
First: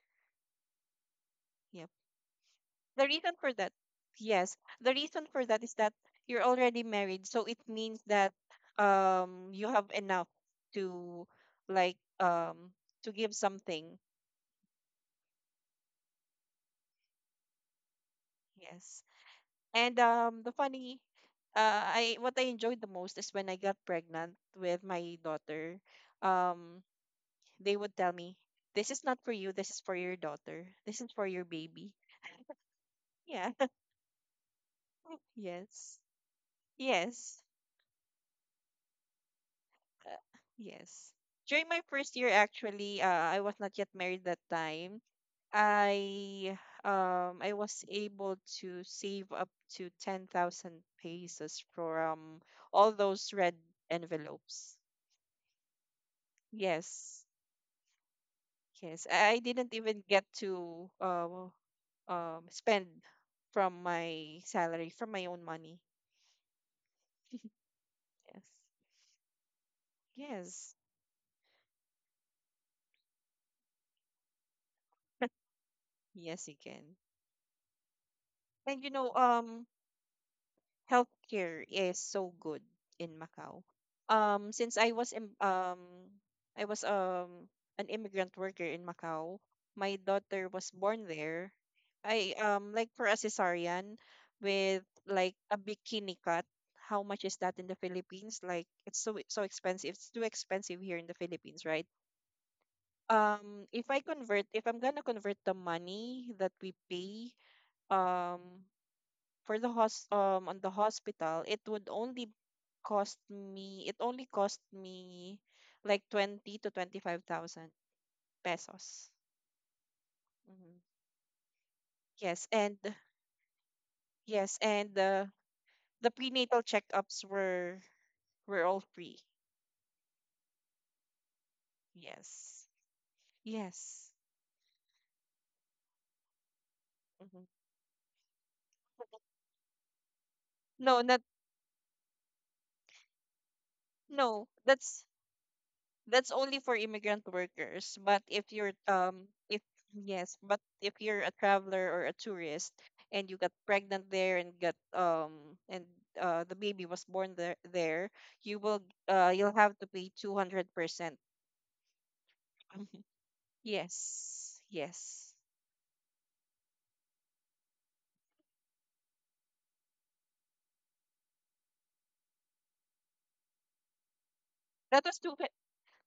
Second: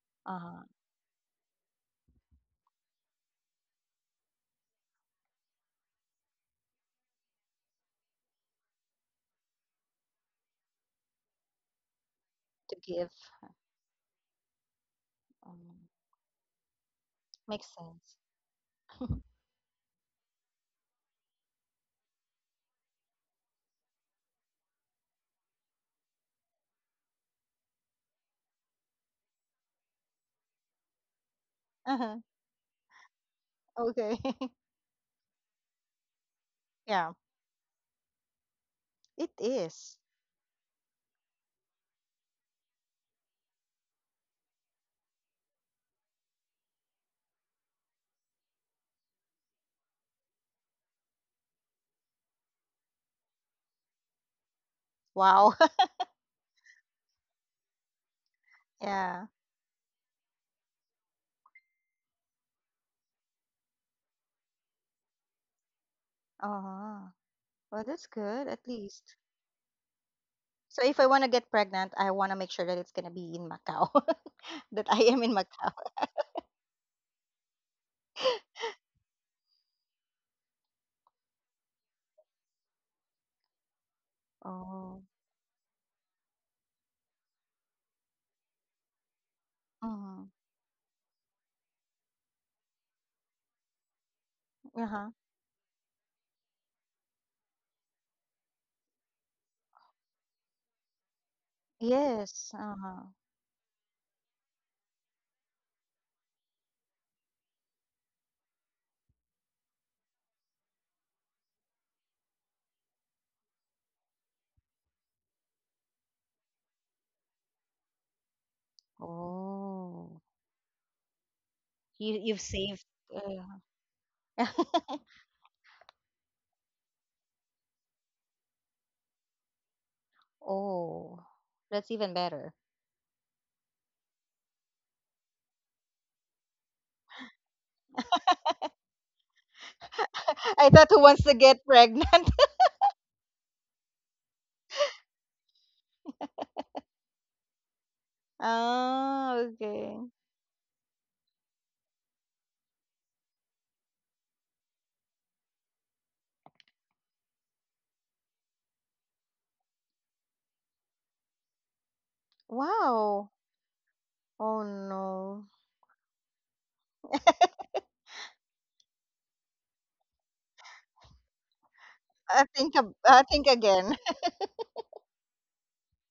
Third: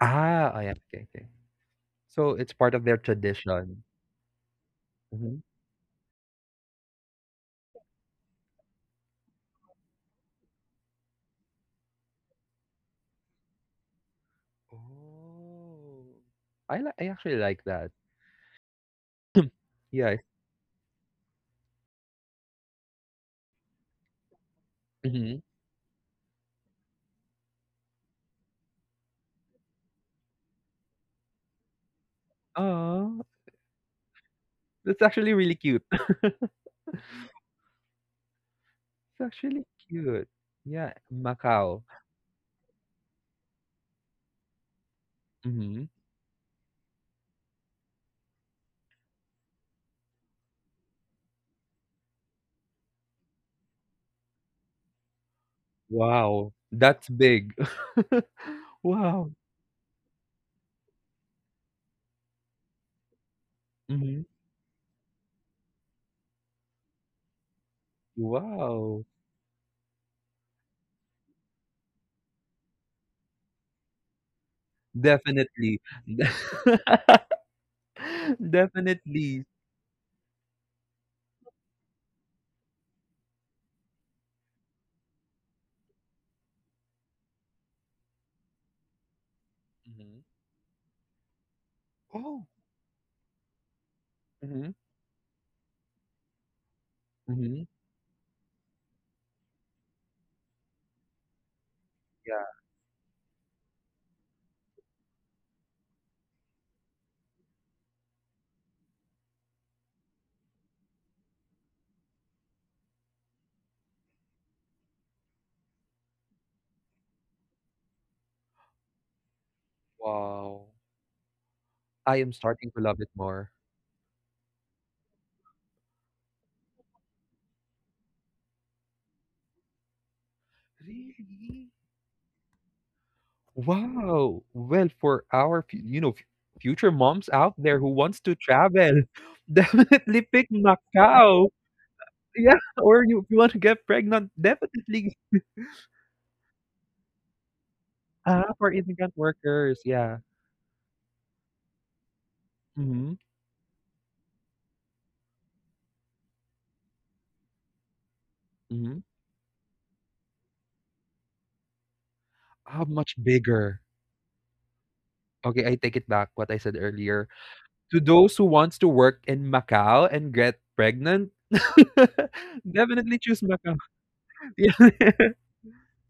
[SPEAKER 1] Ah, oh
[SPEAKER 2] Uh-huh.
[SPEAKER 1] yeah, okay, okay.
[SPEAKER 3] Yep.
[SPEAKER 1] So it's part of their
[SPEAKER 3] The reason for that,
[SPEAKER 1] tradition.
[SPEAKER 3] yes, the reason
[SPEAKER 1] Mhm.
[SPEAKER 3] for that is that you're already married, so it means that, you have enough to, like
[SPEAKER 2] To
[SPEAKER 3] um
[SPEAKER 2] give.
[SPEAKER 3] to give something.
[SPEAKER 2] Um,
[SPEAKER 1] Oh. I actually like
[SPEAKER 2] Makes
[SPEAKER 1] that.
[SPEAKER 2] sense.
[SPEAKER 3] Yes. And
[SPEAKER 1] Yeah, it's
[SPEAKER 3] the funny I what I enjoyed the most is when I got pregnant with my
[SPEAKER 1] mhm.
[SPEAKER 3] daughter. Um they would tell me, "This is not for you, this is for your daughter. This is for your baby."
[SPEAKER 2] Uh-huh.
[SPEAKER 1] Aw,
[SPEAKER 3] Yeah.
[SPEAKER 2] Okay. [LAUGHS]
[SPEAKER 1] that's actually
[SPEAKER 3] [LAUGHS]
[SPEAKER 1] really cute.
[SPEAKER 3] Yes.
[SPEAKER 1] [LAUGHS]
[SPEAKER 2] Yeah.
[SPEAKER 3] Yes.
[SPEAKER 1] It's
[SPEAKER 2] It
[SPEAKER 1] actually
[SPEAKER 2] is.
[SPEAKER 3] Uh,
[SPEAKER 1] cute. Yeah,
[SPEAKER 3] yes. During
[SPEAKER 1] Macau.
[SPEAKER 3] my first year, actually, I was not yet married that time.
[SPEAKER 1] Mhm.
[SPEAKER 3] I I was able to save up to 10,000 pesos from all those red envelopes.
[SPEAKER 2] Wow. [LAUGHS]
[SPEAKER 1] Wow, that's
[SPEAKER 3] Yes.
[SPEAKER 1] big. [LAUGHS]
[SPEAKER 3] Yes.
[SPEAKER 2] Yeah.
[SPEAKER 1] Wow.
[SPEAKER 3] I didn't even get to, spend from
[SPEAKER 1] Mhm.
[SPEAKER 3] my salary, from my own money.
[SPEAKER 2] Uh-huh. Well, that's
[SPEAKER 3] Yes.
[SPEAKER 2] good at
[SPEAKER 1] Wow.
[SPEAKER 2] least.
[SPEAKER 3] Yes.
[SPEAKER 2] So if I want to get pregnant, I want to make sure that it's gonna be in Macau, [LAUGHS] that I am in Macau.
[SPEAKER 1] Definitely.
[SPEAKER 3] Yes, you
[SPEAKER 1] [LAUGHS]
[SPEAKER 3] can. And you know,
[SPEAKER 1] Definitely.
[SPEAKER 3] healthcare is so good in Macau. Since I
[SPEAKER 2] Oh.
[SPEAKER 3] was, I was um an immigrant worker in Macau. My
[SPEAKER 1] Mhm.
[SPEAKER 2] Uh-huh.
[SPEAKER 3] daughter was born there. I
[SPEAKER 1] Oh.
[SPEAKER 3] Like, for a cesarean
[SPEAKER 1] Mhm,
[SPEAKER 3] with
[SPEAKER 2] Uh-huh.
[SPEAKER 3] like a bikini cut. How much is that
[SPEAKER 1] mhm.
[SPEAKER 3] in the Philippines? Like, it's so so expensive. It's too expensive here in the Philippines, right?
[SPEAKER 1] Yeah.
[SPEAKER 2] Yes, uh-huh.
[SPEAKER 3] If I'm gonna convert the money that we pay, um, for the hos on the hospital, it only cost me like 20 to 25,000 pesos.
[SPEAKER 2] Oh.
[SPEAKER 1] Wow.
[SPEAKER 3] Mhm.
[SPEAKER 1] I
[SPEAKER 2] You,
[SPEAKER 1] am
[SPEAKER 2] you've
[SPEAKER 3] Yes,
[SPEAKER 1] starting
[SPEAKER 3] and,
[SPEAKER 1] to
[SPEAKER 2] saved.
[SPEAKER 1] love it
[SPEAKER 2] Yeah.
[SPEAKER 1] more.
[SPEAKER 3] yes, and
[SPEAKER 2] [LAUGHS]
[SPEAKER 3] the prenatal checkups were all free.
[SPEAKER 2] Oh,
[SPEAKER 1] Really?
[SPEAKER 2] that's even better.
[SPEAKER 3] Yes. Yes.
[SPEAKER 1] Wow. Well, for our fu you know, f future moms out
[SPEAKER 3] Hmm.
[SPEAKER 1] there who wants to travel, [LAUGHS] definitely pick
[SPEAKER 2] [LAUGHS] I thought
[SPEAKER 3] No,
[SPEAKER 2] who
[SPEAKER 3] not,
[SPEAKER 2] wants to
[SPEAKER 1] Macau.
[SPEAKER 2] get pregnant. [LAUGHS]
[SPEAKER 1] Yeah, or you if you want to get pregnant,
[SPEAKER 3] no. That's
[SPEAKER 1] definitely,
[SPEAKER 3] that's only for immigrant workers. But if
[SPEAKER 1] ah,
[SPEAKER 3] you're
[SPEAKER 1] for immigrant
[SPEAKER 2] Oh,
[SPEAKER 3] if
[SPEAKER 1] workers,
[SPEAKER 2] okay.
[SPEAKER 1] yeah.
[SPEAKER 3] yes, but if you're a traveler or a tourist,
[SPEAKER 1] Mhm,
[SPEAKER 3] and you got pregnant there and got, and the baby was born there, you will,
[SPEAKER 1] mhm.
[SPEAKER 3] you'll have to pay 200%.
[SPEAKER 1] How much
[SPEAKER 3] [LAUGHS]
[SPEAKER 2] Wow.
[SPEAKER 1] bigger.
[SPEAKER 2] Oh
[SPEAKER 3] Yes. Yes.
[SPEAKER 2] no.
[SPEAKER 1] Okay, I take it back what I said earlier. To those who wants to work in Macau and get pregnant, [LAUGHS] definitely
[SPEAKER 2] I
[SPEAKER 1] choose
[SPEAKER 2] think
[SPEAKER 1] Macau. [LAUGHS]
[SPEAKER 2] again. [LAUGHS]
[SPEAKER 1] Yeah.
[SPEAKER 3] That was two fi-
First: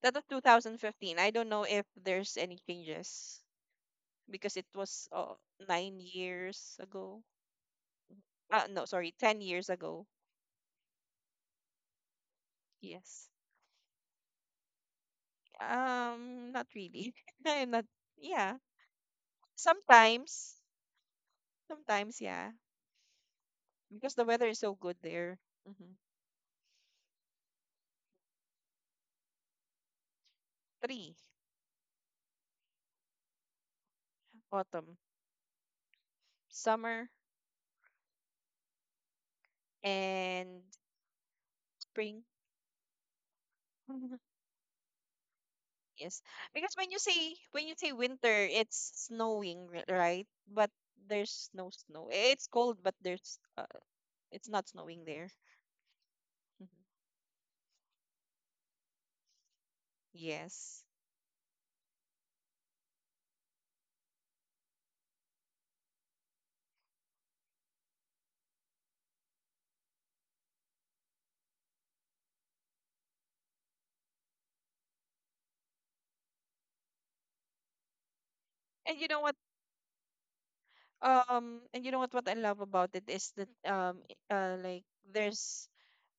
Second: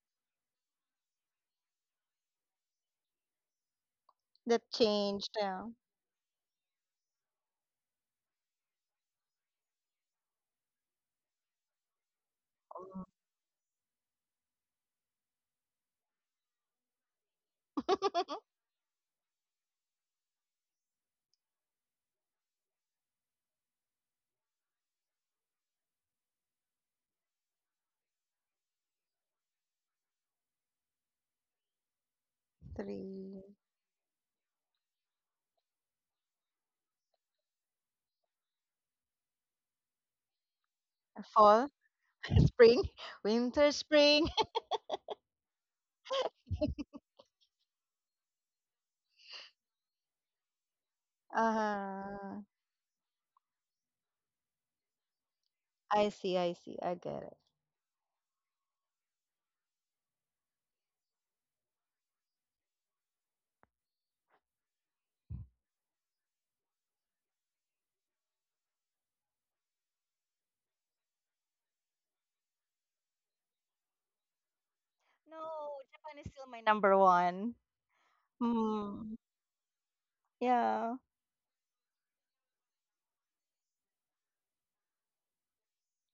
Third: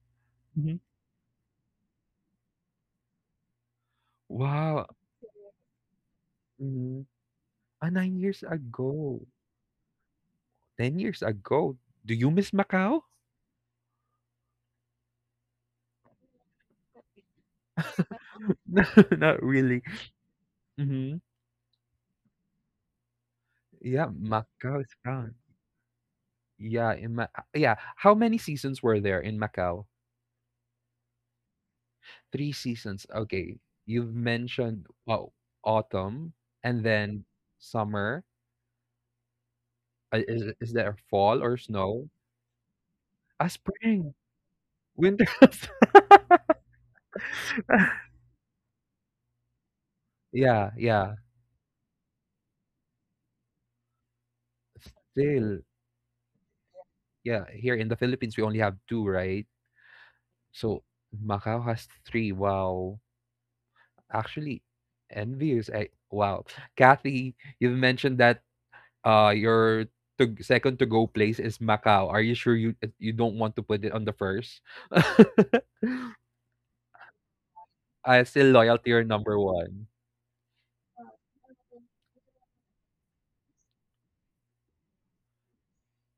[SPEAKER 3] that was two
[SPEAKER 1] Mhm.
[SPEAKER 3] thousand fifteen. I don't know if there's any changes, because
[SPEAKER 2] That
[SPEAKER 3] it
[SPEAKER 1] Wow.
[SPEAKER 3] was,
[SPEAKER 2] changed. Yeah.
[SPEAKER 3] 9 years
[SPEAKER 1] Mhm.
[SPEAKER 3] ago.
[SPEAKER 1] Ah, 9 years
[SPEAKER 3] Uh, no, sorry,
[SPEAKER 1] ago,
[SPEAKER 3] 10 years ago.
[SPEAKER 1] 10 years ago. Do you miss Macau?
[SPEAKER 2] Um,
[SPEAKER 3] Yes. Not really. [LAUGHS] I'm not. Yeah,
[SPEAKER 1] [LAUGHS] No, not really.
[SPEAKER 3] sometimes,
[SPEAKER 1] Mhm.
[SPEAKER 3] sometimes, yeah,
[SPEAKER 1] Yeah,
[SPEAKER 3] because the weather is so
[SPEAKER 1] Macau
[SPEAKER 3] good
[SPEAKER 1] is
[SPEAKER 3] there.
[SPEAKER 1] fun.
[SPEAKER 3] Hmm.
[SPEAKER 1] Yeah, in Ma yeah. How many seasons were there in Macau?
[SPEAKER 3] Three:
[SPEAKER 1] 3 seasons.
[SPEAKER 2] Three.
[SPEAKER 1] Okay. You've mentioned,
[SPEAKER 3] autumn,
[SPEAKER 1] oh, autumn and
[SPEAKER 3] summer,
[SPEAKER 1] then summer.
[SPEAKER 3] and
[SPEAKER 1] Is there fall or
[SPEAKER 2] Fall,
[SPEAKER 1] snow?
[SPEAKER 3] spring.
[SPEAKER 2] [LAUGHS] spring,
[SPEAKER 1] A
[SPEAKER 2] winter,
[SPEAKER 1] spring,
[SPEAKER 3] [LAUGHS]
[SPEAKER 2] spring. [LAUGHS]
[SPEAKER 1] winter. [LAUGHS]
[SPEAKER 3] Yes, because when you say winter, it's snowing, right? But
[SPEAKER 1] Yeah, yeah.
[SPEAKER 3] there's no snow. It's
[SPEAKER 2] Uh,
[SPEAKER 3] cold, but there's it's not snowing there.
[SPEAKER 1] Still,
[SPEAKER 2] I see. I
[SPEAKER 3] Mhm.
[SPEAKER 2] see. I get it.
[SPEAKER 1] yeah, here in the Philippines, we only have two, right?
[SPEAKER 3] Yes.
[SPEAKER 1] So Macau has three. Wow. Actually, envious. I, wow. Kathy, you've mentioned that your second to go place is Macau. Are you sure you don't want to put it on the first? [LAUGHS]
[SPEAKER 2] No, Japan is still my number one.
[SPEAKER 1] I still loyal to
[SPEAKER 3] And
[SPEAKER 1] your
[SPEAKER 3] you know
[SPEAKER 2] Hmm.
[SPEAKER 3] what?
[SPEAKER 1] number one.
[SPEAKER 2] Yeah.
[SPEAKER 3] What I love about it is that, like, there's,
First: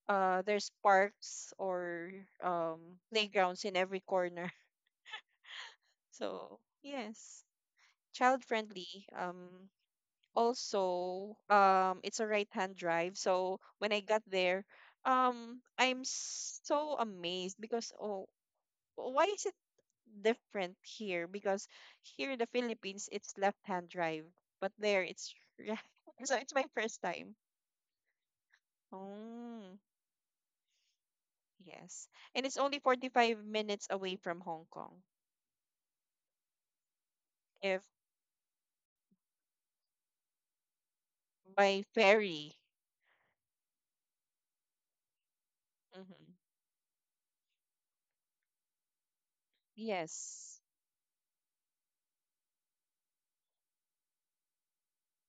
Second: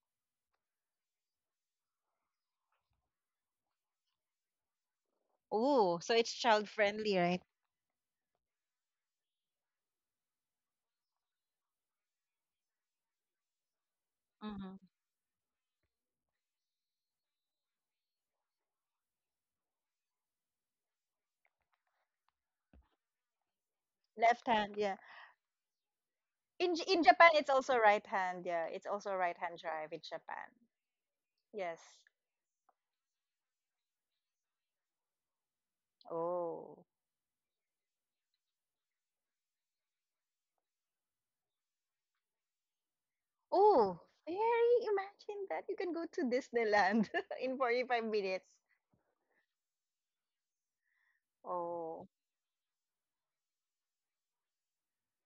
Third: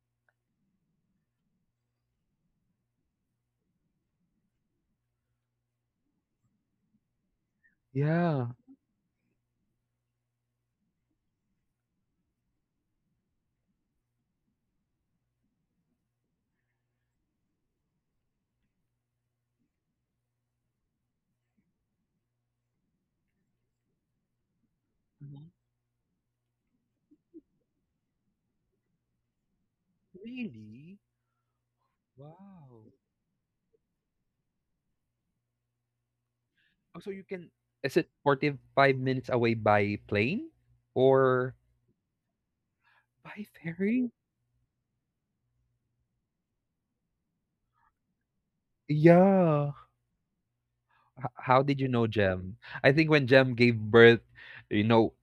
[SPEAKER 3] parks or um playgrounds in every corner. [LAUGHS]
[SPEAKER 2] Oh, so it's
[SPEAKER 3] So
[SPEAKER 2] child friendly, right?
[SPEAKER 3] yes, child
[SPEAKER 1] Yeah.
[SPEAKER 3] friendly. um Also, it's a right hand drive, so when I got there,
[SPEAKER 2] Mm-hmm.
[SPEAKER 3] I'm so amazed because, oh, why is it different here? Because here in the Philippines it's left hand drive,
[SPEAKER 2] Left hand,
[SPEAKER 3] but
[SPEAKER 2] yeah.
[SPEAKER 3] there it's
[SPEAKER 1] Wow,
[SPEAKER 3] right. [LAUGHS] So it's my
[SPEAKER 2] In J- in
[SPEAKER 3] first
[SPEAKER 2] Japan,
[SPEAKER 3] time.
[SPEAKER 2] it's also right hand. Yeah, it's also right hand
[SPEAKER 3] Oh,
[SPEAKER 2] drive in Japan.
[SPEAKER 1] really?
[SPEAKER 2] Yes.
[SPEAKER 3] yes. And it's only
[SPEAKER 1] Wow.
[SPEAKER 3] 45 minutes away from Hong Kong,
[SPEAKER 2] Oh,
[SPEAKER 1] Oh, so you can
[SPEAKER 3] if...
[SPEAKER 1] is it 45 minutes away by plane or
[SPEAKER 3] By ferry.
[SPEAKER 1] by
[SPEAKER 2] oh,
[SPEAKER 1] ferry?
[SPEAKER 2] very. Imagine that you can go to
[SPEAKER 3] Hmm.
[SPEAKER 2] Disneyland [LAUGHS] in 45 minutes.
[SPEAKER 1] Yeah.
[SPEAKER 3] Yes.
[SPEAKER 1] How did you
[SPEAKER 2] Oh.
[SPEAKER 1] know Jem? I think when Jem gave birth, you know,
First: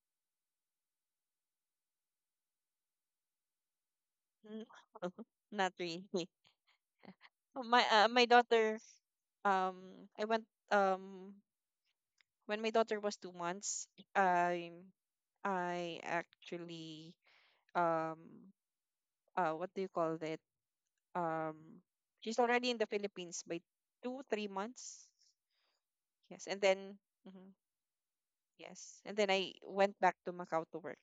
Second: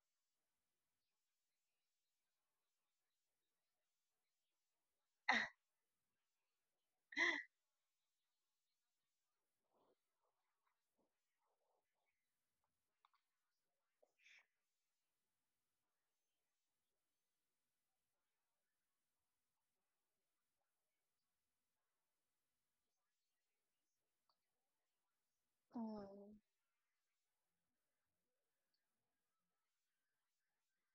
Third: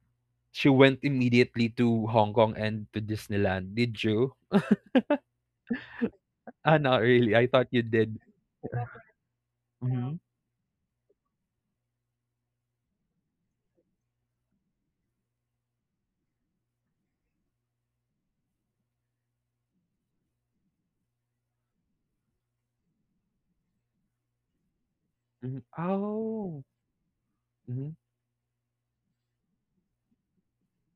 [SPEAKER 1] she went immediately to Hong Kong and to Disneyland. Did you?
[SPEAKER 3] Mm, not really.
[SPEAKER 1] Ah, not really. I
[SPEAKER 3] [LAUGHS]
[SPEAKER 1] thought you did.
[SPEAKER 3] My daughter, I
[SPEAKER 1] No.
[SPEAKER 3] went, um when my daughter was 2 months, I I actually, um what do you call that? um she's already in the Philippines by two three months.
[SPEAKER 1] Mm-hmm.
[SPEAKER 2] Mm.
[SPEAKER 3] Yes, and
[SPEAKER 1] Oh.
[SPEAKER 3] then, I went back to Macau to work.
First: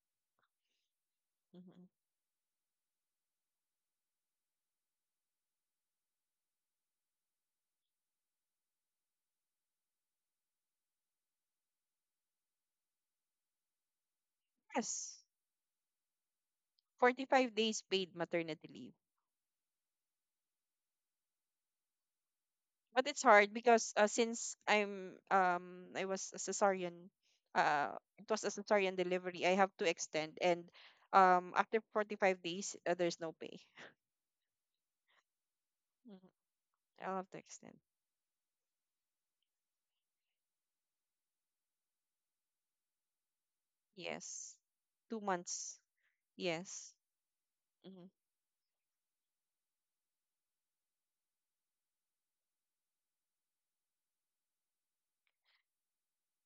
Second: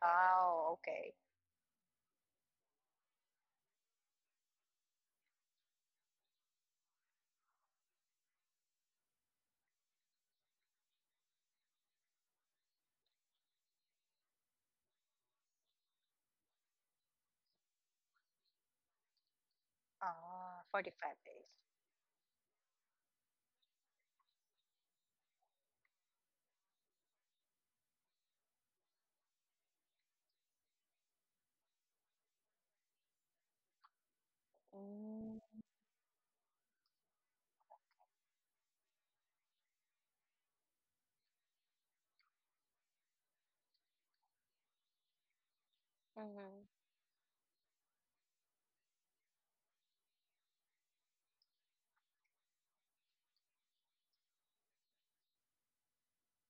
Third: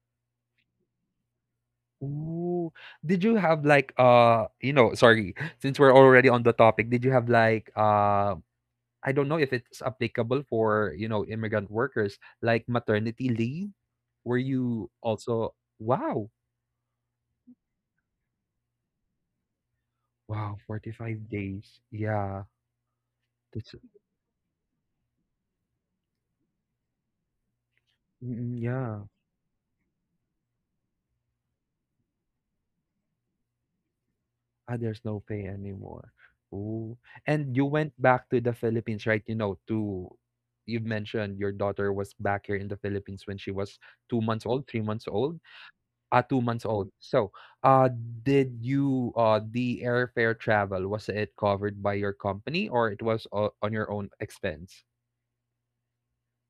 [SPEAKER 2] Wow. Okay.
[SPEAKER 3] Hmm.
[SPEAKER 1] Ooh. Did you have like you know, sorry, since we're already on the topic, did you have like I don't know if it's applicable for, you know, immigrant workers, like maternity leave? Were you
[SPEAKER 3] Yes,
[SPEAKER 1] also wow,
[SPEAKER 3] 45 days paid maternity leave.
[SPEAKER 1] wow,
[SPEAKER 2] Ah, 45
[SPEAKER 1] 45
[SPEAKER 2] days.
[SPEAKER 1] days. Yeah.
[SPEAKER 3] But it's hard
[SPEAKER 1] That's
[SPEAKER 3] because, since, I was a cesarean, it was a
[SPEAKER 1] mm,
[SPEAKER 3] cesarean
[SPEAKER 1] yeah.
[SPEAKER 3] delivery. I have to extend, and after 45 days, there's no pay.
[SPEAKER 1] Ah, there's no
[SPEAKER 2] Mm,
[SPEAKER 1] pay anymore.
[SPEAKER 3] Mhm.
[SPEAKER 1] Ooh.
[SPEAKER 3] I'll have to
[SPEAKER 1] And you
[SPEAKER 3] extend.
[SPEAKER 1] went back to the Philippines, right? You know, to You've mentioned your daughter was back here in the Philippines when she was 2 months
[SPEAKER 3] Yes,
[SPEAKER 1] old, 3 months
[SPEAKER 3] two
[SPEAKER 1] old.
[SPEAKER 3] months.
[SPEAKER 1] 2 months
[SPEAKER 2] Mm-hmm.
[SPEAKER 1] old.
[SPEAKER 3] Yes.
[SPEAKER 1] So, uh,
[SPEAKER 3] Mm-hmm.
[SPEAKER 1] did you the airfare travel, was it covered by your company, or it was o on your own expense?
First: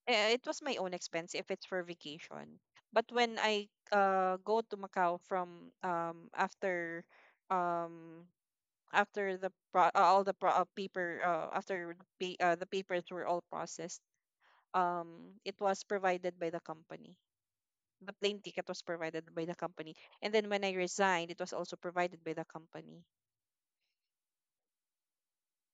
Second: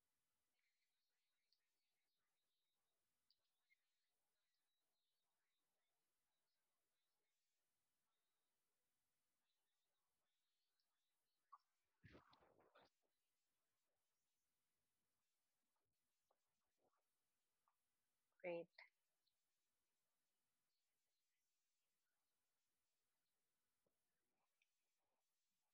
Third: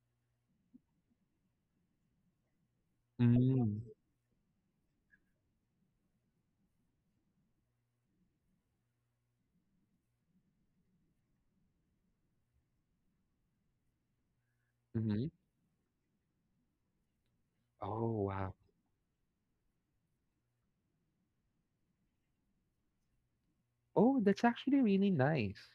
[SPEAKER 3] It was my own expense if it's for vacation. But when I,
[SPEAKER 1] Mm.
[SPEAKER 3] go to Macau, from after um after the pro- all the pro- paper the papers were all processed,
[SPEAKER 1] Mhm.
[SPEAKER 3] um it was provided by the company.
[SPEAKER 1] Oh,
[SPEAKER 3] The plane
[SPEAKER 1] wow.
[SPEAKER 2] Great.
[SPEAKER 3] ticket was provided by the company. And then when I resigned, it was also provided by the company.
[SPEAKER 1] Oh, that's actually really nice.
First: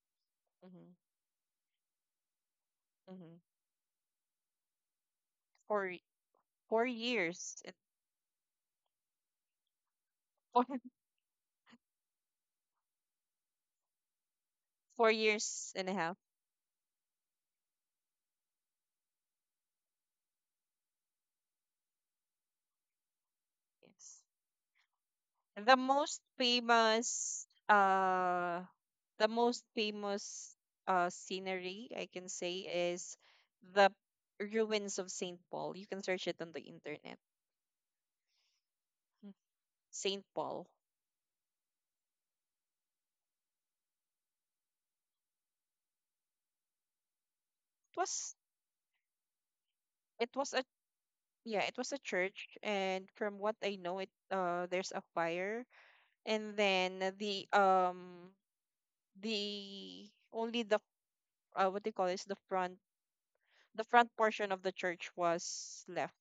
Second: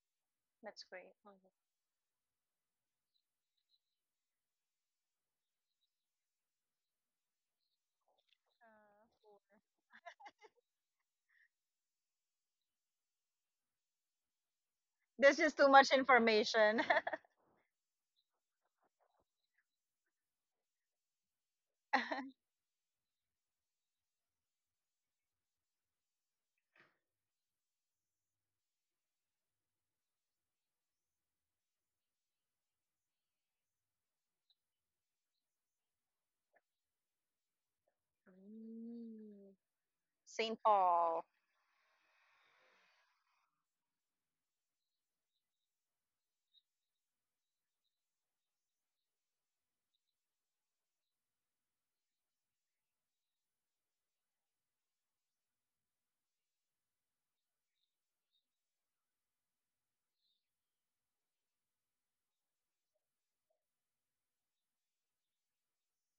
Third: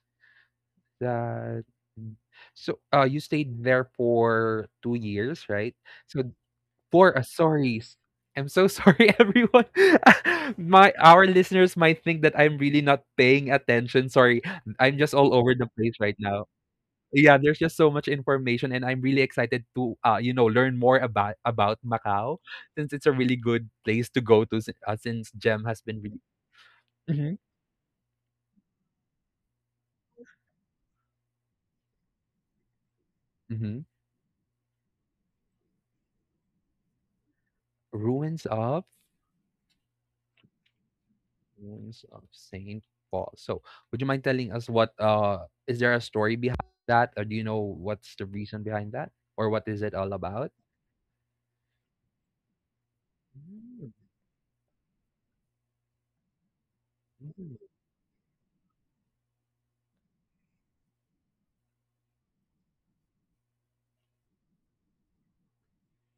[SPEAKER 2] That's
[SPEAKER 3] Hmm.
[SPEAKER 2] great. Mhm.
[SPEAKER 1] That mm. So, you
[SPEAKER 3] Hmm.
[SPEAKER 1] stayed there for 2 years, right?
[SPEAKER 3] four
[SPEAKER 1] So,
[SPEAKER 3] four
[SPEAKER 1] for
[SPEAKER 3] years and-
[SPEAKER 1] sorry. S I'm so sorry, [LAUGHS]
[SPEAKER 2] Four.
[SPEAKER 1] everyone. [LAUGHS]
[SPEAKER 3] [LAUGHS] Four,
[SPEAKER 1] My our listeners might think that I'm really not paying attention. Sorry, I'm
[SPEAKER 3] four
[SPEAKER 1] just all
[SPEAKER 2] There's
[SPEAKER 1] over
[SPEAKER 2] just too
[SPEAKER 1] the
[SPEAKER 3] years and
[SPEAKER 2] much
[SPEAKER 3] a
[SPEAKER 1] place
[SPEAKER 3] half.
[SPEAKER 1] right now.
[SPEAKER 2] information. [LAUGHS]
[SPEAKER 1] Yeah, there's just so much information, and I'm really excited to, you know, learn more about Macau, since it's a really good place to
[SPEAKER 3] Yes.
[SPEAKER 1] go to, since Gem
[SPEAKER 3] The
[SPEAKER 1] has been
[SPEAKER 3] most
[SPEAKER 1] really mhm,
[SPEAKER 3] famous, the most famous scenery, I can say, is
[SPEAKER 1] mhm.
[SPEAKER 3] the ruins of Saint Paul. You can search it on the internet.
[SPEAKER 1] Ruins of
[SPEAKER 3] Mm.
[SPEAKER 2] Mm.
[SPEAKER 3] Saint
[SPEAKER 2] St.
[SPEAKER 3] Paul.
[SPEAKER 2] Paul.
[SPEAKER 1] Saint Paul. So, would you mind telling us what is there a story behind that, or do you know
[SPEAKER 3] it
[SPEAKER 1] what's the
[SPEAKER 3] was
[SPEAKER 1] reason behind that, or what is it all
[SPEAKER 3] it was
[SPEAKER 1] about?
[SPEAKER 3] a Yeah, it was a church, and from what I
[SPEAKER 1] Mm,
[SPEAKER 3] know, it there's a fire, and then
[SPEAKER 1] mm.
[SPEAKER 3] the only the what they call is the front portion of the church was left.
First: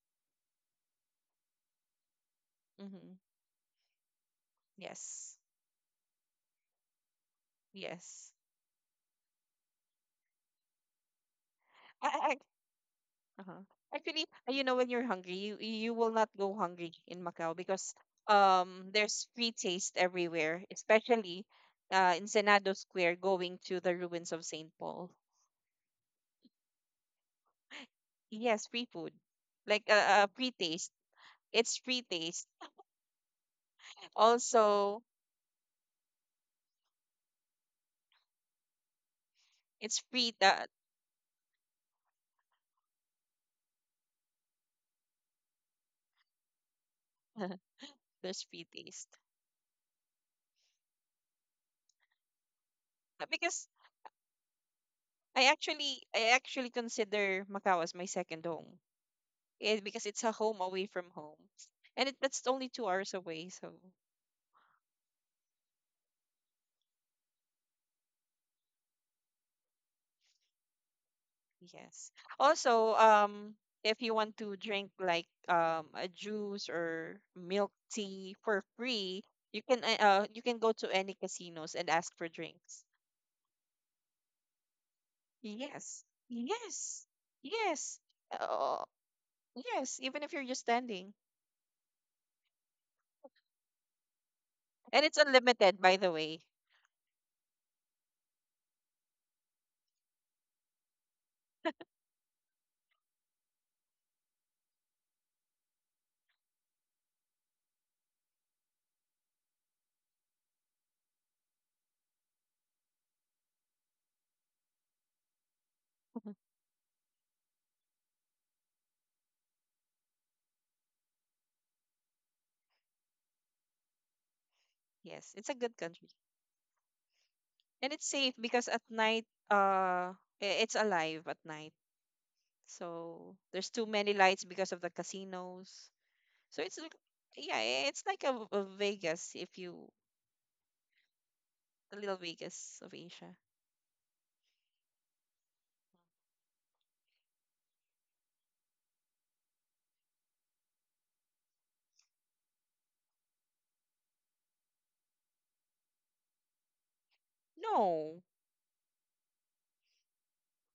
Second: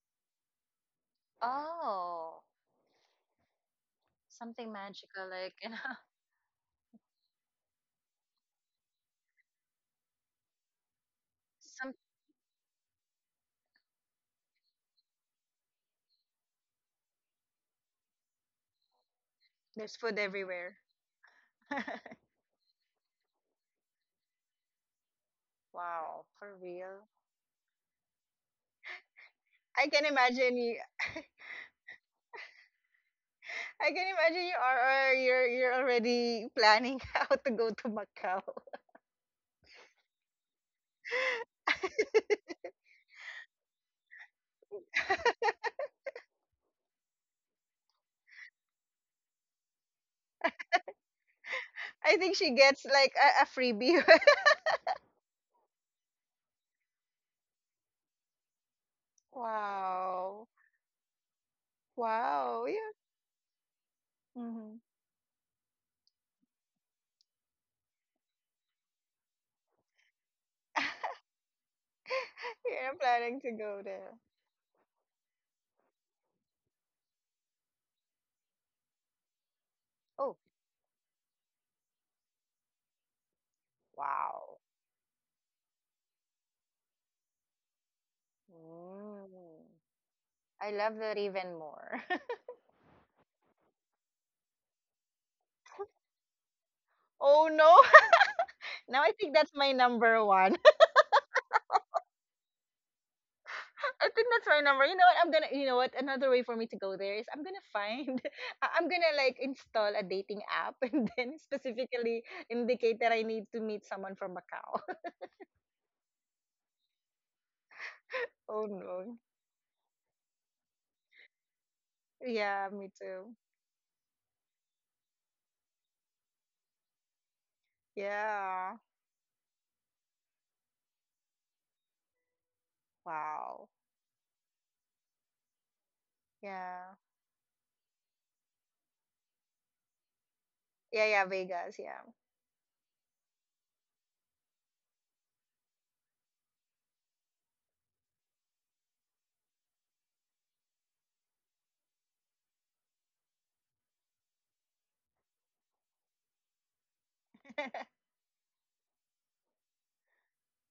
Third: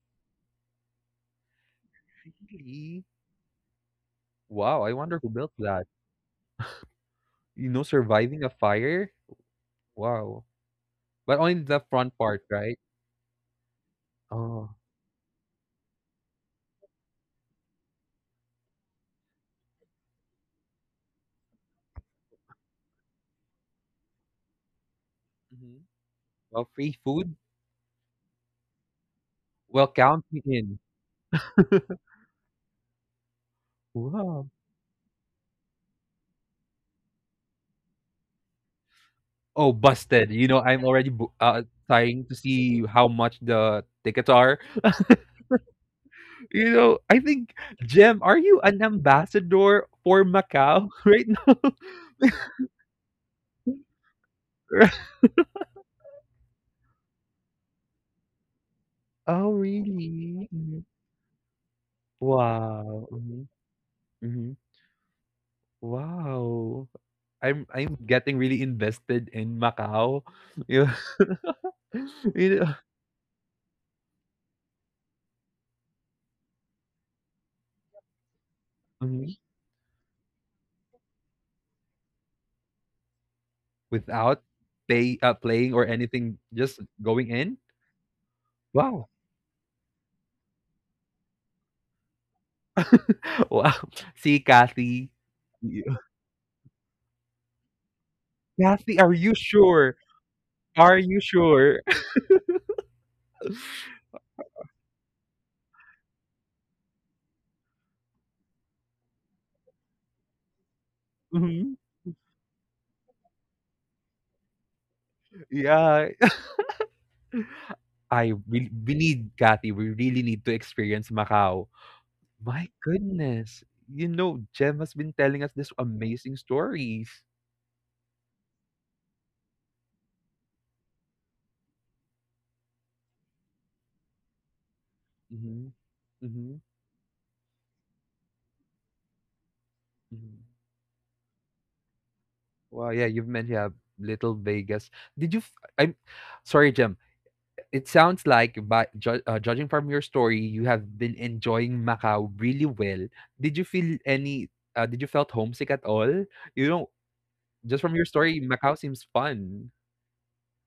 [SPEAKER 2] Oh,
[SPEAKER 1] Really?
[SPEAKER 3] Mm-hmm.
[SPEAKER 2] something
[SPEAKER 1] Wow, I wonder
[SPEAKER 2] magical,
[SPEAKER 1] who
[SPEAKER 3] Yes,
[SPEAKER 1] built
[SPEAKER 2] like, you
[SPEAKER 1] that.
[SPEAKER 2] know, [LAUGHS]
[SPEAKER 1] You know,
[SPEAKER 3] yes.
[SPEAKER 1] surviving a fire. Wow, but only the
[SPEAKER 2] some.
[SPEAKER 1] front
[SPEAKER 3] I,
[SPEAKER 1] part, right?
[SPEAKER 3] I, uh Actually, you know,
[SPEAKER 1] Oh.
[SPEAKER 3] when you're hungry, you will not go hungry in Macau, because there's free
[SPEAKER 2] There's
[SPEAKER 3] taste
[SPEAKER 2] food
[SPEAKER 3] everywhere,
[SPEAKER 2] everywhere.
[SPEAKER 3] especially
[SPEAKER 2] [LAUGHS]
[SPEAKER 3] in Senado Square, going to the ruins of Saint Paul.
[SPEAKER 1] Mhm.
[SPEAKER 2] Wow, for
[SPEAKER 1] Well, free
[SPEAKER 2] real.
[SPEAKER 1] food?
[SPEAKER 3] Yes, free food. Like
[SPEAKER 2] I
[SPEAKER 3] a,
[SPEAKER 1] Well,
[SPEAKER 2] can
[SPEAKER 1] count me
[SPEAKER 3] free
[SPEAKER 2] imagine you.
[SPEAKER 1] in.
[SPEAKER 3] taste.
[SPEAKER 2] [LAUGHS]
[SPEAKER 3] It's
[SPEAKER 1] [LAUGHS]
[SPEAKER 3] free taste.
[SPEAKER 2] I can imagine
[SPEAKER 1] Wow.
[SPEAKER 2] you are,
[SPEAKER 3] Also,
[SPEAKER 2] are you're already planning [LAUGHS] how to go to Macau.
[SPEAKER 1] Oh,
[SPEAKER 3] it's
[SPEAKER 1] busted.
[SPEAKER 3] free
[SPEAKER 1] You know,
[SPEAKER 3] that
[SPEAKER 1] I'm already bo trying to see [LAUGHS] how much the tickets are. You know, I think,
[SPEAKER 3] [LAUGHS]
[SPEAKER 1] Jem, are
[SPEAKER 3] there's
[SPEAKER 1] you
[SPEAKER 3] free
[SPEAKER 1] an
[SPEAKER 3] taste.
[SPEAKER 1] ambassador for Macau [LAUGHS] right now?
[SPEAKER 2] I think she gets like a
[SPEAKER 3] Because
[SPEAKER 2] freebie.
[SPEAKER 1] [LAUGHS]
[SPEAKER 3] I actually consider Macau as my second home.
[SPEAKER 2] [LAUGHS]
[SPEAKER 1] Oh,
[SPEAKER 3] Because it's a
[SPEAKER 2] Wow,
[SPEAKER 1] really?
[SPEAKER 3] home away
[SPEAKER 1] Mhm.
[SPEAKER 3] from home. And it, that's
[SPEAKER 2] wow,
[SPEAKER 3] only two
[SPEAKER 2] yeah.
[SPEAKER 1] Wow.
[SPEAKER 3] hours
[SPEAKER 1] Hmm.
[SPEAKER 3] away, so
[SPEAKER 1] Hmm.
[SPEAKER 2] Mm-hmm.
[SPEAKER 1] Wow. I'm getting really invested in Macau. [LAUGHS] Yeah.
[SPEAKER 3] yes.
[SPEAKER 1] [LAUGHS] You
[SPEAKER 2] [LAUGHS]
[SPEAKER 1] know.
[SPEAKER 2] you're
[SPEAKER 3] Also,
[SPEAKER 2] planning to go
[SPEAKER 3] if
[SPEAKER 2] there.
[SPEAKER 3] you want to drink like a juice or milk tea for free, you can uh
[SPEAKER 2] Oh,
[SPEAKER 3] you can go to any casinos and ask for drinks.
[SPEAKER 1] Without
[SPEAKER 2] wow.
[SPEAKER 1] playing or
[SPEAKER 3] Yes.
[SPEAKER 1] anything, just
[SPEAKER 3] Yes.
[SPEAKER 1] going in.
[SPEAKER 3] Yes. Oh,
[SPEAKER 1] Wow,
[SPEAKER 2] Mm.
[SPEAKER 3] yes, even if you're just
[SPEAKER 2] I love that
[SPEAKER 3] standing.
[SPEAKER 2] even more. [LAUGHS]
[SPEAKER 1] [LAUGHS] wow. See,
[SPEAKER 3] And
[SPEAKER 1] Kathy,
[SPEAKER 3] it's
[SPEAKER 1] Y-
[SPEAKER 3] unlimited, by the way.
[SPEAKER 2] Oh no. [LAUGHS] Now I
[SPEAKER 1] Are
[SPEAKER 2] think
[SPEAKER 1] you
[SPEAKER 2] that's my
[SPEAKER 1] sure?
[SPEAKER 2] number one. [LAUGHS]
[SPEAKER 1] Are you sure? [LAUGHS]
[SPEAKER 2] I think that's my number. You know what? I'm gonna. You know what? Another way for me to go there is I'm gonna find. [LAUGHS] I'm gonna like install a dating app [LAUGHS] and then
[SPEAKER 1] Mhm.
[SPEAKER 2] specifically indicate that I need to meet someone from Macau.
[SPEAKER 1] Yeah,
[SPEAKER 3] [LAUGHS]
[SPEAKER 1] [LAUGHS] I
[SPEAKER 2] [LAUGHS] Oh
[SPEAKER 1] really we
[SPEAKER 2] no.
[SPEAKER 1] need Kathy. We really need to experience Macau.
[SPEAKER 2] Yeah,
[SPEAKER 1] My
[SPEAKER 2] me too.
[SPEAKER 1] goodness, you know, Jem has been
[SPEAKER 3] Yes,
[SPEAKER 1] telling
[SPEAKER 3] it's
[SPEAKER 1] us
[SPEAKER 3] a
[SPEAKER 1] this
[SPEAKER 3] good country.
[SPEAKER 1] amazing stories.
[SPEAKER 3] And it's safe because
[SPEAKER 2] Yeah.
[SPEAKER 3] at night, it's alive at night. So
[SPEAKER 2] Wow.
[SPEAKER 3] there's too many lights because of the
[SPEAKER 1] Hmm.
[SPEAKER 3] casinos. So
[SPEAKER 1] Hmm.
[SPEAKER 3] it's like-
[SPEAKER 2] Yeah.
[SPEAKER 3] yeah, it's like a, Vegas, if you
[SPEAKER 1] Hmm.
[SPEAKER 2] Yeah, yeah, Vegas,
[SPEAKER 3] a
[SPEAKER 2] yeah.
[SPEAKER 3] little Vegas of
[SPEAKER 1] Wow, yeah,
[SPEAKER 3] Asia.
[SPEAKER 1] you've mentioned yeah, Little Vegas. Did you? I'm sorry, Jem. It sounds like, judging from your story, you have been enjoying Macau really well. Did you feel any? Did you felt homesick at all? You know, just from your
[SPEAKER 2] [LAUGHS]
[SPEAKER 3] No,
[SPEAKER 1] story, Macau seems fun.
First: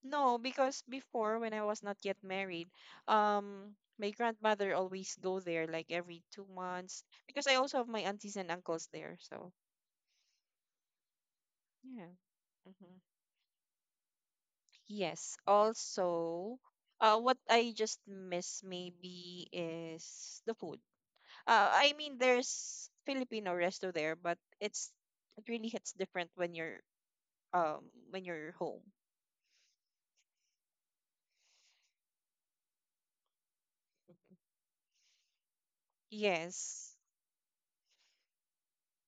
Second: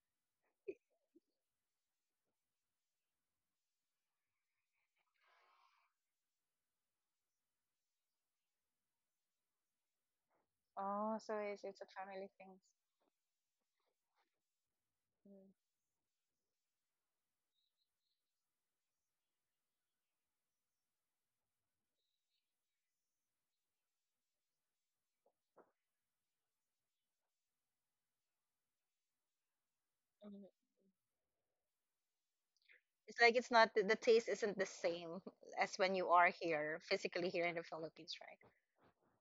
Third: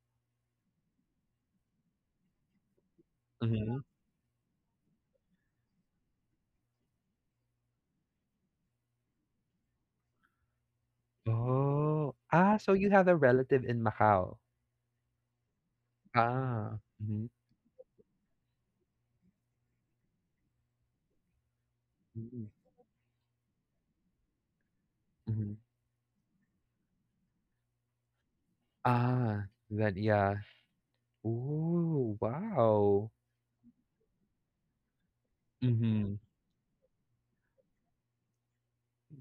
[SPEAKER 3] no, because before, when I was not yet married,
[SPEAKER 1] Hmm.
[SPEAKER 3] my grandmother always go there like every 2 months, because I also have my aunties and uncles there. So
[SPEAKER 2] Oh, so it's a
[SPEAKER 1] Oh,
[SPEAKER 3] yeah.
[SPEAKER 2] family thing.
[SPEAKER 1] ah, so you
[SPEAKER 3] Hmm.
[SPEAKER 1] have a relative in Macau.
[SPEAKER 3] Yes.
[SPEAKER 2] Mm,
[SPEAKER 3] Also,
[SPEAKER 1] Ah, mm-hmm.
[SPEAKER 3] what I just miss maybe is the food. I mean, there's Filipino resto there, but it's,
[SPEAKER 1] Hmm.
[SPEAKER 3] it really hits different when you're, um when you're home.
[SPEAKER 1] Ah, then yeah.
[SPEAKER 2] mhm.
[SPEAKER 1] Oh, wow.
[SPEAKER 2] It's like it's not the, the taste isn't the same as when you
[SPEAKER 1] Mm-hmm.
[SPEAKER 2] are here,
[SPEAKER 3] Yes.
[SPEAKER 2] physically here in the Philippines,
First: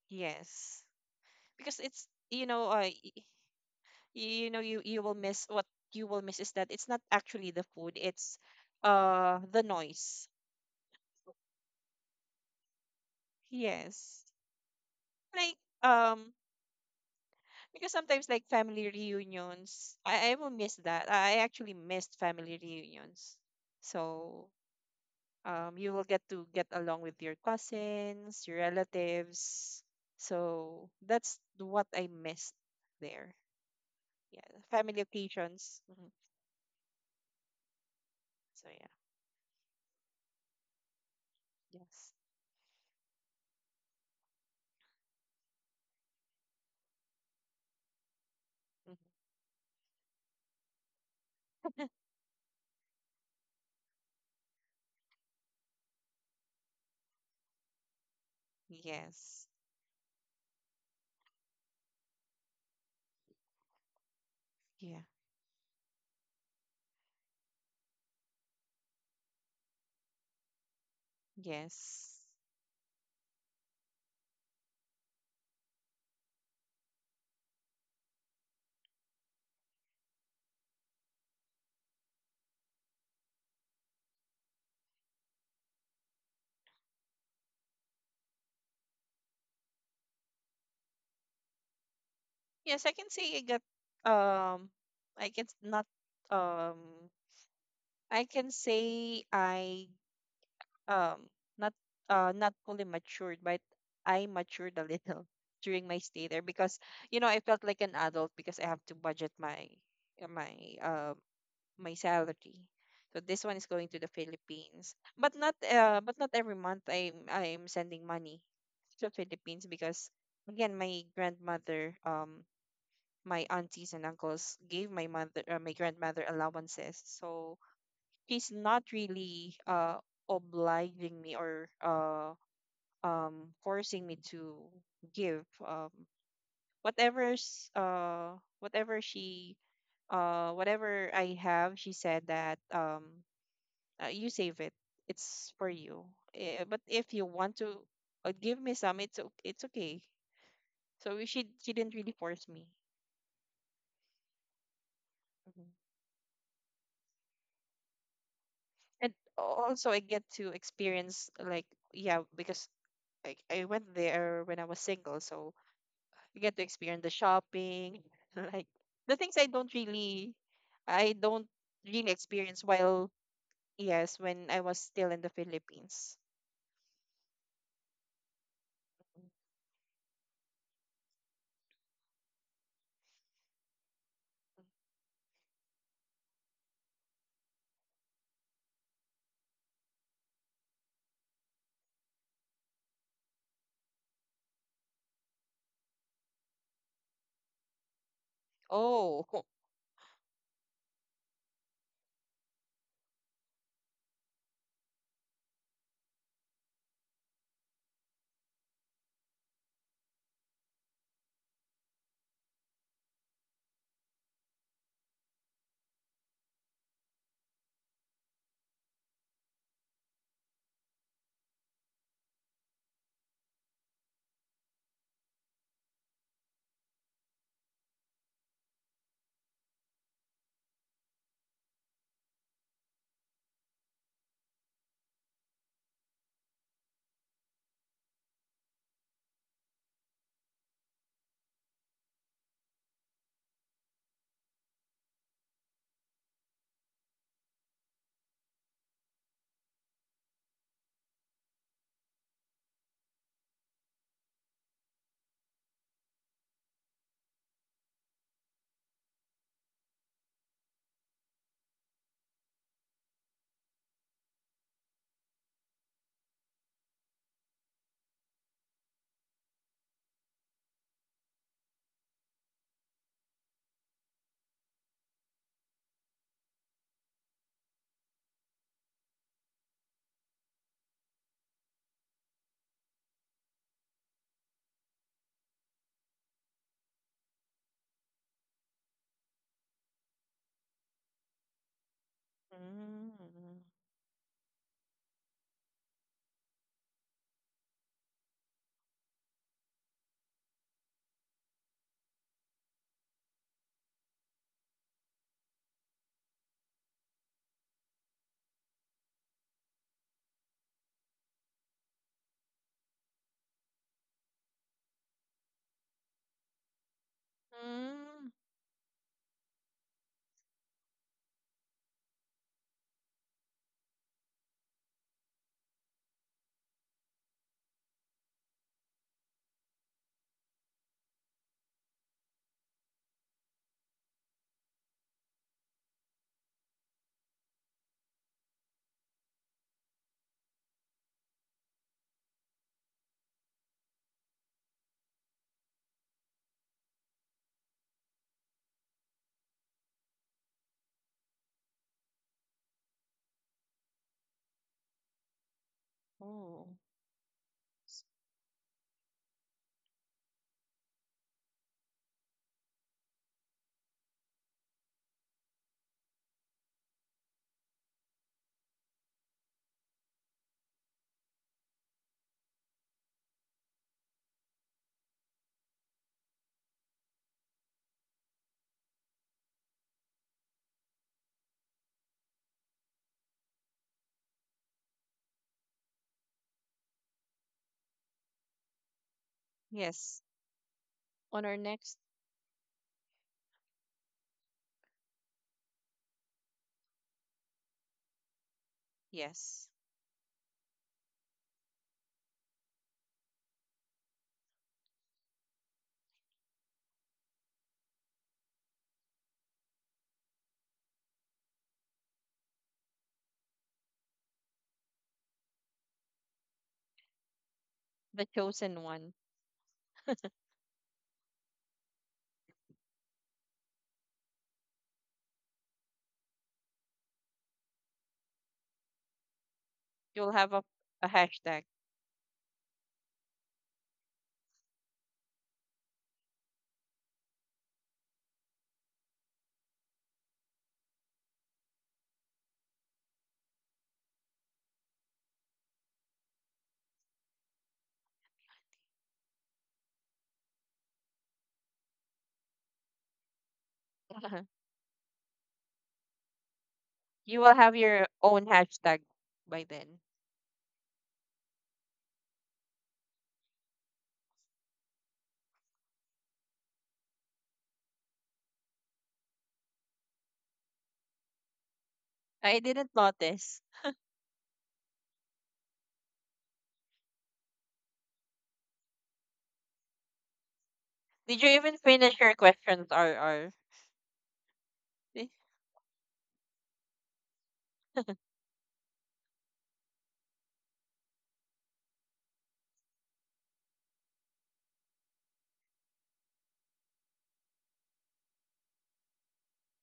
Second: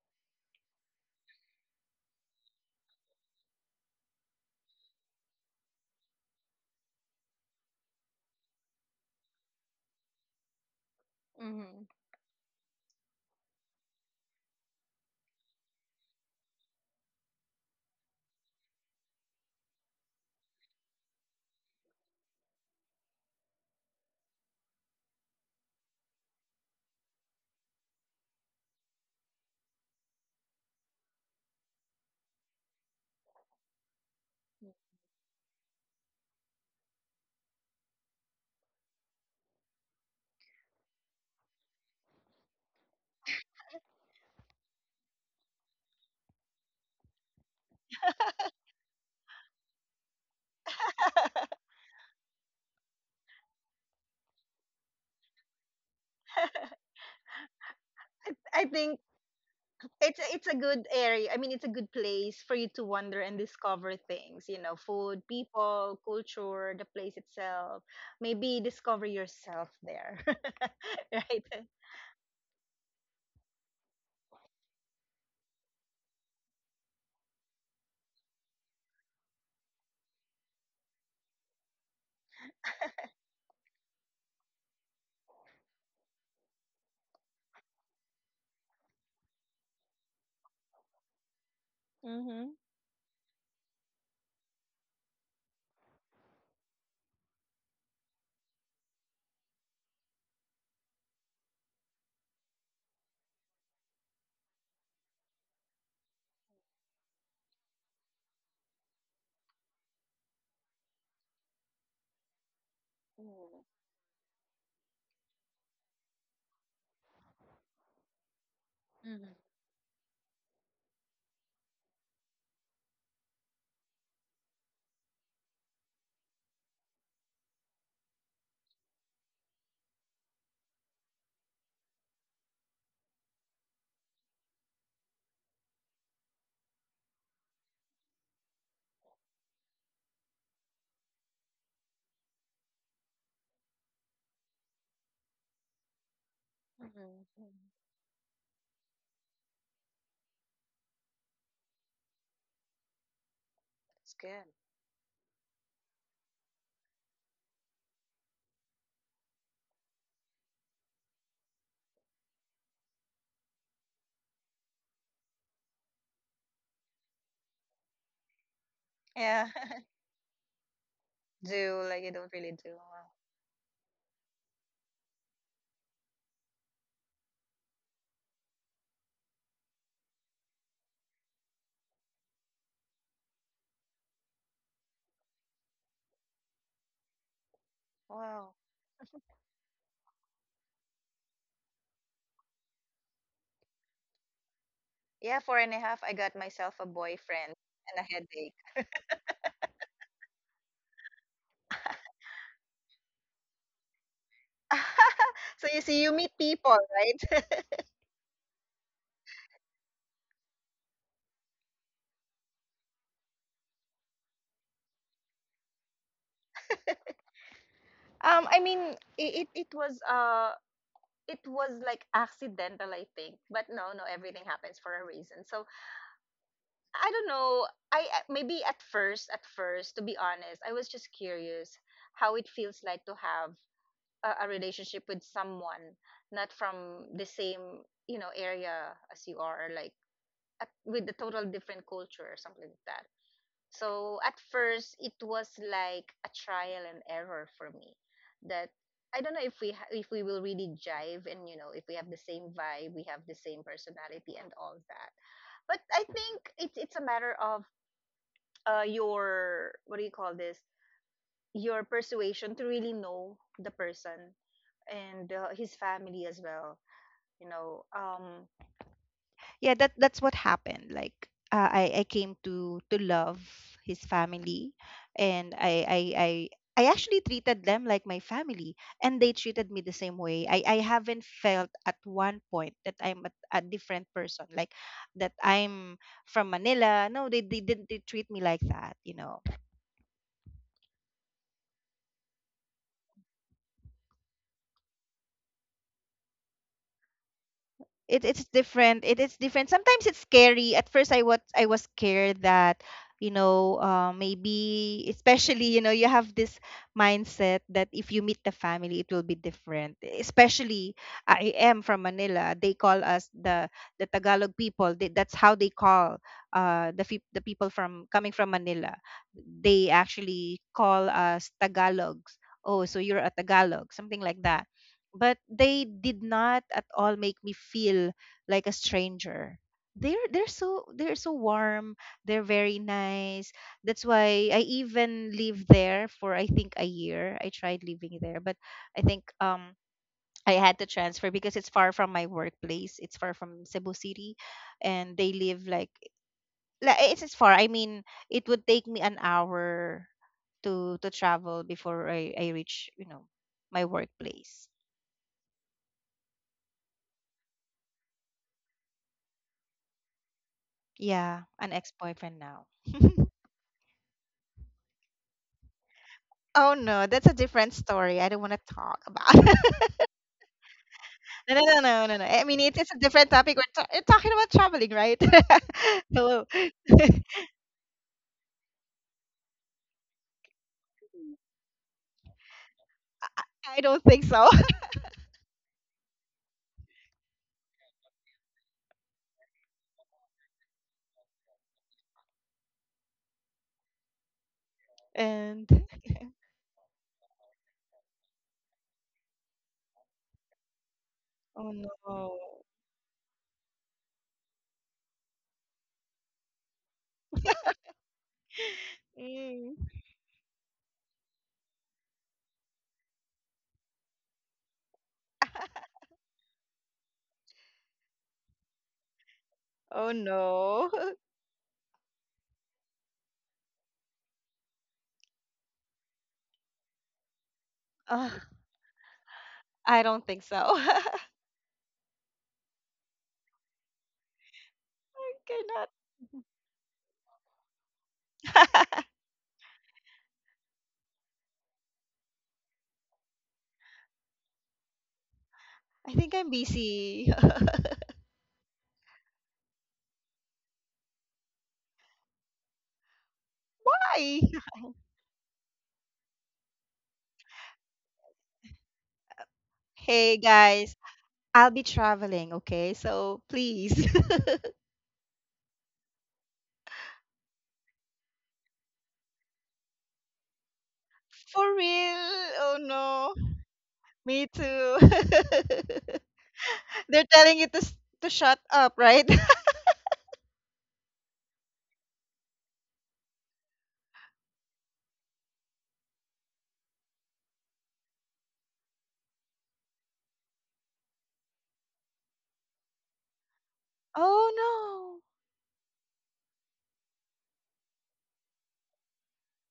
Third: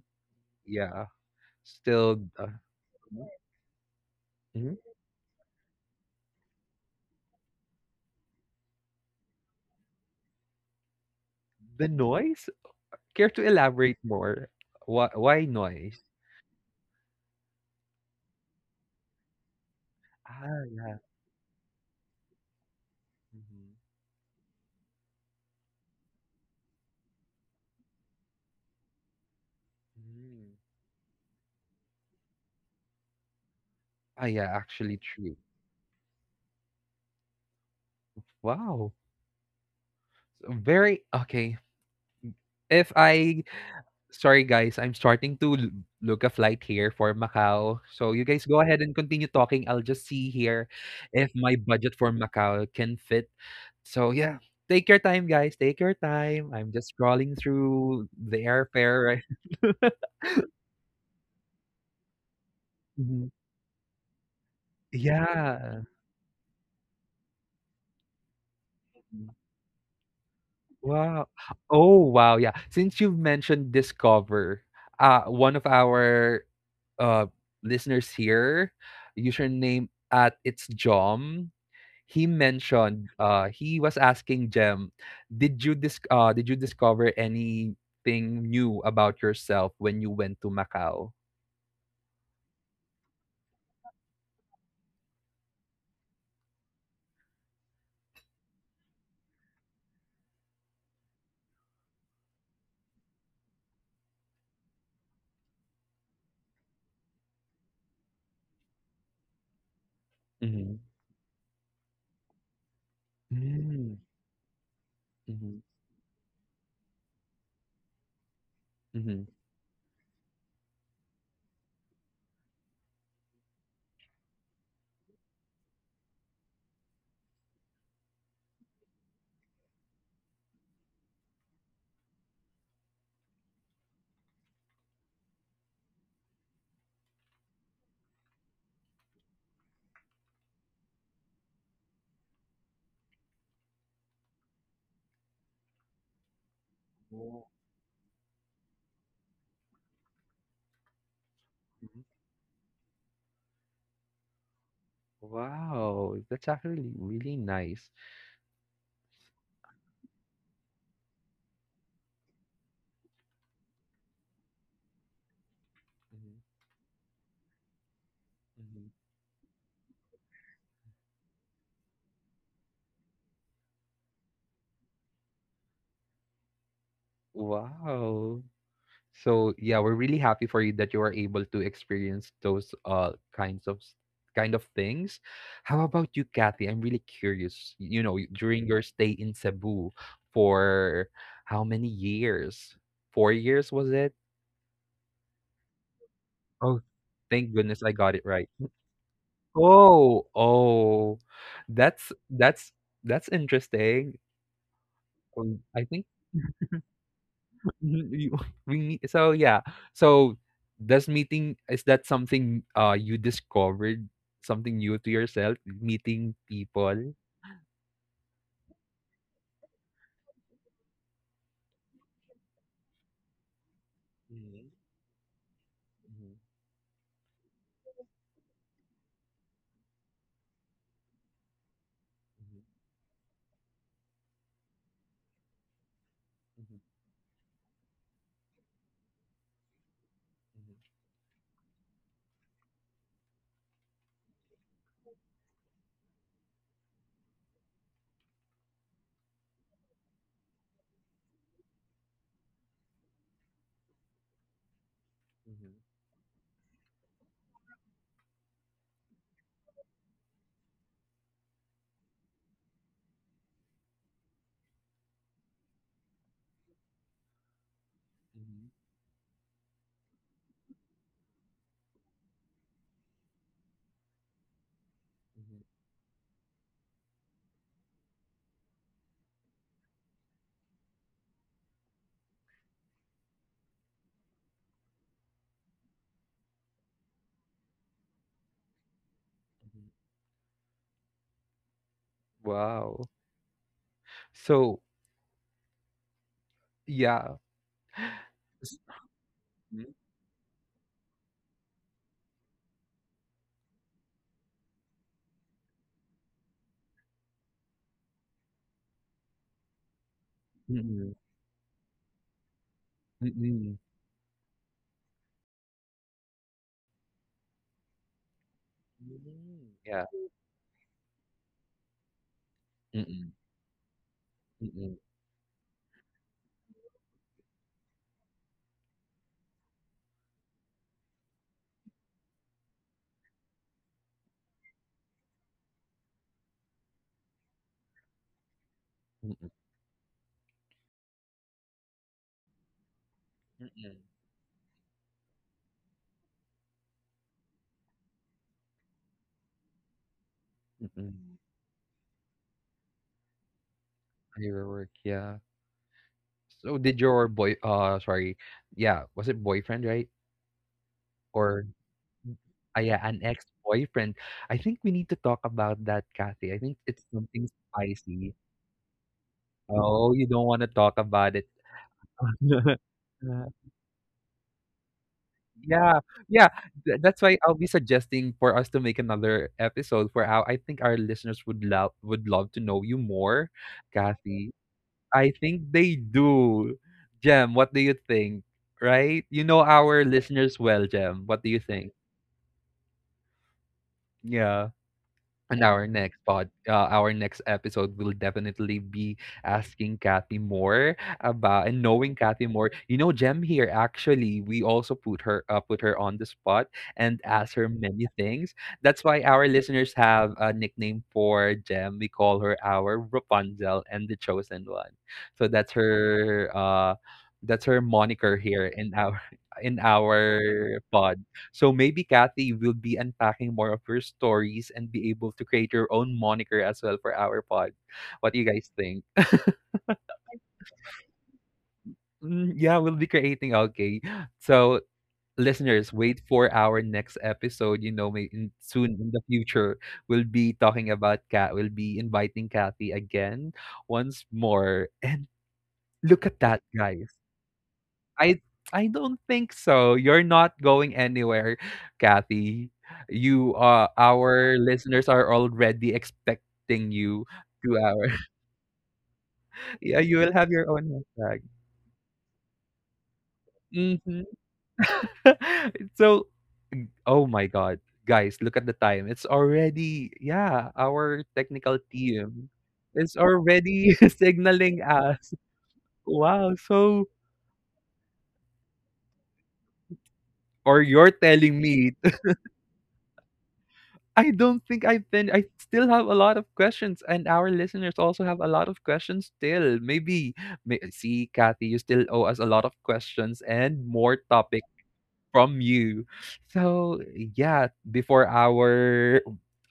[SPEAKER 3] Yes.
[SPEAKER 1] Yeah.
[SPEAKER 3] Because it's,
[SPEAKER 1] Still, mhm.
[SPEAKER 3] you will miss, what you will miss is that it's not actually the food, it's the noise.
[SPEAKER 2] right? Hmm.
[SPEAKER 1] The noise? Care to elaborate
[SPEAKER 3] Yes,
[SPEAKER 1] more? Why
[SPEAKER 3] like,
[SPEAKER 1] noise?
[SPEAKER 3] um because sometimes, like family reunions, I will
[SPEAKER 1] Ah,
[SPEAKER 3] miss
[SPEAKER 1] yeah.
[SPEAKER 3] that, I actually missed family reunions,
[SPEAKER 1] Mhm.
[SPEAKER 3] so you will get to get along with your cousins, your relatives,
[SPEAKER 1] Mm.
[SPEAKER 3] so that's what I missed there.
[SPEAKER 1] Ah,
[SPEAKER 3] Yeah,
[SPEAKER 1] yeah,
[SPEAKER 3] family
[SPEAKER 1] actually true.
[SPEAKER 3] occasions. Mhm. So yeah.
[SPEAKER 1] Wow. So very okay.
[SPEAKER 3] Yes.
[SPEAKER 1] If I Sorry guys, I'm starting to l- look a flight here for Macau. So you guys go ahead
[SPEAKER 3] Mhm.
[SPEAKER 1] and continue talking. I'll just see here if
[SPEAKER 2] [LAUGHS]
[SPEAKER 1] my budget for Macau can fit. So yeah, take your time guys. Take your time. I'm just scrolling through the
[SPEAKER 2] I think
[SPEAKER 1] airfare,
[SPEAKER 3] Yes.
[SPEAKER 1] right? [LAUGHS]
[SPEAKER 2] it's a, it's a good area. I mean, it's a good place for you to wander
[SPEAKER 1] Mhm.
[SPEAKER 2] and discover things. You know,
[SPEAKER 3] Yeah.
[SPEAKER 2] food,
[SPEAKER 1] Yeah.
[SPEAKER 2] people, culture, the place itself. Maybe discover
[SPEAKER 1] Mm-hmm.
[SPEAKER 2] yourself there, [LAUGHS]
[SPEAKER 1] Wow.
[SPEAKER 2] right?
[SPEAKER 1] Oh,
[SPEAKER 3] Yes.
[SPEAKER 1] wow, yeah. Since you've mentioned discover, one of our uh, listeners here, username at it's Jom, he mentioned he was asking Jem, did you discover anything new about yourself when you went to Macau?
[SPEAKER 2] Mm-hmm.
[SPEAKER 3] Yes, I can say I got, um I can s- not um I can say I um not not fully matured, but I matured a little [LAUGHS] during my stay there, because, I felt like an adult because I have to budget uh, my
[SPEAKER 1] Mm-hmm.
[SPEAKER 3] uh my salary. So this one is going to the
[SPEAKER 1] Mm-hmm.
[SPEAKER 3] Philippines. But not every month I'm, sending money to the
[SPEAKER 1] Mm-hmm.
[SPEAKER 2] hmm
[SPEAKER 3] Philippines, because again, my grandmother, my aunties and uncles gave my grandmother allowances. So she's not really obliging me, or forcing me to give, um whatever's uh whatever she whatever I have. She said that, you save it, it's for you. But if you want
[SPEAKER 1] Wow,
[SPEAKER 2] hmm
[SPEAKER 3] to, give me some, it's okay. So she didn't really
[SPEAKER 1] mhm.
[SPEAKER 3] force me.
[SPEAKER 2] It's good.
[SPEAKER 3] Mm-hmm.
[SPEAKER 1] Wow, that's actually really nice.
[SPEAKER 3] And also I get to experience like, yeah, because, like I went there when I was single, so you
[SPEAKER 1] Mhm,
[SPEAKER 3] get to experience the shopping, [LAUGHS] like
[SPEAKER 1] mhm.
[SPEAKER 3] the things
[SPEAKER 2] Yeah, [LAUGHS]
[SPEAKER 3] I don't
[SPEAKER 2] do
[SPEAKER 3] really
[SPEAKER 2] like you don't
[SPEAKER 3] experience
[SPEAKER 2] really do.
[SPEAKER 3] while,
[SPEAKER 2] Wow.
[SPEAKER 3] yes, when I was still in the Philippines.
[SPEAKER 1] Wow. So yeah, we're really happy for you that you are able to experience those kind of things. How about you, Kathy? I'm really curious. You know,
[SPEAKER 2] Wow.
[SPEAKER 1] during your stay in Cebu for how many years? 4 years was it?
[SPEAKER 2] Yeah, four and a half. I got myself
[SPEAKER 1] Oh,
[SPEAKER 2] a
[SPEAKER 1] thank
[SPEAKER 2] boyfriend
[SPEAKER 1] goodness I
[SPEAKER 2] and
[SPEAKER 1] got
[SPEAKER 2] a
[SPEAKER 1] it right.
[SPEAKER 2] headache.
[SPEAKER 3] Oh, [LAUGHS]
[SPEAKER 1] Oh, oh, that's that's that's interesting.
[SPEAKER 2] [LAUGHS] So you
[SPEAKER 1] I
[SPEAKER 2] see,
[SPEAKER 1] think
[SPEAKER 2] you meet people, right?
[SPEAKER 1] mhm, you [LAUGHS] we nee so yeah. So, does meeting is that something, you discovered, something new to yourself, meeting people?
[SPEAKER 2] [LAUGHS] I mean, it was it was like accidental, I think. But no, no, everything
[SPEAKER 1] Mhm,
[SPEAKER 2] happens for a reason, so
[SPEAKER 1] mhm,
[SPEAKER 2] I don't know. Maybe at first, to be honest, I was just curious how it feels like to have a relationship with someone not
[SPEAKER 1] mhm, mhm,
[SPEAKER 2] from the same, you know, area as you are, or like at, with a total different culture or something like that. So at first, it was like a trial and error for me. That I don't know if if we will really jive, and you know, if we have the same vibe, we have the same personality and all that.
[SPEAKER 1] mhm, mhm, mhm,
[SPEAKER 2] But I think it's a matter of your, what do you call this? Your persuasion to really know the person and his family as well. You know, yeah, that that's what happened. Like I came to love his family, and
[SPEAKER 1] mhm,
[SPEAKER 2] I actually treated them like my family, and they treated me the same way. I haven't felt at one point that I'm a different person, like that I'm from Manila. No, they didn't, they treat me like that, you know.
[SPEAKER 1] mhm.
[SPEAKER 3] mm,
[SPEAKER 1] Wow. So, yeah.
[SPEAKER 2] It's
[SPEAKER 1] S
[SPEAKER 2] different, it is different.
[SPEAKER 1] mhm.
[SPEAKER 2] Sometimes it's scary. At first I was scared that, you know, maybe especially, you know, you have this mindset that if you meet the family it will be different, especially
[SPEAKER 1] Mm,
[SPEAKER 2] I am from Manila. They call us the
[SPEAKER 1] mm.
[SPEAKER 2] Tagalog people. They, that's how they call the people from
[SPEAKER 3] mm,
[SPEAKER 2] coming from Manila.
[SPEAKER 1] Mm.
[SPEAKER 2] They
[SPEAKER 1] Yeah.
[SPEAKER 2] actually call us Tagalogs. Oh, so
[SPEAKER 1] Mm,
[SPEAKER 2] you're a
[SPEAKER 1] mm,
[SPEAKER 2] Tagalog, something like that.
[SPEAKER 1] mm.
[SPEAKER 2] But they did not at all make me feel like a stranger. They're so warm, they're very nice. That's why I even lived there for, I think, a year. I tried living there, but I think
[SPEAKER 1] Mm.
[SPEAKER 2] I had to transfer because it's far from my workplace. It's far from
[SPEAKER 1] Mm.
[SPEAKER 2] Cebu City, and they live like, it's far. I mean, it would take me an hour to
[SPEAKER 1] Mm.
[SPEAKER 2] travel before I reach, you know, my
[SPEAKER 1] Your
[SPEAKER 2] workplace.
[SPEAKER 1] work, yeah.
[SPEAKER 3] oh,
[SPEAKER 1] So did your boy
[SPEAKER 3] s-
[SPEAKER 1] sorry, yeah, was it boyfriend, right?
[SPEAKER 2] Yeah,
[SPEAKER 1] Or
[SPEAKER 2] an ex-boyfriend now.
[SPEAKER 1] ah, yeah,
[SPEAKER 2] [LAUGHS]
[SPEAKER 1] an ex-boyfriend. I think we need to talk about that, Kathy. I
[SPEAKER 2] Oh
[SPEAKER 1] think it's
[SPEAKER 2] no, that's a
[SPEAKER 1] something
[SPEAKER 2] different story. I
[SPEAKER 1] spicy.
[SPEAKER 2] don't want to talk about. [LAUGHS]
[SPEAKER 1] Oh, you don't want to talk about it.
[SPEAKER 2] No, no, no, no, no, no. I mean,
[SPEAKER 1] [LAUGHS]
[SPEAKER 2] it's a different
[SPEAKER 1] Uh,
[SPEAKER 2] topic. We're, we're talking about traveling, right?
[SPEAKER 1] yeah,
[SPEAKER 2] [LAUGHS] Hello.
[SPEAKER 1] yeah. That's
[SPEAKER 2] [LAUGHS]
[SPEAKER 1] why I'll be suggesting for us to make another episode for our. I think our listeners would love to know you more,
[SPEAKER 2] I don't think
[SPEAKER 1] Kathy.
[SPEAKER 2] so.
[SPEAKER 1] I think they do. Jem, what do you think? Right? You know our
[SPEAKER 3] yes.
[SPEAKER 1] listeners well, Jem.
[SPEAKER 3] On
[SPEAKER 1] What
[SPEAKER 3] our
[SPEAKER 1] do you
[SPEAKER 3] next,
[SPEAKER 1] think? Yeah. And
[SPEAKER 2] [LAUGHS] And
[SPEAKER 1] our next pod, our next episode will definitely be
[SPEAKER 3] yes,
[SPEAKER 1] asking Kathy more about
[SPEAKER 2] oh
[SPEAKER 1] and
[SPEAKER 2] no.
[SPEAKER 1] knowing Kathy more. You know, Jem here actually, we also put her on the spot and asked her many things.
[SPEAKER 2] [LAUGHS]
[SPEAKER 1] That's why our
[SPEAKER 2] Mm.
[SPEAKER 1] listeners have a nickname for Jem. We call her our Rapunzel and the chosen one. So that's her
[SPEAKER 3] the
[SPEAKER 1] moniker here
[SPEAKER 3] chosen
[SPEAKER 1] in
[SPEAKER 3] one.
[SPEAKER 1] our [LAUGHS] in
[SPEAKER 2] Oh
[SPEAKER 1] our
[SPEAKER 2] no.
[SPEAKER 1] pod. So maybe Kathy you will be unpacking more of your stories and be able to create your own moniker as well for our pod.
[SPEAKER 2] [LAUGHS]
[SPEAKER 1] What do you
[SPEAKER 2] Ugh,
[SPEAKER 1] guys think?
[SPEAKER 2] I
[SPEAKER 3] You'll
[SPEAKER 2] don't think
[SPEAKER 3] have a,
[SPEAKER 2] so. [LAUGHS] I
[SPEAKER 3] hashtag.
[SPEAKER 1] Mm, yeah, we'll be creating. Okay. So
[SPEAKER 2] cannot.
[SPEAKER 1] listeners, wait for our next episode. You know, may in, soon in the
[SPEAKER 2] [LAUGHS]
[SPEAKER 1] future, we'll be talking about Kat. We'll be inviting Kathy again once more. And
[SPEAKER 2] I
[SPEAKER 1] look
[SPEAKER 2] think
[SPEAKER 1] at
[SPEAKER 2] I'm
[SPEAKER 1] that, guys.
[SPEAKER 2] busy. [LAUGHS]
[SPEAKER 1] I I don't think so. You're not going anywhere, Kathy. You
[SPEAKER 2] Hi.
[SPEAKER 3] [LAUGHS]
[SPEAKER 1] our listeners are already expecting you
[SPEAKER 3] You will have
[SPEAKER 1] to
[SPEAKER 3] your
[SPEAKER 1] our
[SPEAKER 3] own hashtag by
[SPEAKER 1] [LAUGHS]
[SPEAKER 3] then.
[SPEAKER 1] yeah, you will
[SPEAKER 2] Hey
[SPEAKER 1] have your
[SPEAKER 2] guys,
[SPEAKER 1] own hashtag.
[SPEAKER 2] I'll be traveling, okay? So please.
[SPEAKER 1] Hmm.
[SPEAKER 2] [LAUGHS]
[SPEAKER 1] [LAUGHS] So oh my god. Guys, look at the time. It's already yeah, our
[SPEAKER 2] For
[SPEAKER 1] technical
[SPEAKER 2] real?
[SPEAKER 3] I
[SPEAKER 1] team
[SPEAKER 2] Oh
[SPEAKER 3] didn't
[SPEAKER 1] is
[SPEAKER 2] no.
[SPEAKER 3] notice.
[SPEAKER 1] already [LAUGHS]
[SPEAKER 2] Me
[SPEAKER 1] signaling
[SPEAKER 2] too.
[SPEAKER 1] us. Wow, so
[SPEAKER 2] [LAUGHS] They're telling you to to shut up, right? [LAUGHS]
[SPEAKER 1] or you're
[SPEAKER 3] Did you
[SPEAKER 1] telling
[SPEAKER 3] even
[SPEAKER 1] me
[SPEAKER 3] finish your questions, RR?
[SPEAKER 1] I don't think I've
[SPEAKER 3] Eh,
[SPEAKER 1] been I still have a lot of questions, and our listeners also have a lot of questions still. Maybe may, see, Kathy, you still owe us a lot of questions and more
[SPEAKER 2] Oh
[SPEAKER 1] topic
[SPEAKER 2] no.
[SPEAKER 1] from you. So yeah, before our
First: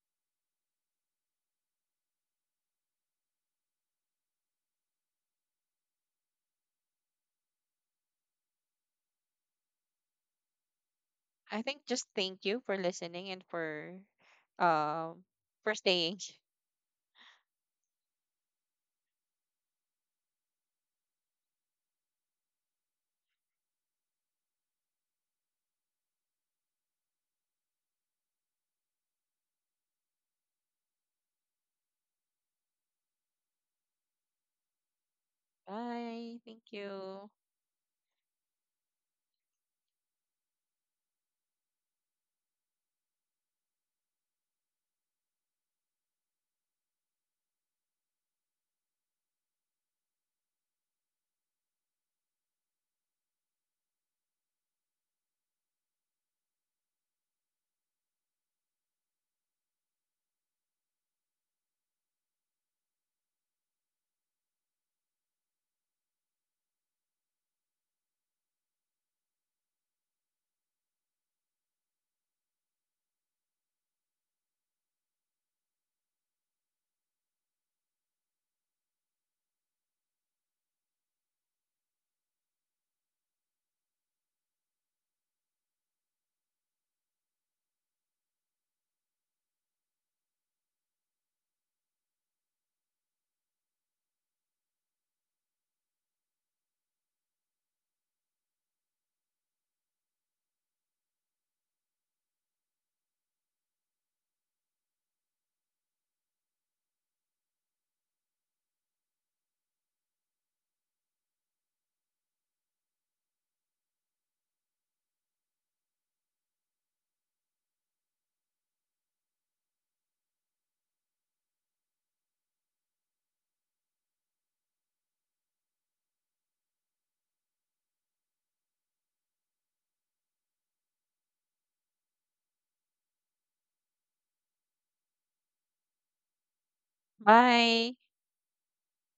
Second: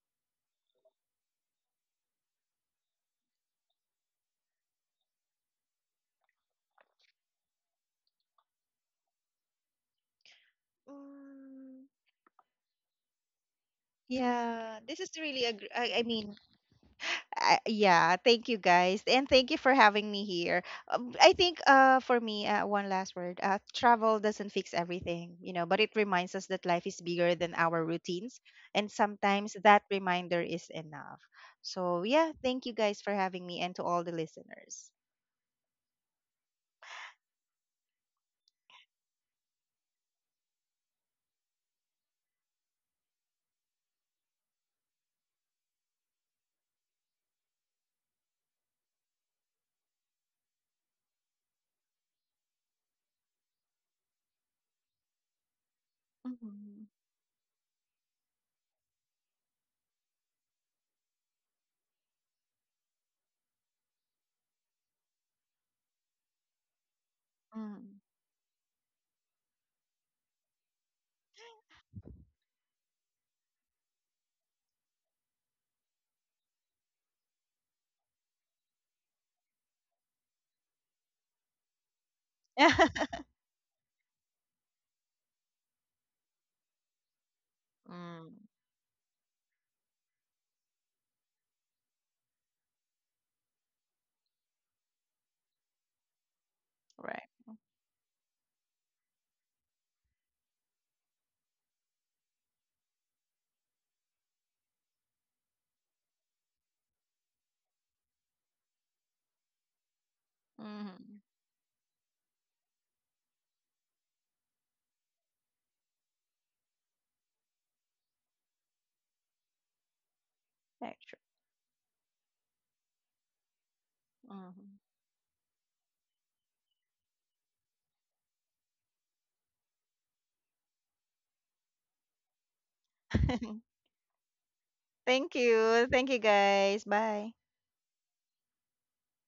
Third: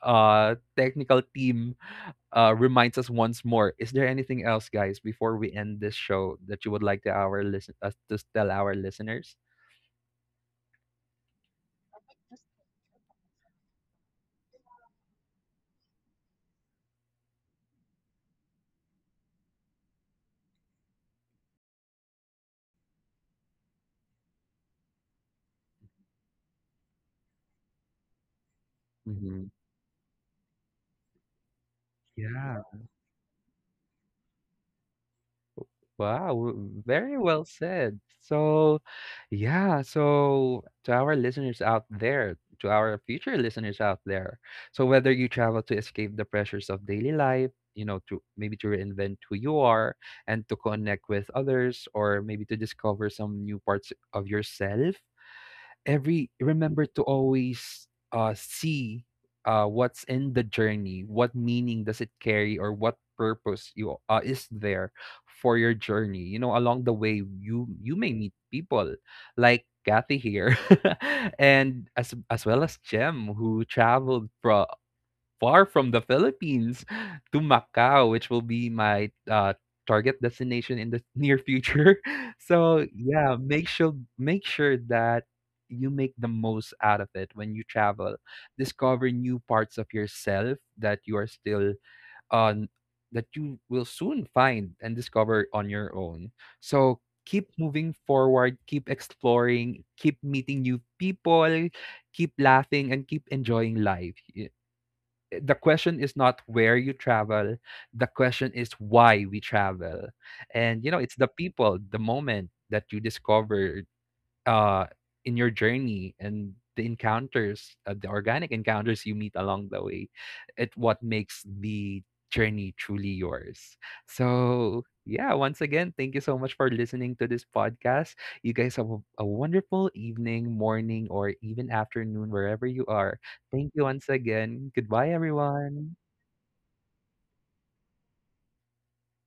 [SPEAKER 1] technical team reminds us once more, is there anything else, guys, before we end this show that you would like to our listen us to tell our listeners?
[SPEAKER 3] I think
[SPEAKER 2] Mm.
[SPEAKER 3] just thank you for listening and,
[SPEAKER 2] Yeah, this is
[SPEAKER 3] um
[SPEAKER 2] really a.
[SPEAKER 3] for
[SPEAKER 2] I
[SPEAKER 3] staying.
[SPEAKER 2] mean, I, yeah. Thank you guys, and thank you for having me here. I think for me, one last word. Travel doesn't fix everything, you know, but it reminds us that life is bigger than our routines, and
[SPEAKER 1] Mhm.
[SPEAKER 2] sometimes that reminder is enough. So yeah,
[SPEAKER 1] Yeah.
[SPEAKER 2] thank you guys for having me, and to all the listeners.
[SPEAKER 3] Bye.
[SPEAKER 1] Wow,
[SPEAKER 3] Thank
[SPEAKER 1] very
[SPEAKER 3] you.
[SPEAKER 1] well said. So, yeah, so to our listeners out there, to our future listeners out there, so whether you travel to escape the pressures of daily life, you know, to maybe to reinvent who you are and to connect with others, or maybe to discover some new parts of yourself, every remember
[SPEAKER 2] Mhm.
[SPEAKER 1] to always see what's in the journey what meaning does it carry or what purpose you is there for your journey you know along the way you
[SPEAKER 2] Mm.
[SPEAKER 1] may meet people like Kathy here [LAUGHS] and as well as Jem who traveled from far from the Philippines to Macau, which will be my target destination in the near future. [LAUGHS] So
[SPEAKER 2] [LAUGHS]
[SPEAKER 1] yeah, make sure that you make the most out of it when you travel.
[SPEAKER 2] Mm.
[SPEAKER 1] Discover new parts of yourself that you are still on that you will soon find and discover on your own. So
[SPEAKER 2] Right.
[SPEAKER 1] keep moving forward, keep exploring, keep meeting new people, keep laughing and keep enjoying life. Y- eh, the question is not where you travel the question is why we travel and you know it's
[SPEAKER 2] Mhm.
[SPEAKER 1] the people the moment that you discover uh in your journey and the encounters the organic encounters you meet along the way it
[SPEAKER 2] Actually.
[SPEAKER 1] what
[SPEAKER 2] True.
[SPEAKER 1] makes the journey truly yours
[SPEAKER 2] Mhm.
[SPEAKER 1] so yeah once again thank you so much for listening to this podcast you guys have a wonderful evening morning or even afternoon wherever you are thank
[SPEAKER 2] [LAUGHS]
[SPEAKER 1] you once again goodbye
[SPEAKER 2] Thank you.
[SPEAKER 1] everyone
[SPEAKER 2] Thank you, guys. Bye.
[SPEAKER 3] Bye.